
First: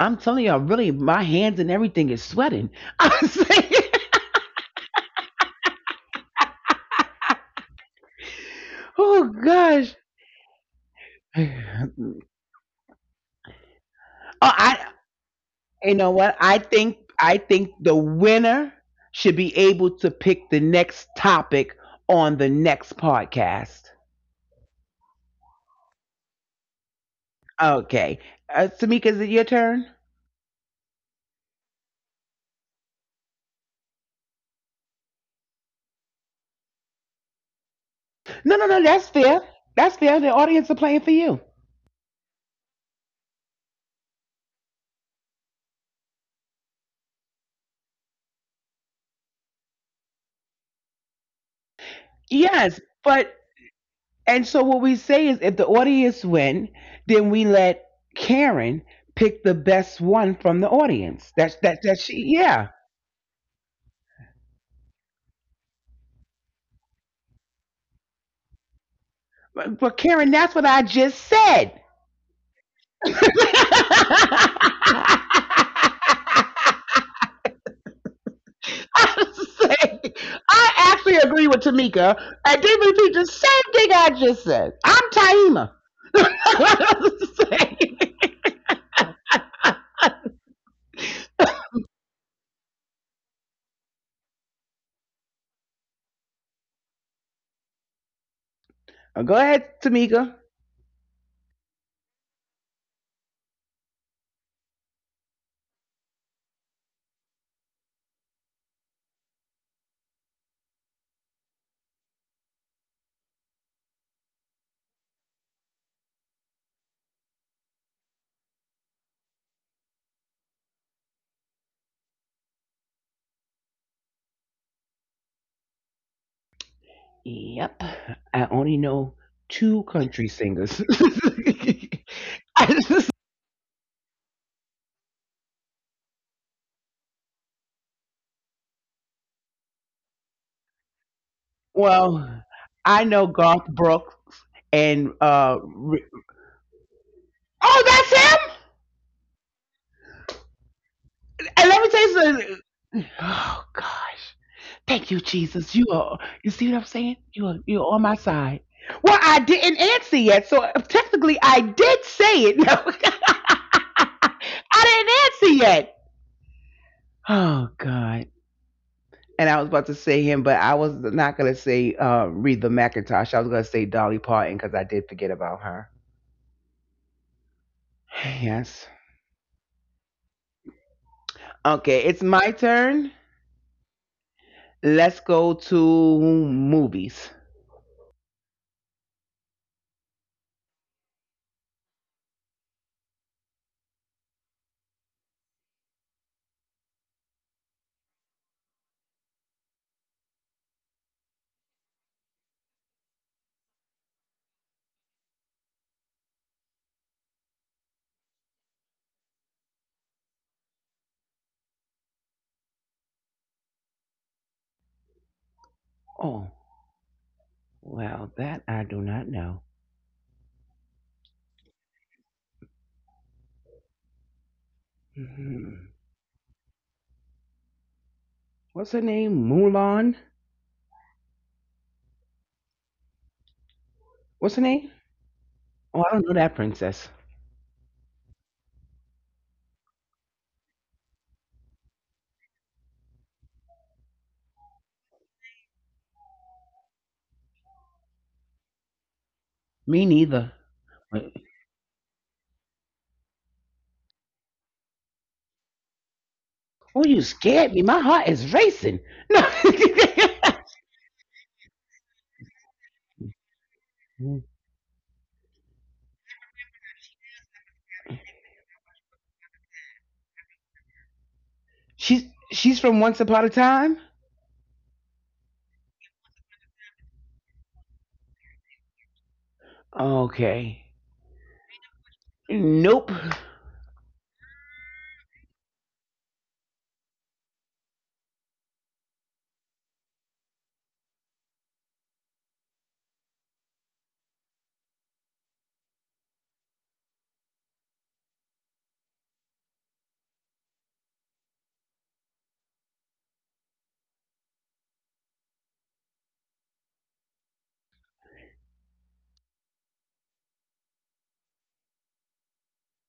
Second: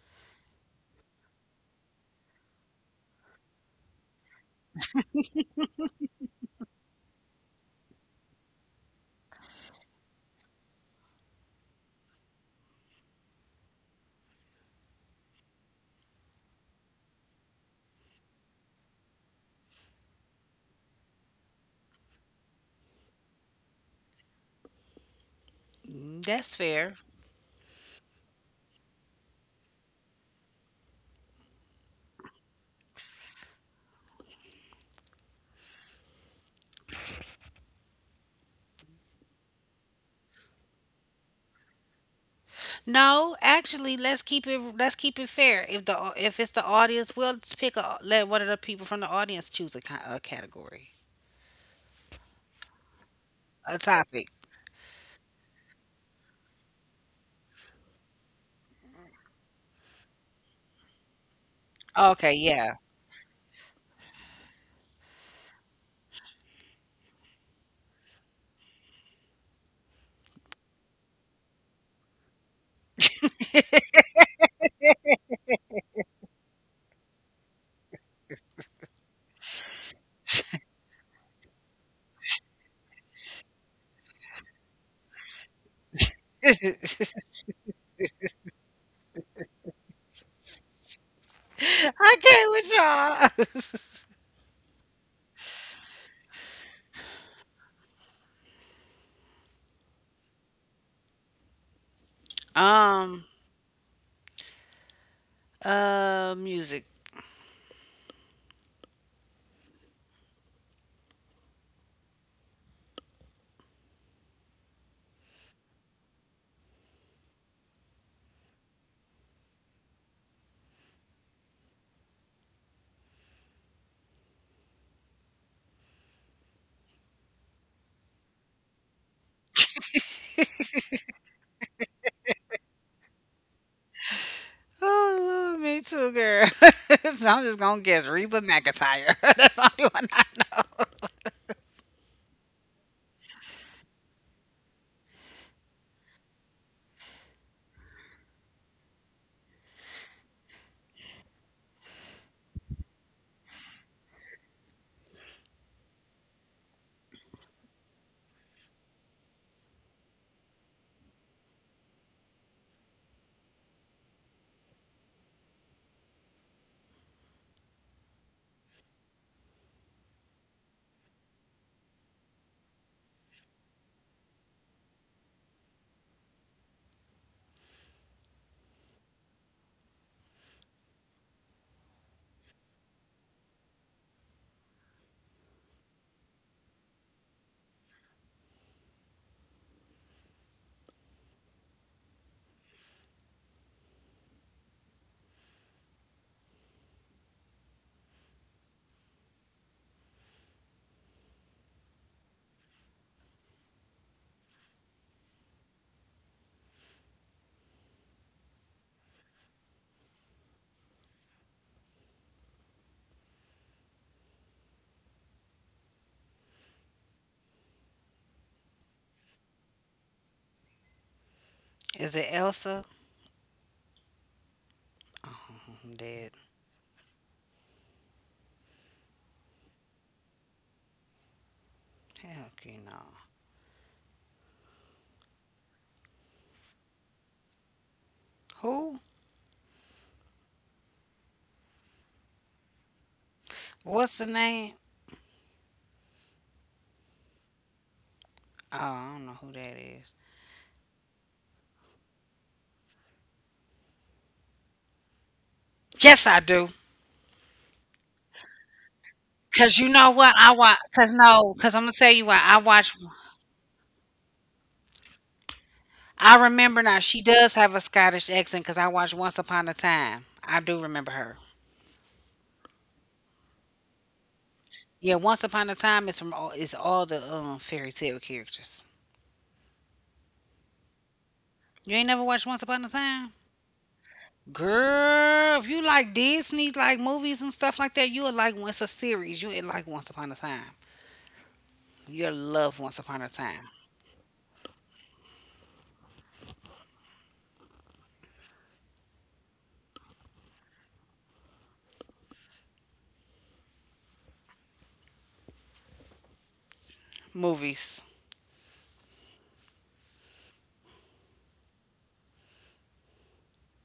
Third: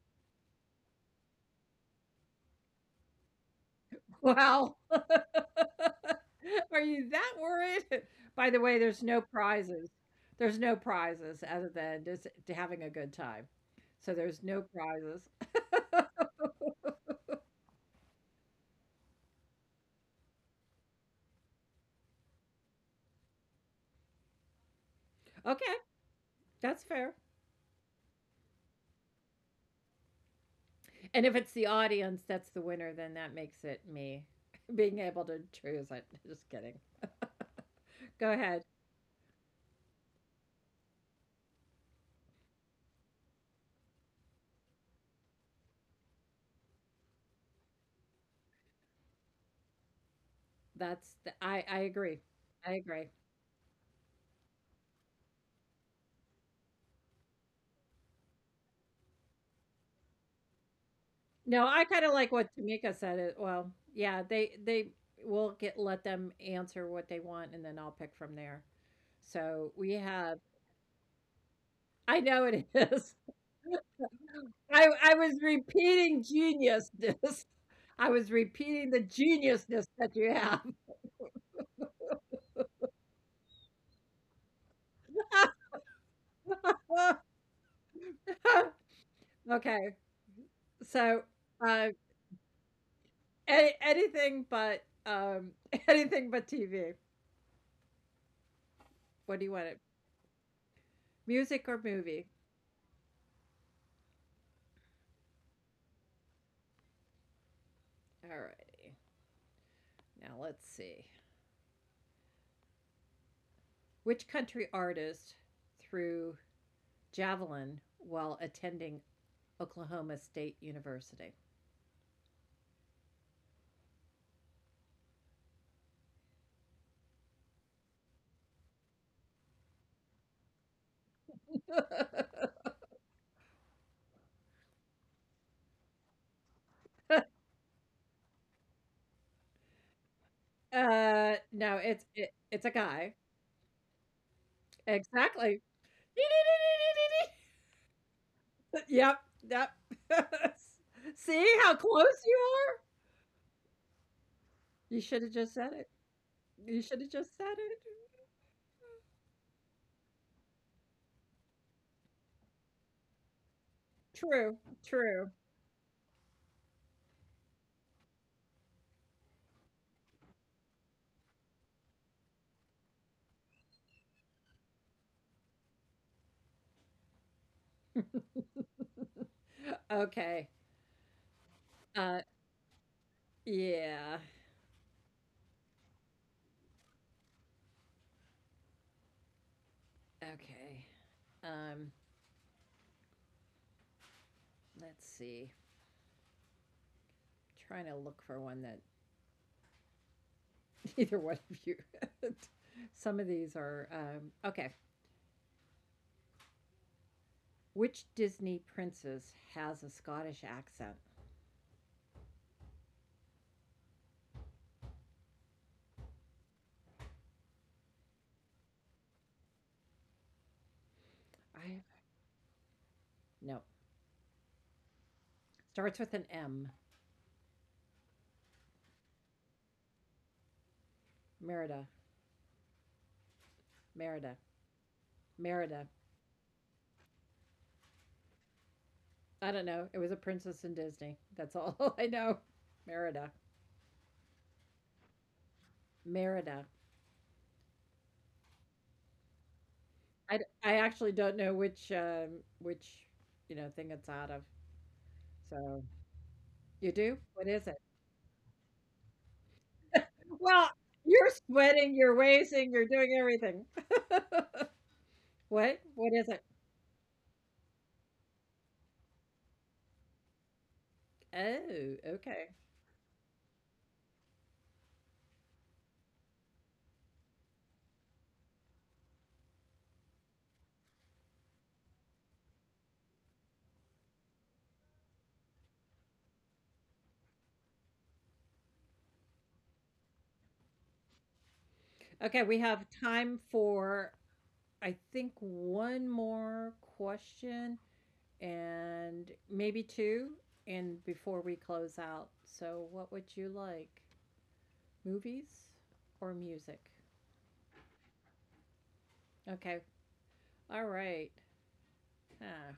I'm telling y'all, really, my hands and everything is sweating. (laughs) I'm saying, wow. (laughs) Are you that worried? (laughs) By the way, there's no oh prizes. gosh. There's no prizes other than (sighs) just to having a good time. So there's Oh, no prizes. you know what? I think the winner should be able to pick the next topic on the next podcast. Okay, 1920. That's that's fair. fair. Okay, Samika, is it your turn? And if it's the audience that's the winner, then that makes it me (laughs) being able to choose it. (laughs) Just kidding. (laughs) Go No, no, ahead. no. That's fair. That's fair. The audience are playing for you. No, actually, let's keep it, fair. If the, if it's the audience, we'll pick a, let one of the people from the audience choose a, a category, That's the, I agree. Yes, I but agree. a topic. and so what we say is if the audience win, then we let Karen pick the best one from the audience. That's that No, she, I Okay, kinda yeah. yeah. like what Tamika said it, well, yeah, they will get, let them answer what they want, and then I'll pick from there. But So, we Karen, that's what have, I just said. I know it (laughs) is. (laughs) I I was repeating geniusness. (laughs) I was repeating the said- geniusness that I you have. actually agree with Tamika. I did repeat the same thing I just said. I'm Taima. (laughs) Okay, so, (laughs) I uh, can't with y'all. (laughs) Anything but, (laughs) anything but TV. (laughs) Go What ahead, do you wanna, Tamika. music or movie? Um, Music. Alrighty, now let's see. Which country artist threw javelin while attending Oklahoma State University? Yep. I only know two country singers. (laughs) (laughs) Oh, Lord, me too, girl. (laughs) So I'm just gonna guess Reba McIntyre. (laughs) That's the only one I know. No, Well, it's I a know guy. Garth Brooks and Exactly. (laughs) Oh, that's him? Yep, yep. (laughs) And let me See tell you how something. close you are? Oh gosh. Thank you, You should have Jesus. Just said it. You see what I'm saying? You should have just You're said on it. my side. Well, I didn't answer yet, so technically I did say it. (laughs) No. True, I didn't answer true. yet. Oh God. And I was about to say him, but I was not gonna say Reba McIntosh. I was gonna say Dolly Parton because I did forget about her. (sighs) Yes. Okay. Okay, it's my Uh, turn. yeah. Let's go to movies. Okay. Um, let's see. Trying to look for one that (laughs) either one of you. (laughs) Some of these are okay. Which Disney princess has a Scottish accent? Oh, well, that I do not know. Is it I, Elsa? no. Oh, I'm dead. Hmm. Starts with an M. What's her name? Mulan? Heck, Merida. you know. What's her Merida. name? Oh, I Merida. don't know that princess. Who? I don't know. It was a princess in Disney. That's all (laughs) I know. What's the Merida. name? Merida. Oh, I don't know who that is. Me neither. I I Oh, actually don't know which which, you know, thing it's out of. Yes, I do. So you you do? scared What me. is My it? heart is racing. Cause you know No. what I watch. (laughs) Cause no, Well, cause I'm gonna tell you you're why I watch. sweating. You're raising. You're doing everything. I remember What? now. What She is it? does have a Scottish accent. Cause I watched Once Upon a Time. I do remember her. she's Oh, okay. she's from Once Upon a Time. Yeah, Once Upon a Time is from all. It's all the fairy tale characters. Okay. You ain't never watched Once Upon a Time? Nope. Girl, if you like Disney, like movies and stuff like that, you'll like once a series. You'll like Once Upon a Time. You'll love Once Upon a Okay, Time. we have time for, I think, one more question and maybe two, and before we close out. So, what would you like? Movies or music? Movies. Okay. All right. Huh.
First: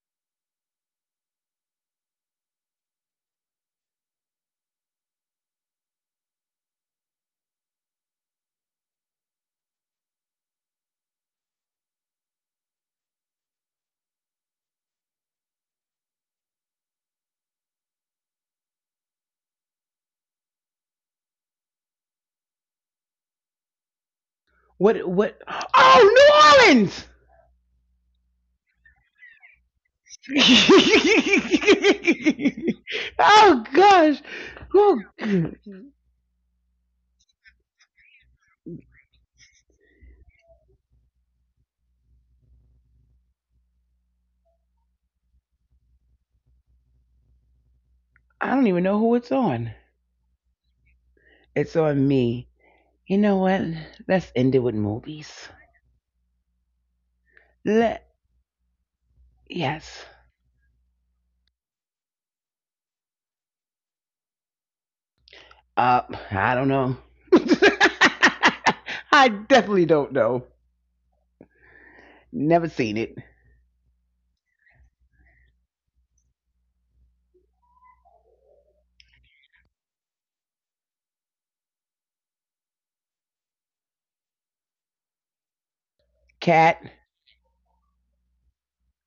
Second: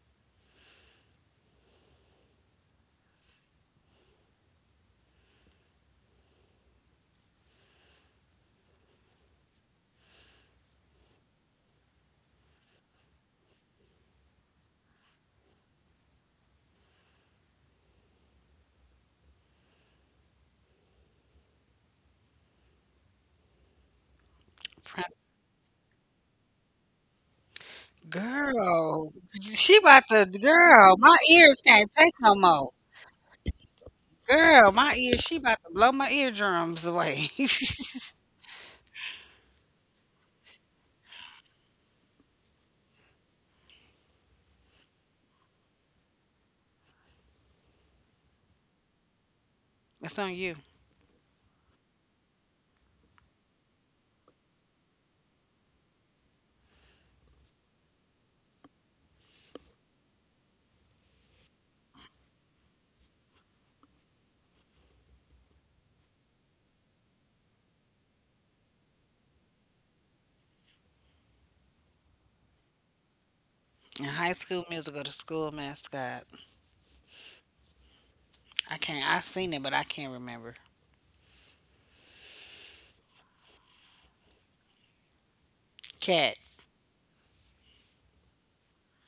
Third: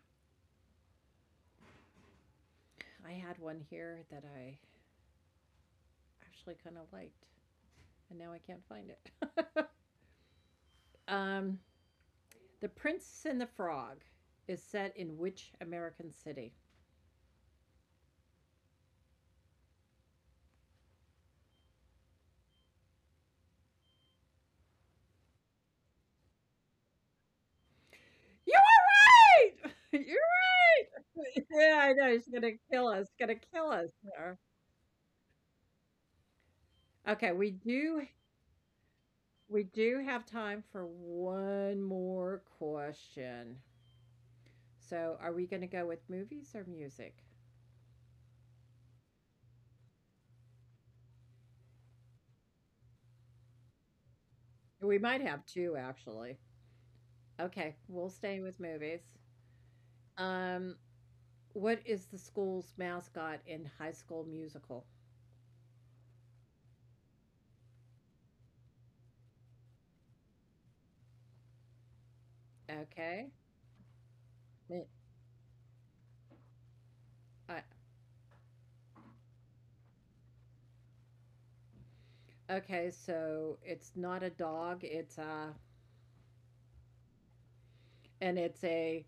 I had one here that I actually kind of liked, and now I can't find it. (laughs) Um, The Prince and the Frog is set in which American city? What? Prin- What? Oh, New Orleans! You are Girl, right! she (laughs) You're about to, right! (laughs) girl, my ears Yeah, can't I know, take it's no more. (laughs) Gonna Oh kill us gosh. there. Girl, my Oh, ears, she about to blow my eardrums away. Okay, (laughs) we do have time for one more question. So, are we gonna go with movies or music? I don't even know who it's on. It's on you. It's on me. You know what? Let's end it with We might have movies. two, actually. Okay, Let we'll stay with movies. Yes. Um, what is the school's mascot in High School Musical? Uh, I don't know. (laughs) I definitely don't know. Never seen it. Okay. In High School Mi- Musical, the school mascot. I, I can't. I seen it, but I can't remember. okay, so it's not a dog, it's a, Cat, Cat. and it's a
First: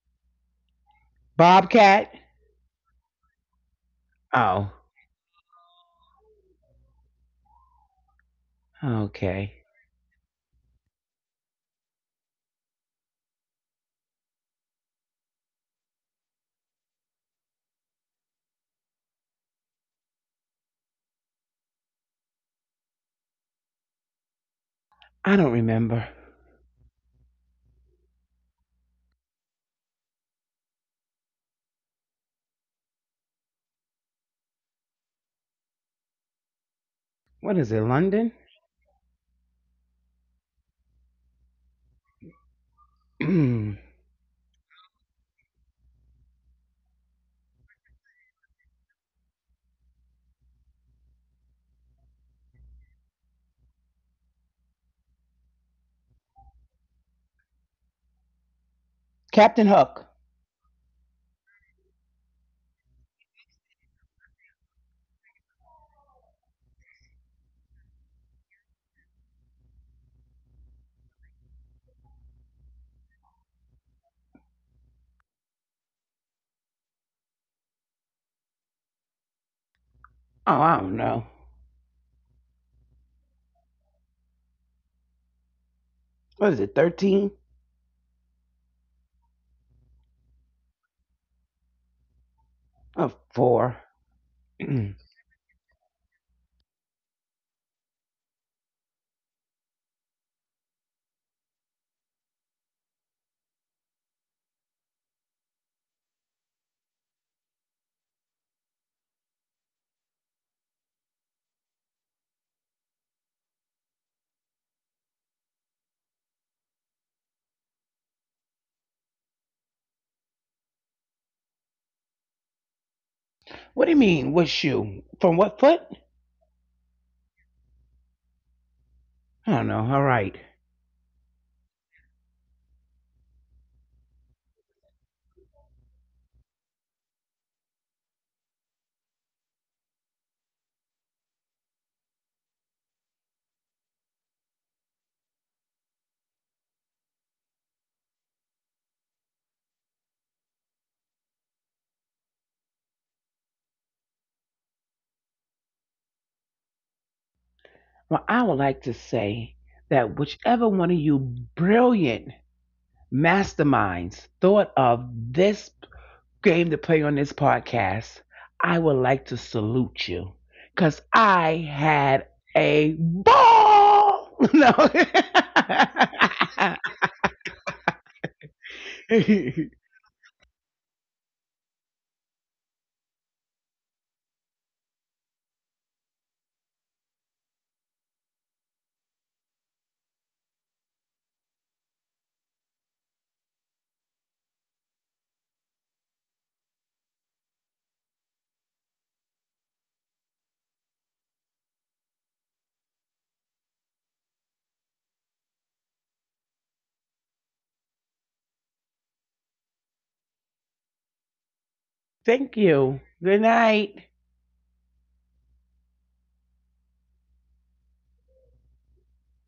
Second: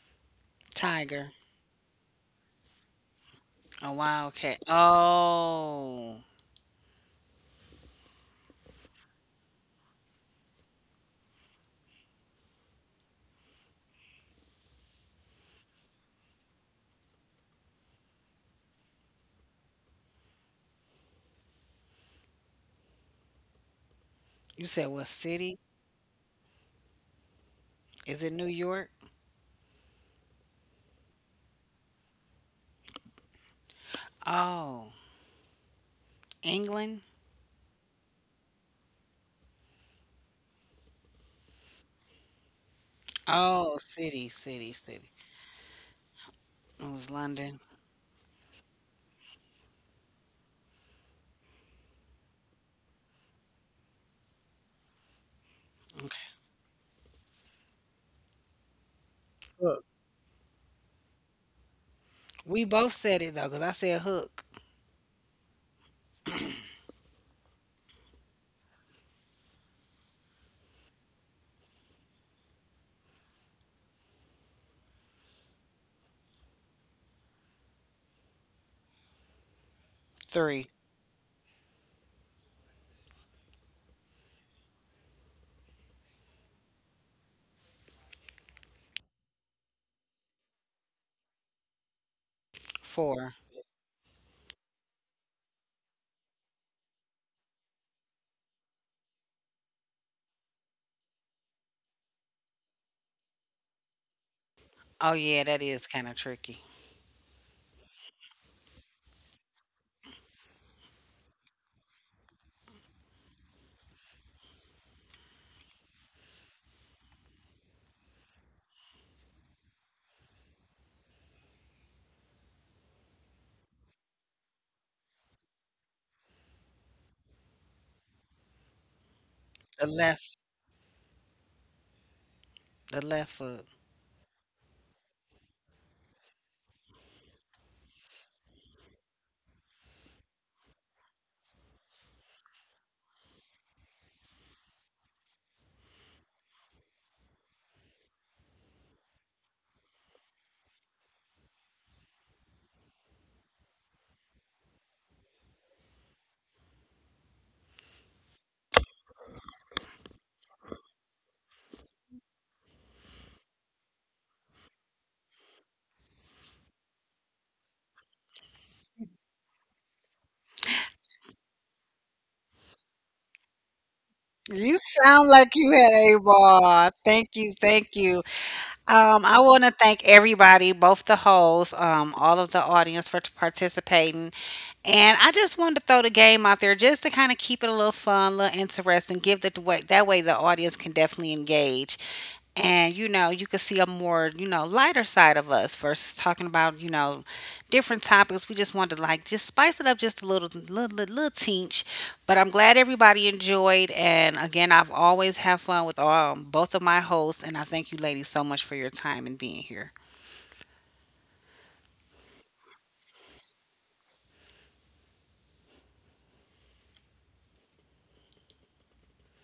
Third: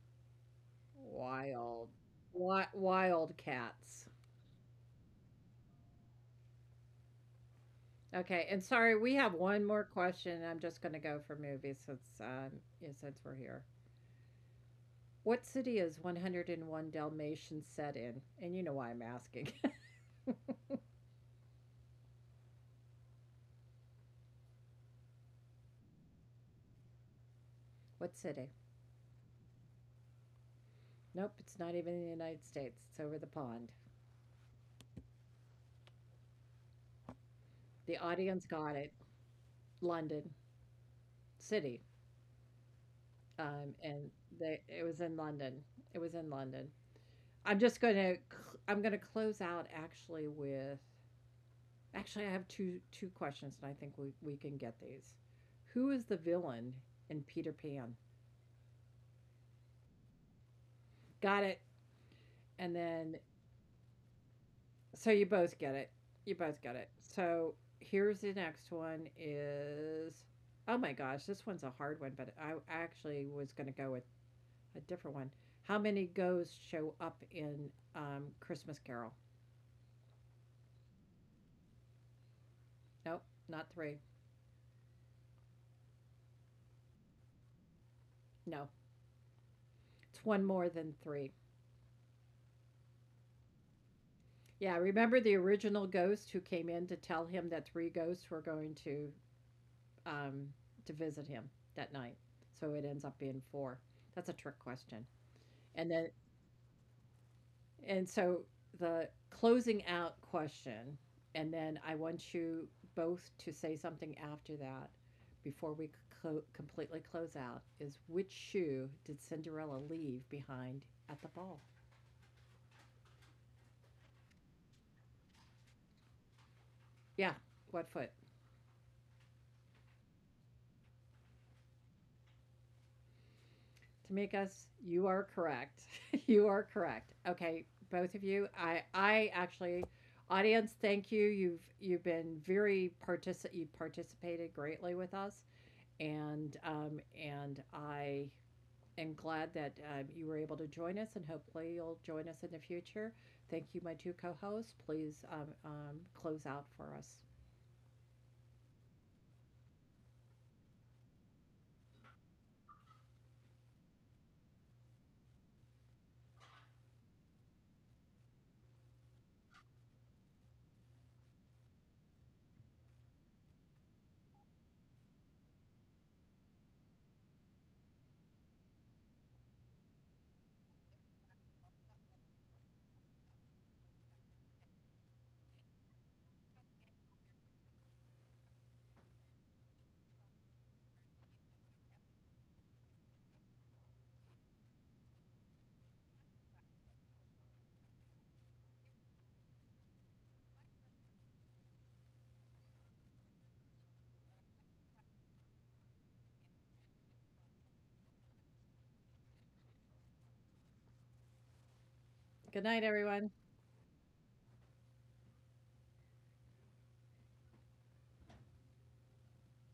tiger, wild. Bobcat. Wi Wild a cats. wild cat. Oh. Oh. Okay, and sorry, we have Okay. one more question. I'm just going to go for movies since yeah, since we're here. What city is 101 Dalmatians set in? And you know why I'm asking. (laughs) You said what I don't city? remember. What Is city? it New York? Nope, it's not even in the United States. It's over the pond. Oh, England? What The is it? audience London. got it. London city. Oh, And (clears throat) city, they, it was city, in city. London. It was in London. It was I'm just London. going to I'm going to close out actually with, actually, I have two questions, and I think we can get these. Who is the Okay. villain in Peter Pan? Captain Look, Hook. Got it. And we then, both said it though, because I said hook. so you both get it. You both get it. So here's the next one is. Oh my gosh, this one's a hard one, but I actually was going to go with a different one. How many ghosts show up in Christmas Carol? Oh, Three, I don't know. Nope, not three. What is it, 13? No, it's one more than three. Oh, four. four. Yeah, remember (clears throat) the original ghost who came in to tell him that three ghosts were going um, to visit him that night. So it ends up being four. That's a trick question. Oh yeah, that And then is kind of tricky. and so The closing out question, and then I want you both to say something after that before we completely close out is, which shoe did Cinderella leave behind at the ball? What do you mean, what shoe? From what foot? Yeah, what foot? I don't know. The All right. left, the left foot. Tamika's, you are correct. (laughs) You are correct. Okay, both of you. I actually, audience, thank you. You've been very you participated greatly with us, and um, and I am glad that you were able to join us, and hopefully you'll join us in the future. Thank you my two co-hosts. Please close out for us. Well, I would like to say that whichever one of you brilliant masterminds thought of this game to play on this podcast, I would like to salute you because I had a ball. No. You sound like you had a ball. Thank you, thank you. I want to (laughs) thank everybody, both the hosts, all of the audience for participating. And I just wanted to throw the game out there just to kind of keep it a little fun, a little interesting, give it the way that way the audience can definitely engage. And you know, you can see a more, you know, lighter side of us versus talking about, you know, different topics. We just wanted to like just spice it up just a little, little, little, little teach. But I'm glad everybody enjoyed, and again I've always have fun with both of my hosts, and I thank you ladies so much for your time and being here. Good Thank night you. everyone. Good night.